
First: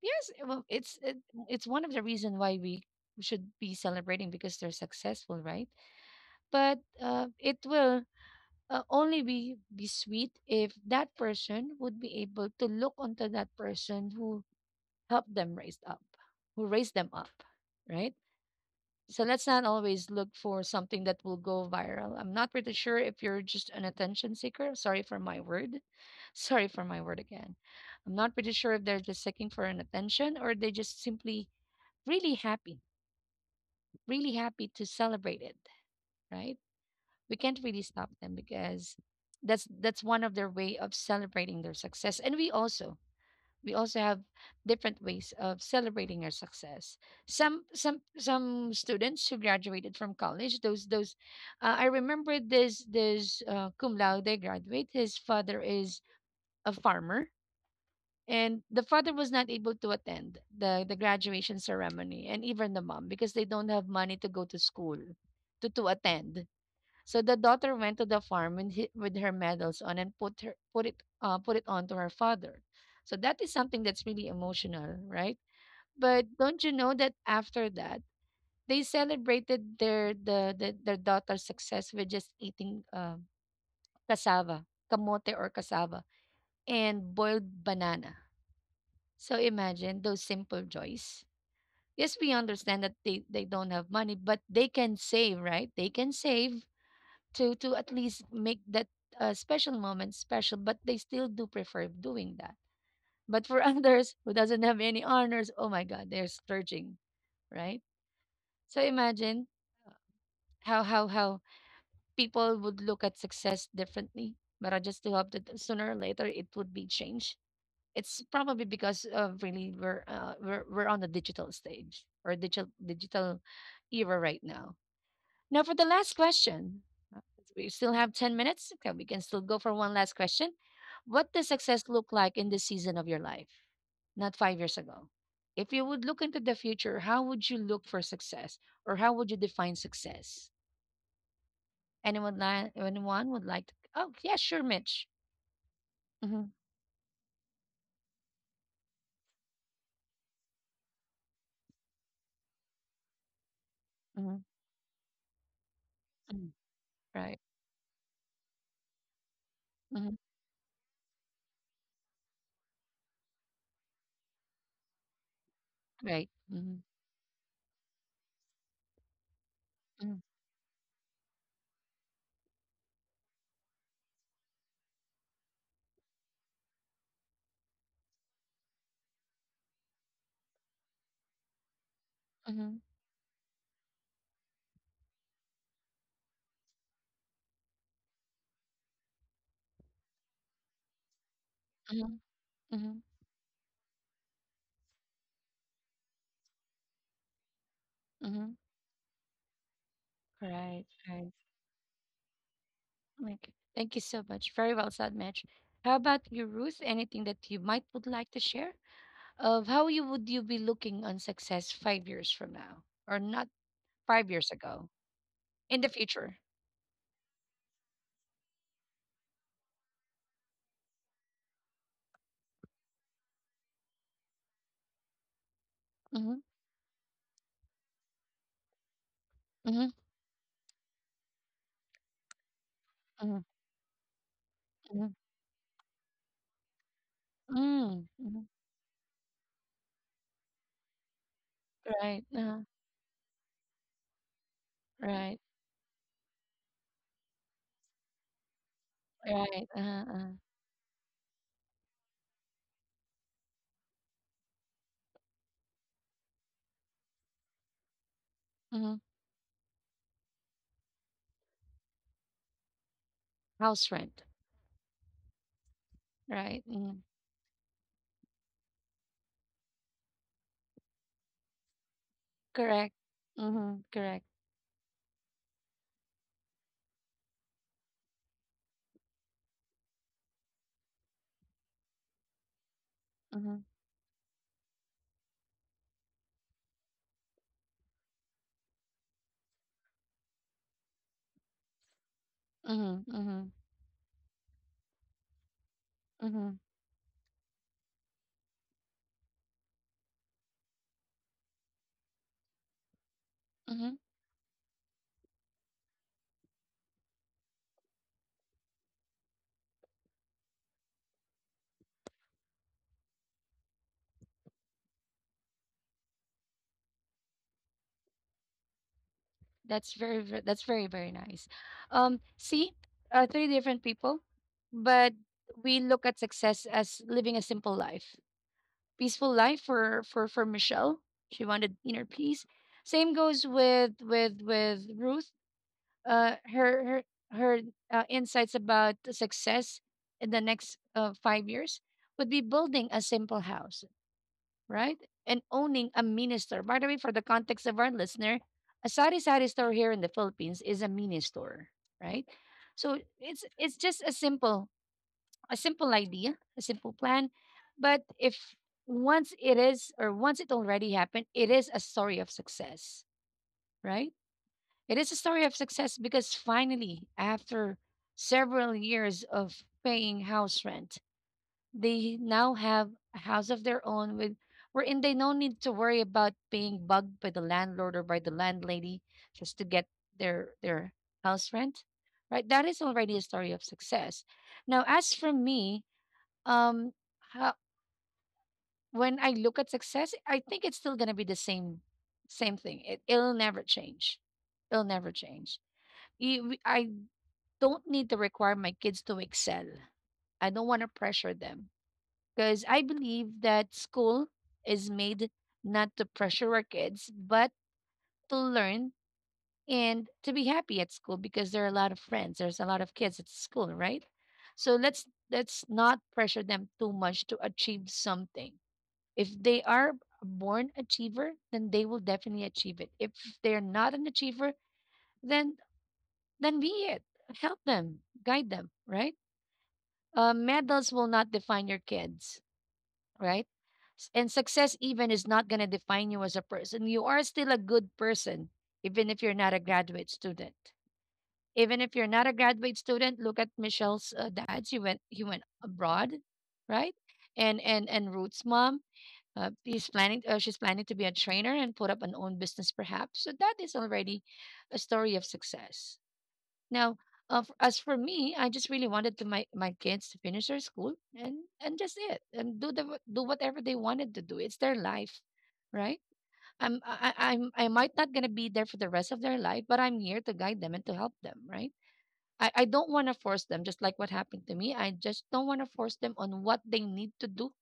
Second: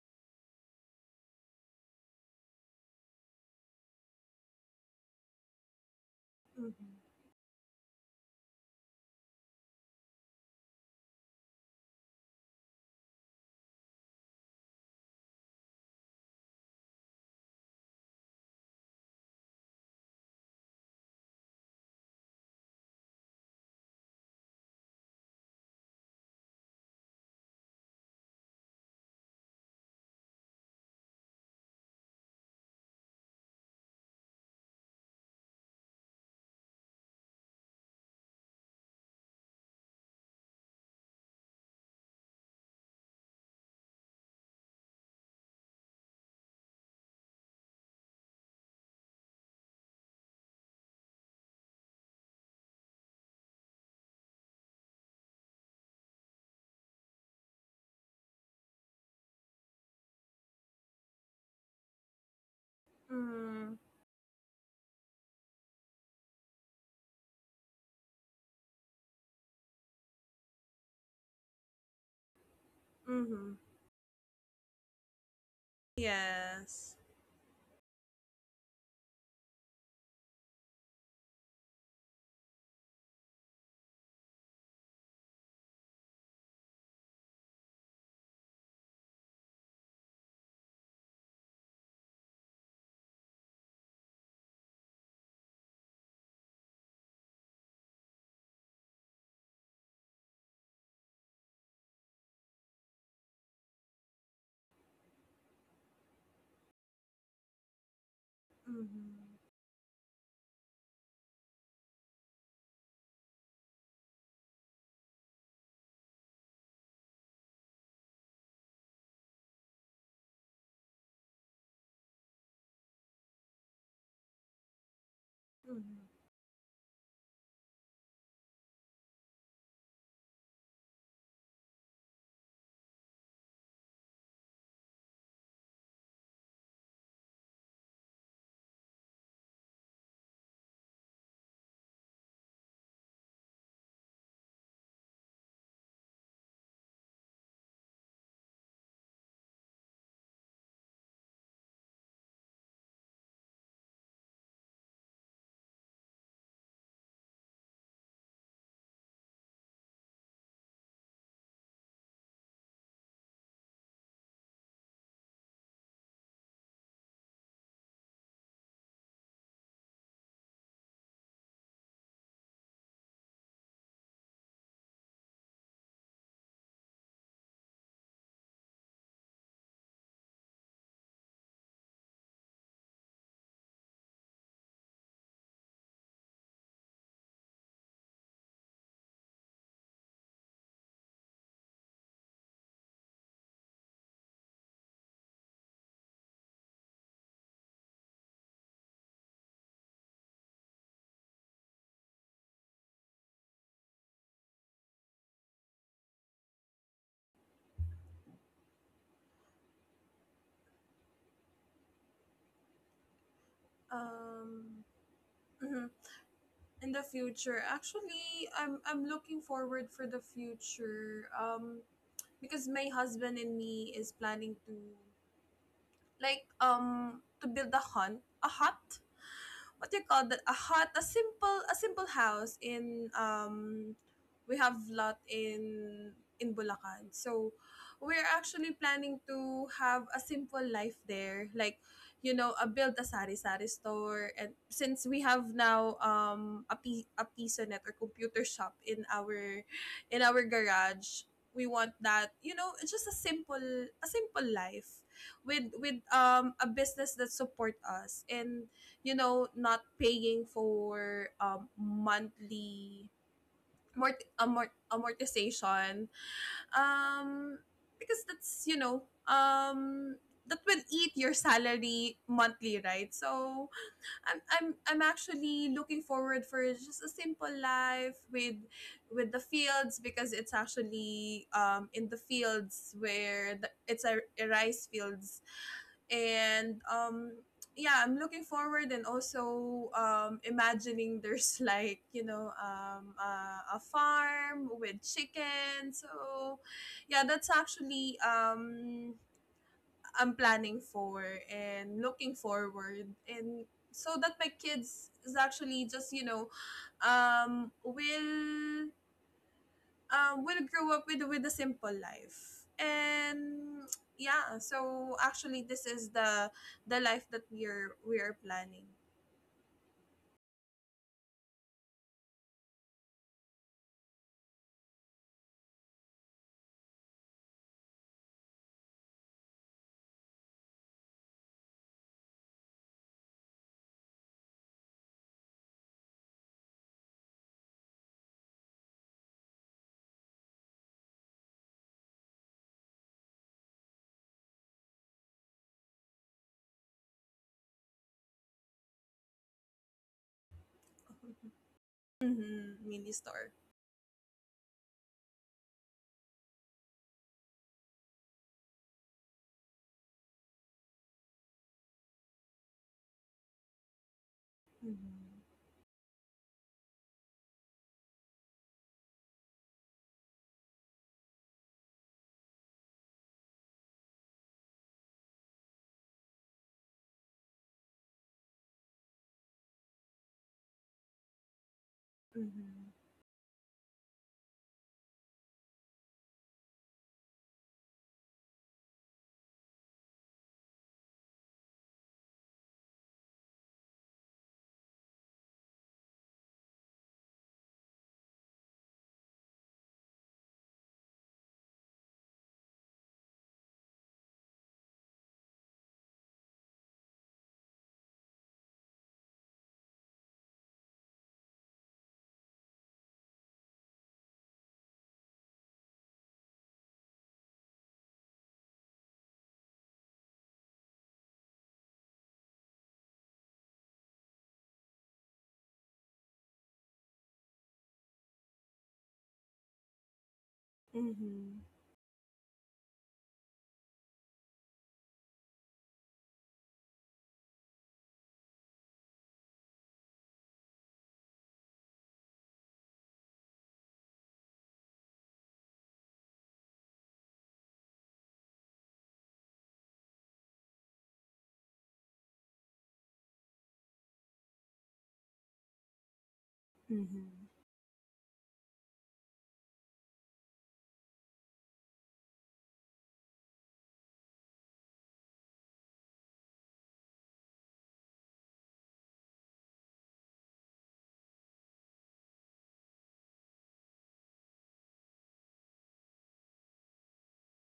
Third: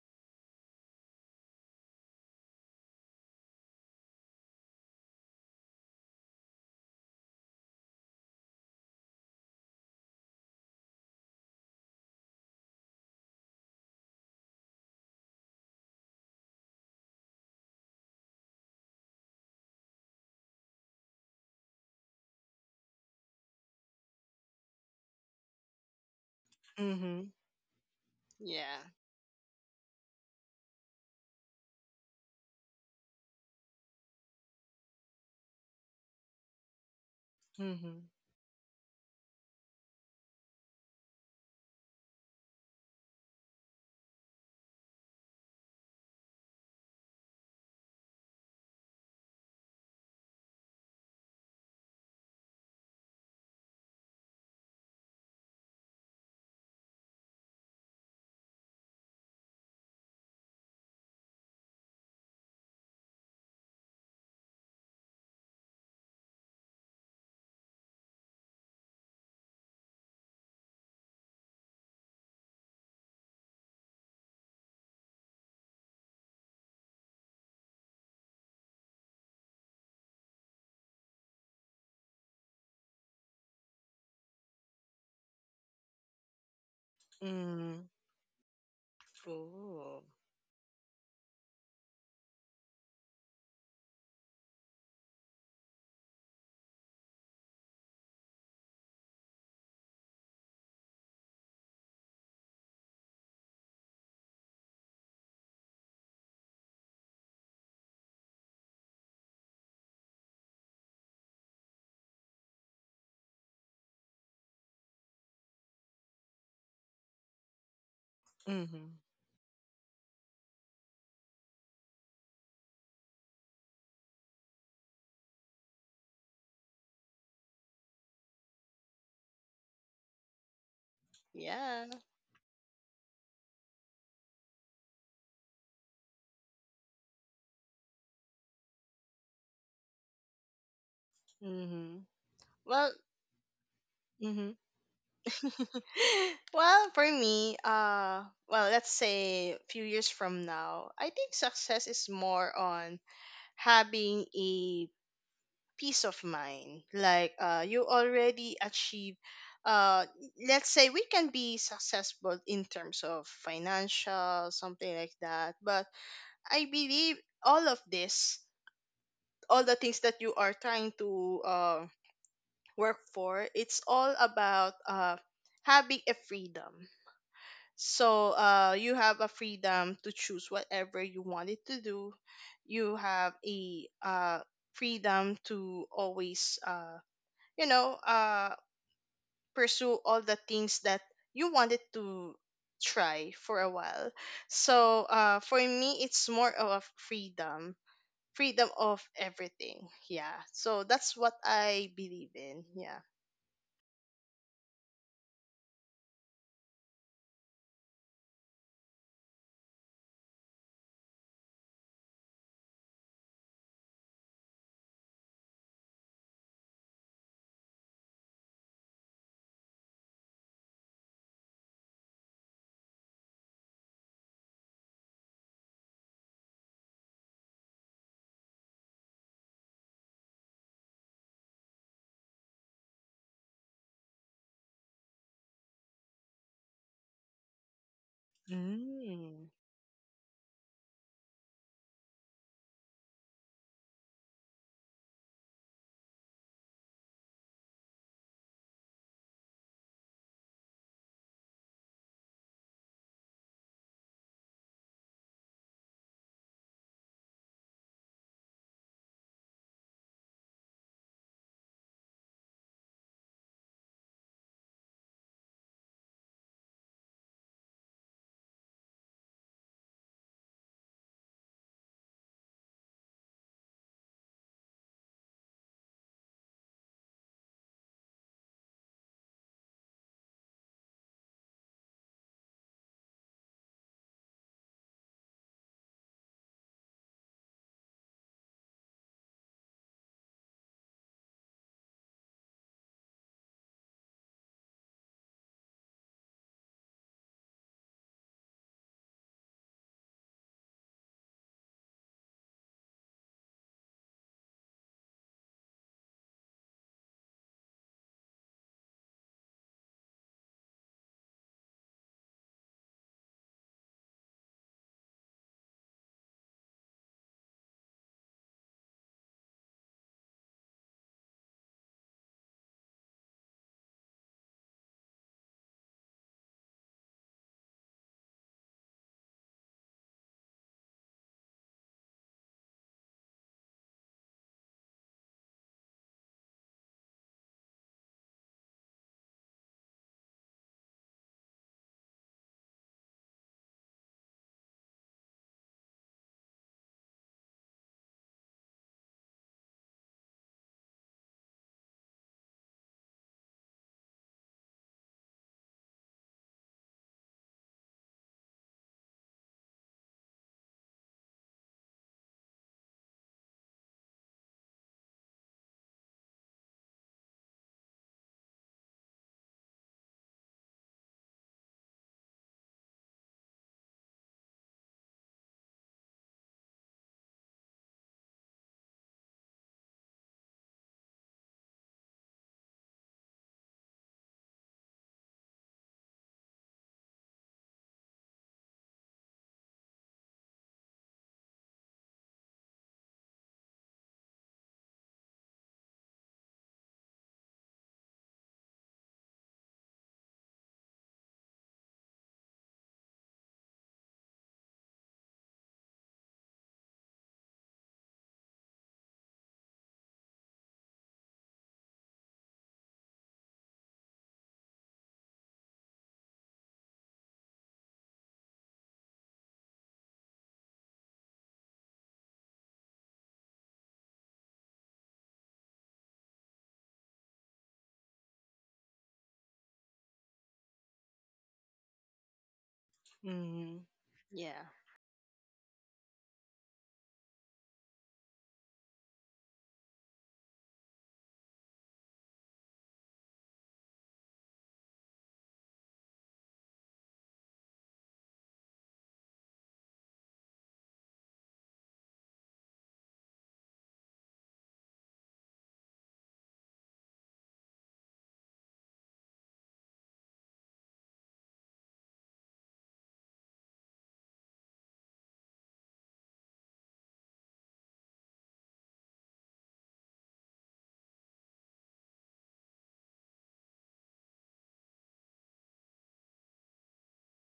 A: Yes, well, it's one of the reason why we should be celebrating because they're successful, right? But
B: Mhm.
A: it will only be sweet if that person would be able to look onto that person who helped them raise up, who raised them up, right? So let's not always look for something that will go viral. I'm not pretty sure if you're just an attention seeker. Sorry for my word. Sorry for my word
C: Mm-hmm.
A: again. I'm not pretty sure
C: Yeah.
A: if they're just seeking for an attention or they just simply really happy, really happy to celebrate it, right? We can't really
C: Mm-hmm.
A: stop them because that's one of their way of celebrating their success, and we also have different ways of celebrating our success. Some students who graduated from college, those I remember this cum laude graduate. His father is a farmer, and the father was not able to attend the graduation ceremony, and even the mom, because they don't
B: Mm.
A: have money to go to school to attend. So the daughter went to the farm and he, with her medals on, and put it on to her father. So that is
B: Mhm.
A: something that's really emotional, right? But don't you know
B: Yes.
A: that after that they celebrated their the their daughter's success with just eating cassava, kamote or cassava, and boiled
C: Mm-hmm.
A: banana. So imagine
C: Ooh.
A: those simple joys. Yes, we understand that they don't have money, but they can save, right? They can save to at least make that special moment special, but they still do prefer doing that. But for others who doesn't have any honors, oh my god, they're splurging, right? So
B: Mhm.
A: imagine how people would look at success differently. But I just do hope that sooner or later it would be changed. It's probably
C: Mm-hmm.
A: because of really we're on the digital stage, or digital era right now. Now, for the
B: Mhm.
A: last question, uh, we still have 10 minutes. Okay, we can still go for one last question. What does
C: Yeah.
A: success look like in this season of your life? Not 5 years ago. If you would look into the future, how would you look for success or how would you define success?
C: Mm-hmm.
A: Anyone,
C: Well,
A: anyone would like to? Oh, yeah, sure, Mitch. Hmm.
C: well, for me, well, let's say a few years from now, I think success is more on having
A: Hmm.
C: a peace of
A: Hmm.
C: mind. Like,
A: Right.
C: you already achieve. Uh,
A: Hmm.
C: let's say we can be successful in terms of financial, something like that. But
A: Right.
C: I
A: Hmm.
C: believe all of this, all the things
A: Hmm.
C: that you are trying to work for, it's all about having a freedom. So you have a freedom to choose whatever you wanted to do, you have a freedom to always you know uh pursue all the things that you wanted
A: Hmm.
C: to
A: Hmm.
C: try for a while. So for me it's more of a freedom,
A: Hmm.
C: freedom of everything. Yeah, so
A: Right.
C: that's
A: Right.
C: what I believe in. Yeah.
A: Like, thank you so much. Very well said, Mitch. How about you, Ruth? Anything that you might would like to share of how you would you be looking on success 5 years from now, or not 5 years
B: Um.
A: ago, in the
B: Mhm.
A: future?
B: In the future, actually, I'm looking forward for the future. Because my husband and me is planning to,
A: Mm-hmm,
B: to build a hut,
A: mm-hmm,
B: what do you call that, a hut, a simple, house in,
A: mm-hmm,
B: we have
A: mm-hmm,
B: lot in Bulacan. So
A: mm,
B: we're
A: mm-hmm.
B: actually planning
C: Mm.
B: to have a simple life there, like
A: Right,
B: you know, a build a sari sari store, and since we
A: right,
B: have now, a, a pisonet or computer shop in our
A: right.
B: in our garage. We want that, it's just a simple, life with, a business that support us, and,
A: Mm-hmm.
B: not paying for, monthly,
A: House rent,
B: amortization,
A: right? Mm-hmm.
B: um because that's, um that will eat your salary monthly,
A: Correct.
B: right? So
A: Mm-hmm. Correct.
B: I'm actually looking forward for just a simple life with, the fields, because it's actually, in the fields where
A: Mm-hmm.
B: the, it's a rice fields. And, yeah, I'm looking forward. And also, imagining there's
A: Mm-hmm. Mm-hmm.
B: a farm with chicken.
A: Mm-hmm.
B: So yeah, that's actually, I'm planning for and looking forward. And
A: Mm-hmm.
B: so that my kids is actually just, will, grow up with, a simple life. And yeah, so actually, this is the life that we're planning.
A: That's very, that's very, very nice. See, three different people, but we look at success as living a simple life, peaceful life for for Michelle. She wanted inner peace. Same goes with with Ruth. Her her insights about the success in the next 5 years would be building a simple house, right? And owning a mini store. By the way, for the context of our listener, a sari sari store here in the Philippines is a mini store, right?
B: Mm-hmm.
A: So
B: Mini
A: it's
B: store.
A: it's just a simple idea, a simple plan, but if once it is or once it already happened, it is a story of success, right? It is a
B: Mm-hmm.
A: story of success because finally, after several years of paying house rent, they now have a house of their own with wherein they no need to worry about being bugged by the landlord or by the landlady just to get their house rent. Right? That is
B: Mm-hmm.
A: already a story of success. Now, as for me, um how, when I look at success, I think it's still gonna be the same same thing. It'll never change. It'll never change. I don't need to require my kids to excel. I don't want to pressure them. Because I believe that school is made not to pressure our kids, but to learn and to be happy at school because there are a lot of friends, there's a lot of kids at school, right? So let's not pressure them too much to achieve something. If they are a born achiever, then they will definitely achieve it. If they're not an achiever, then be it. Help them, guide them, right? Medals will not
B: Mm-hmm.
A: define your kids. Right?
C: Mm.
A: And
C: Yeah.
A: success even is not going to define you as a person. You are still a good person, even if you're not a graduate student. Even if you're not a graduate student, look at Michelle's dad. He went abroad, right? And Ruth's mom, he's planning. She's planning to be a trainer and put up an own business, perhaps. So that is already a story of success. Now,
B: Mm-hmm.
A: as for me, I just really wanted to my my kids to finish their school and just it and do the do whatever they wanted to do. It's their life, right? I'm I- I'm I might not gonna be there for the rest of their life, but I'm here to guide them and to help them, right? I don't want to force them, just like what happened to me. I just don't want to force them on what they need to do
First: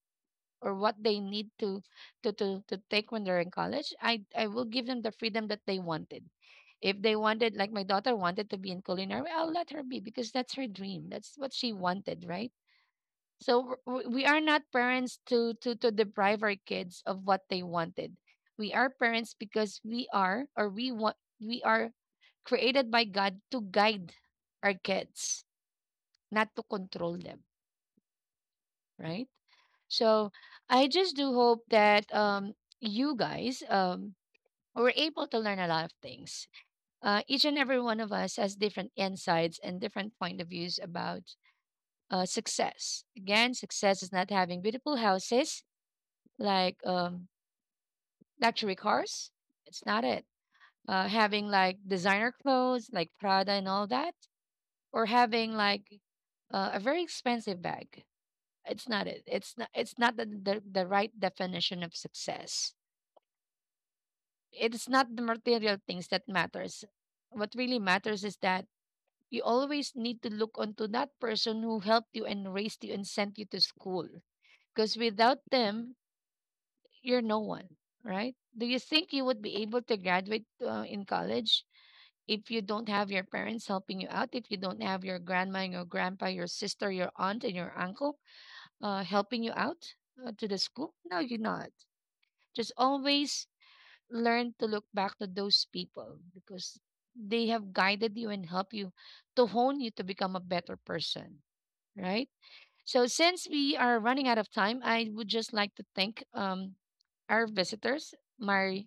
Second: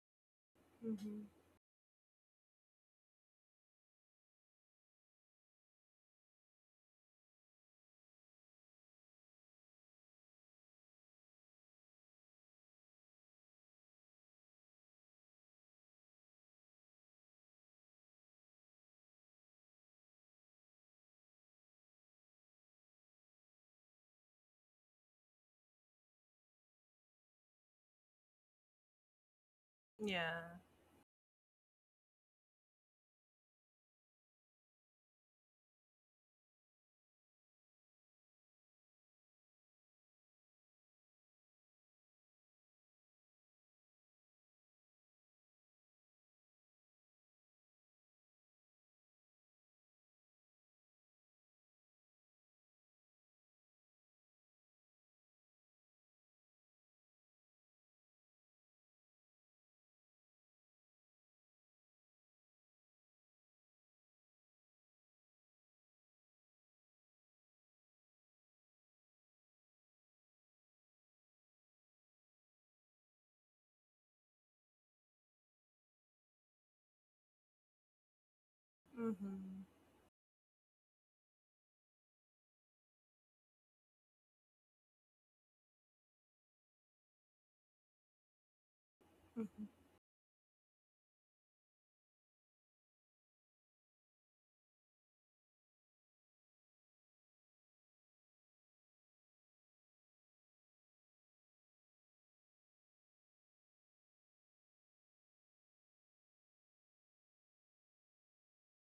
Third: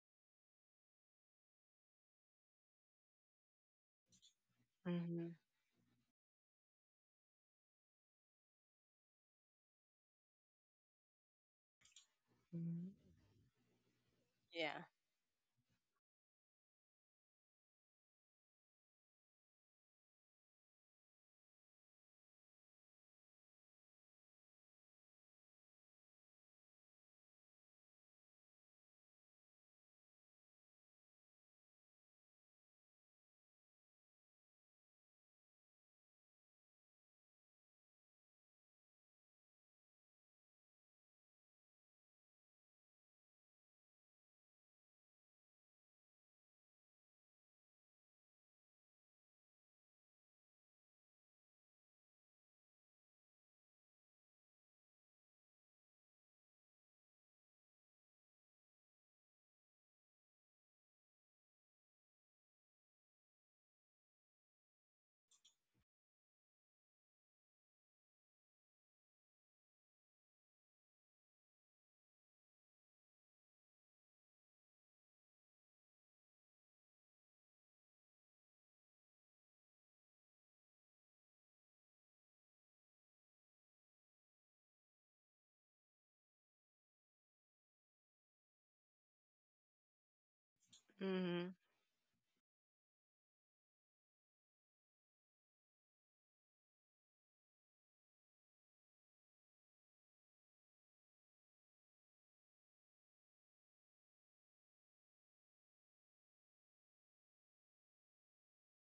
A: or what they
B: Mm-hmm.
A: need to to take when they're in college. I will give them the
C: Mm-hmm.
A: freedom that they wanted. If they wanted, like my daughter wanted to be in culinary, I'll let her be because that's her dream, that's what she wanted, right? So we are not
C: Yeah.
A: parents to deprive our kids of what they wanted. We are parents because we are or we want we are created by God to guide our kids, not to control them, right? So
B: Yeah.
A: I just do hope that you guys were able to learn a lot of things. Each and every one of us has different insights and different point of views about success. Again, success is not having beautiful houses like luxury cars. It's not it. Having like designer clothes like Prada and all that, or having like a very expensive bag. It's not it. It's not. It's not the, the right definition of success. It's not the material things that matters. What really matters is that you always need to look onto that person who helped you and raised you and sent you to school. Because without them, you're no one, right? Do you think you would be
B: Mm-hmm.
A: able to graduate in college if you don't have your parents helping you out? If you don't have your grandma, and your grandpa, your sister, your aunt, and your uncle helping you
B: Mm-hmm.
A: out to the school? No, you're
C: Hmm.
A: not. Just always learn to look back to those people because they have guided you and helped you to hone you to become a better person, right? So, since we are running out of time, I would just like to thank our visitors, my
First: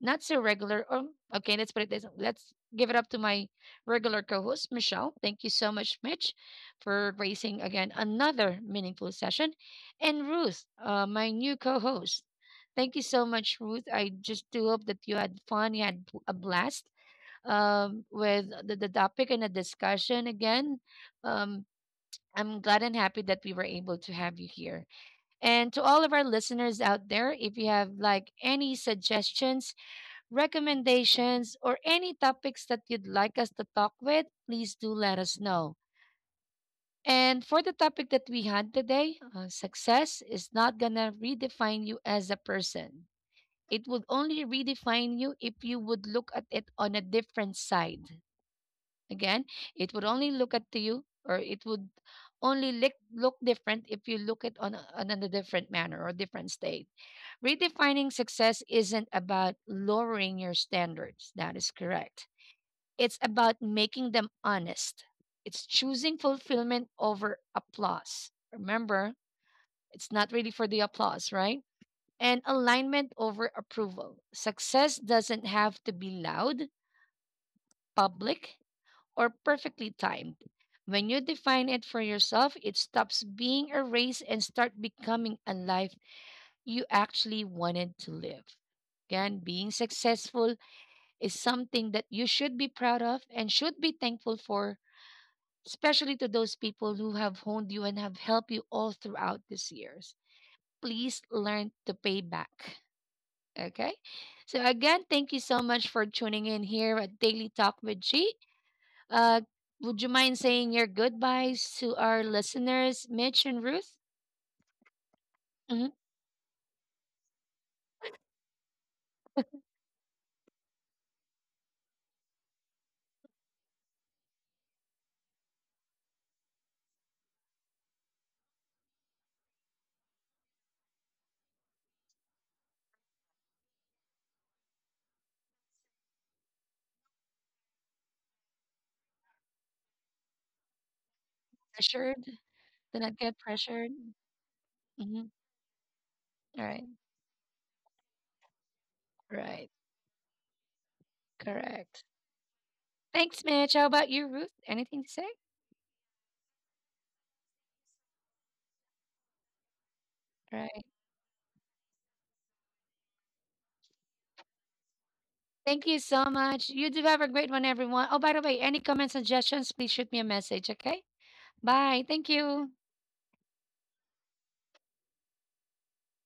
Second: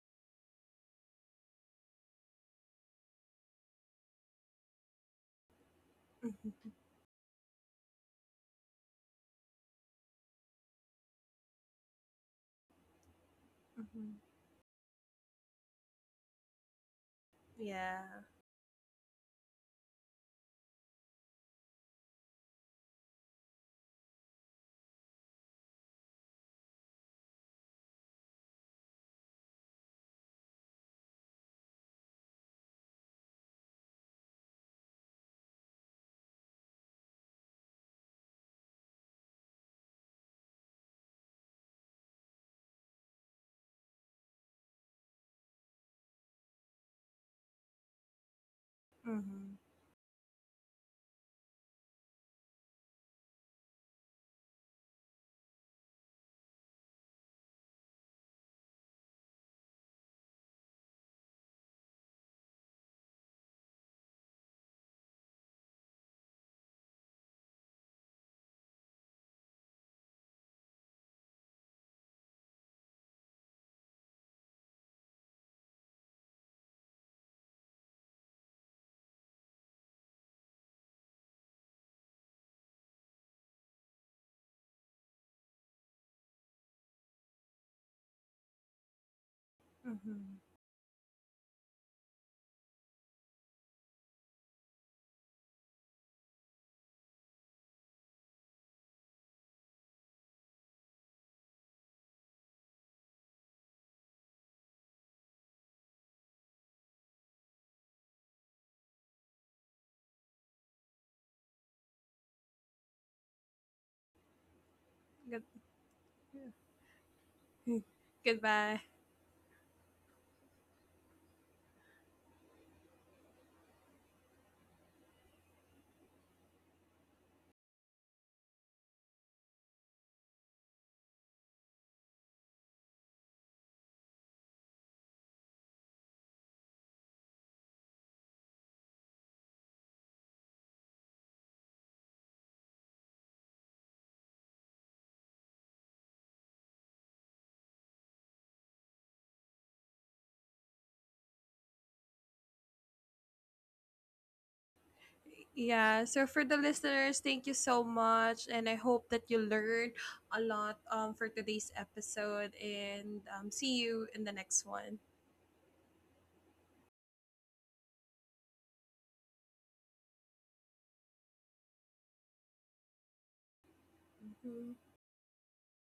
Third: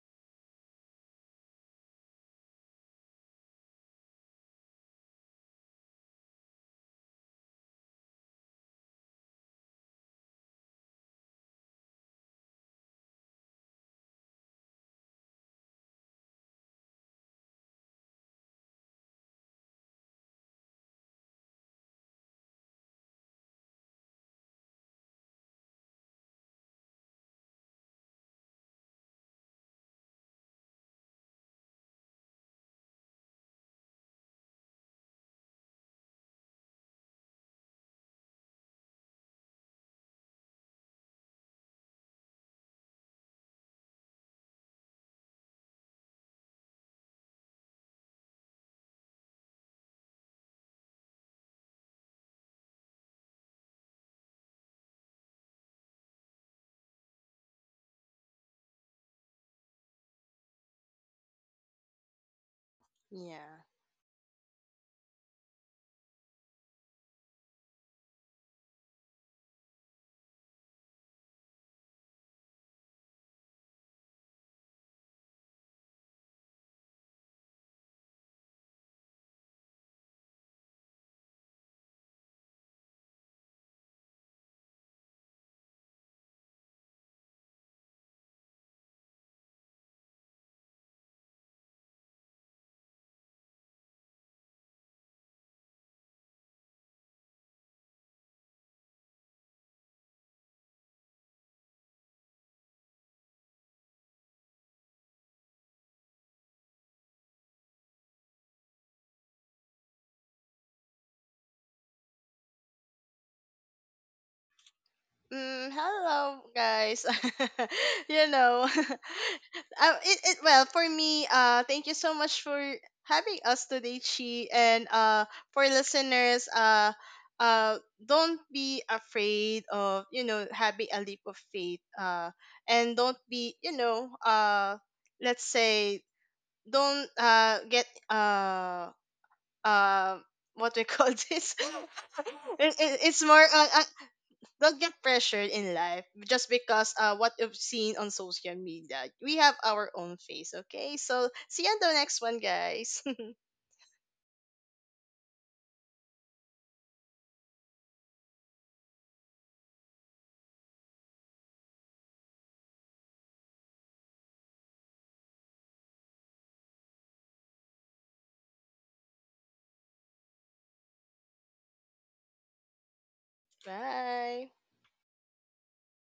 A: not so regular. Okay, let's put it this. Let's give it up to my regular co-host, Michelle. Thank you so much, Mitch,
B: Mm-hmm.
A: for raising again another meaningful session, and Ruth, my new co-host. Thank you so much, Ruth. I
B: Mm-hmm.
A: just do hope that you had fun, you had a blast
B: Yeah.
A: with the topic and the discussion again. Um, I'm glad and happy that we were able to have you here. And to all of our listeners out there, if you have like any suggestions, recommendations, or any topics that you'd like us to talk with, please do let us know. And for the topic that we had today, success is not going to redefine you as a person. It would only redefine you if you would look at it on a different side. Again,
B: Mm-hmm.
A: it would only look at you, or it would only look, look different if you look at on, on a different manner or different state. Redefining success isn't about lowering your standards. That is correct. It's
C: Yeah.
A: about making them honest. It's choosing fulfillment over applause. Remember, it's not really for the applause, right? And alignment over approval. Success doesn't have to be loud, public, or perfectly timed. When you define it for yourself, it stops being a race and start becoming a life you actually wanted to live. Again, being
B: Mm-hmm.
A: successful is something that you should be proud of and should be thankful for, especially to those people who have honed you and have helped you all throughout these years. Please learn to pay back. Okay? So, again, thank you so much for tuning in here at Daily Talk with G. Uh, would you mind saying your goodbyes to our listeners, Mitch and Ruth?
B: Good-
C: Mm,
A: Hmm.
C: hello, guys. You know,
B: Goodbye.
C: well, for me, thank you so much for having us today, Chi. And for listeners, uh, don't be afraid of, you know, having a leap of faith. And don't be, you know, let's say, don't get, uh, what we call this?
A: Pressured?
C: it, it,
A: Do not
C: it's
A: get
C: more on,
A: pressured.
C: don't get
A: Mhm.
C: pressured in life just
A: All right.
C: because what you've seen on social media. We have
A: Right.
C: our own face, okay? So see you on the
A: Correct.
C: next one, guys.
A: Thanks, Mitch. How about you, Ruth? Anything to say?
B: Yeah, so for the listeners, thank you so much. And I hope that you learned a lot,
A: Right.
B: for today's episode. And, see you in the next one.
A: Thank you so much. You do have a great one, everyone. Oh, by the way, any comments, suggestions, please shoot me a message, okay? Bye. Thank you.
C: Bye.
B: Mhm.